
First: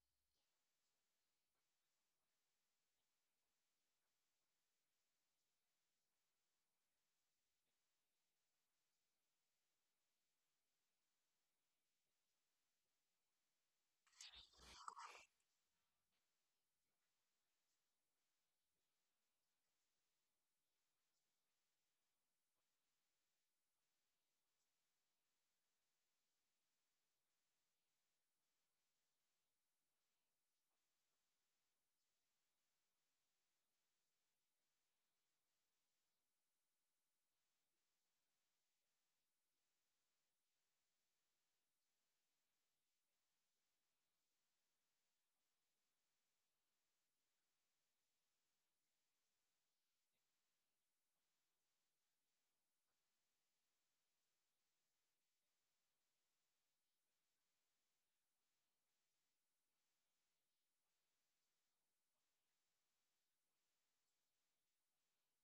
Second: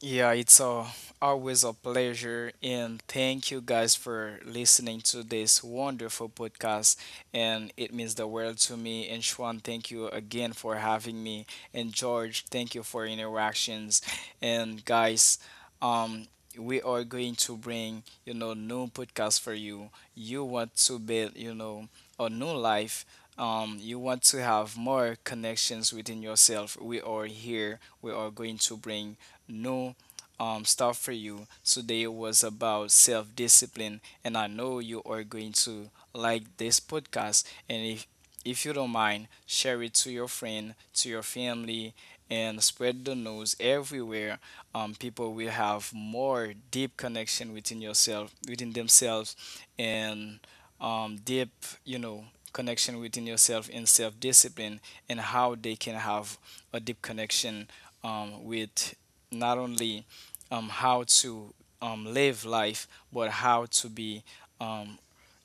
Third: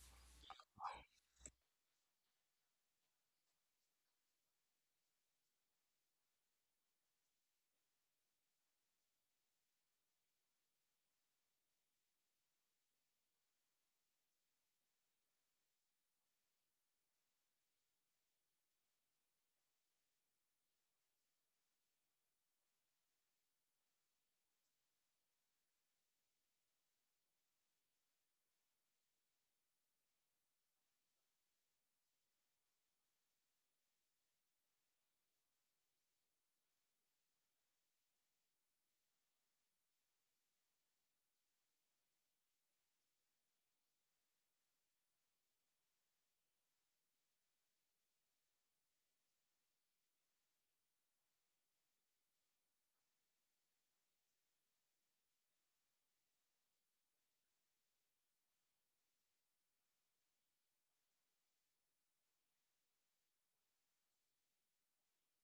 Yeah, it's a always a pleasure, and thank you guys for listening to this wonderful podcast. And it means the world to me. And Schwan, thank you again for having me. And George, thank you for interactions. And guys, um, we are going to bring, you know, new podcast for you. You want to build, you know, a new life. You want to have more connections within yourself. We are here. We are going to bring new stuff for you. Today was about self discipline, and I know you are going to like this podcast. And if you don't mind, share it to your friend, to your family, and spread the news everywhere. People will have more deep connection within yourself, within themselves, and deep, you know, connection within yourself and self-discipline, and how they can have a deep connection with not only how to live life, but how to be, um,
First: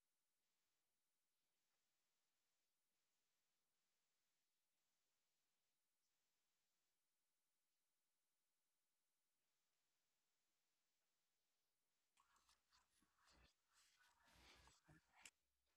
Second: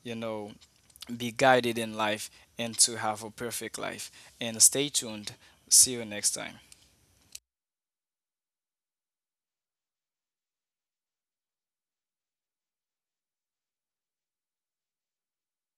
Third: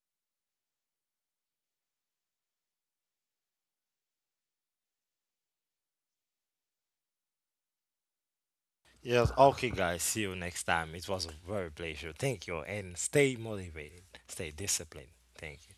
you know, be guided in life, and to have a perfect life. And stay tuned. See you next time. Yes, okay, guys. See you next time. It was a very pleasure. Thank you, and stay motivated, stay disciplined. Thank you.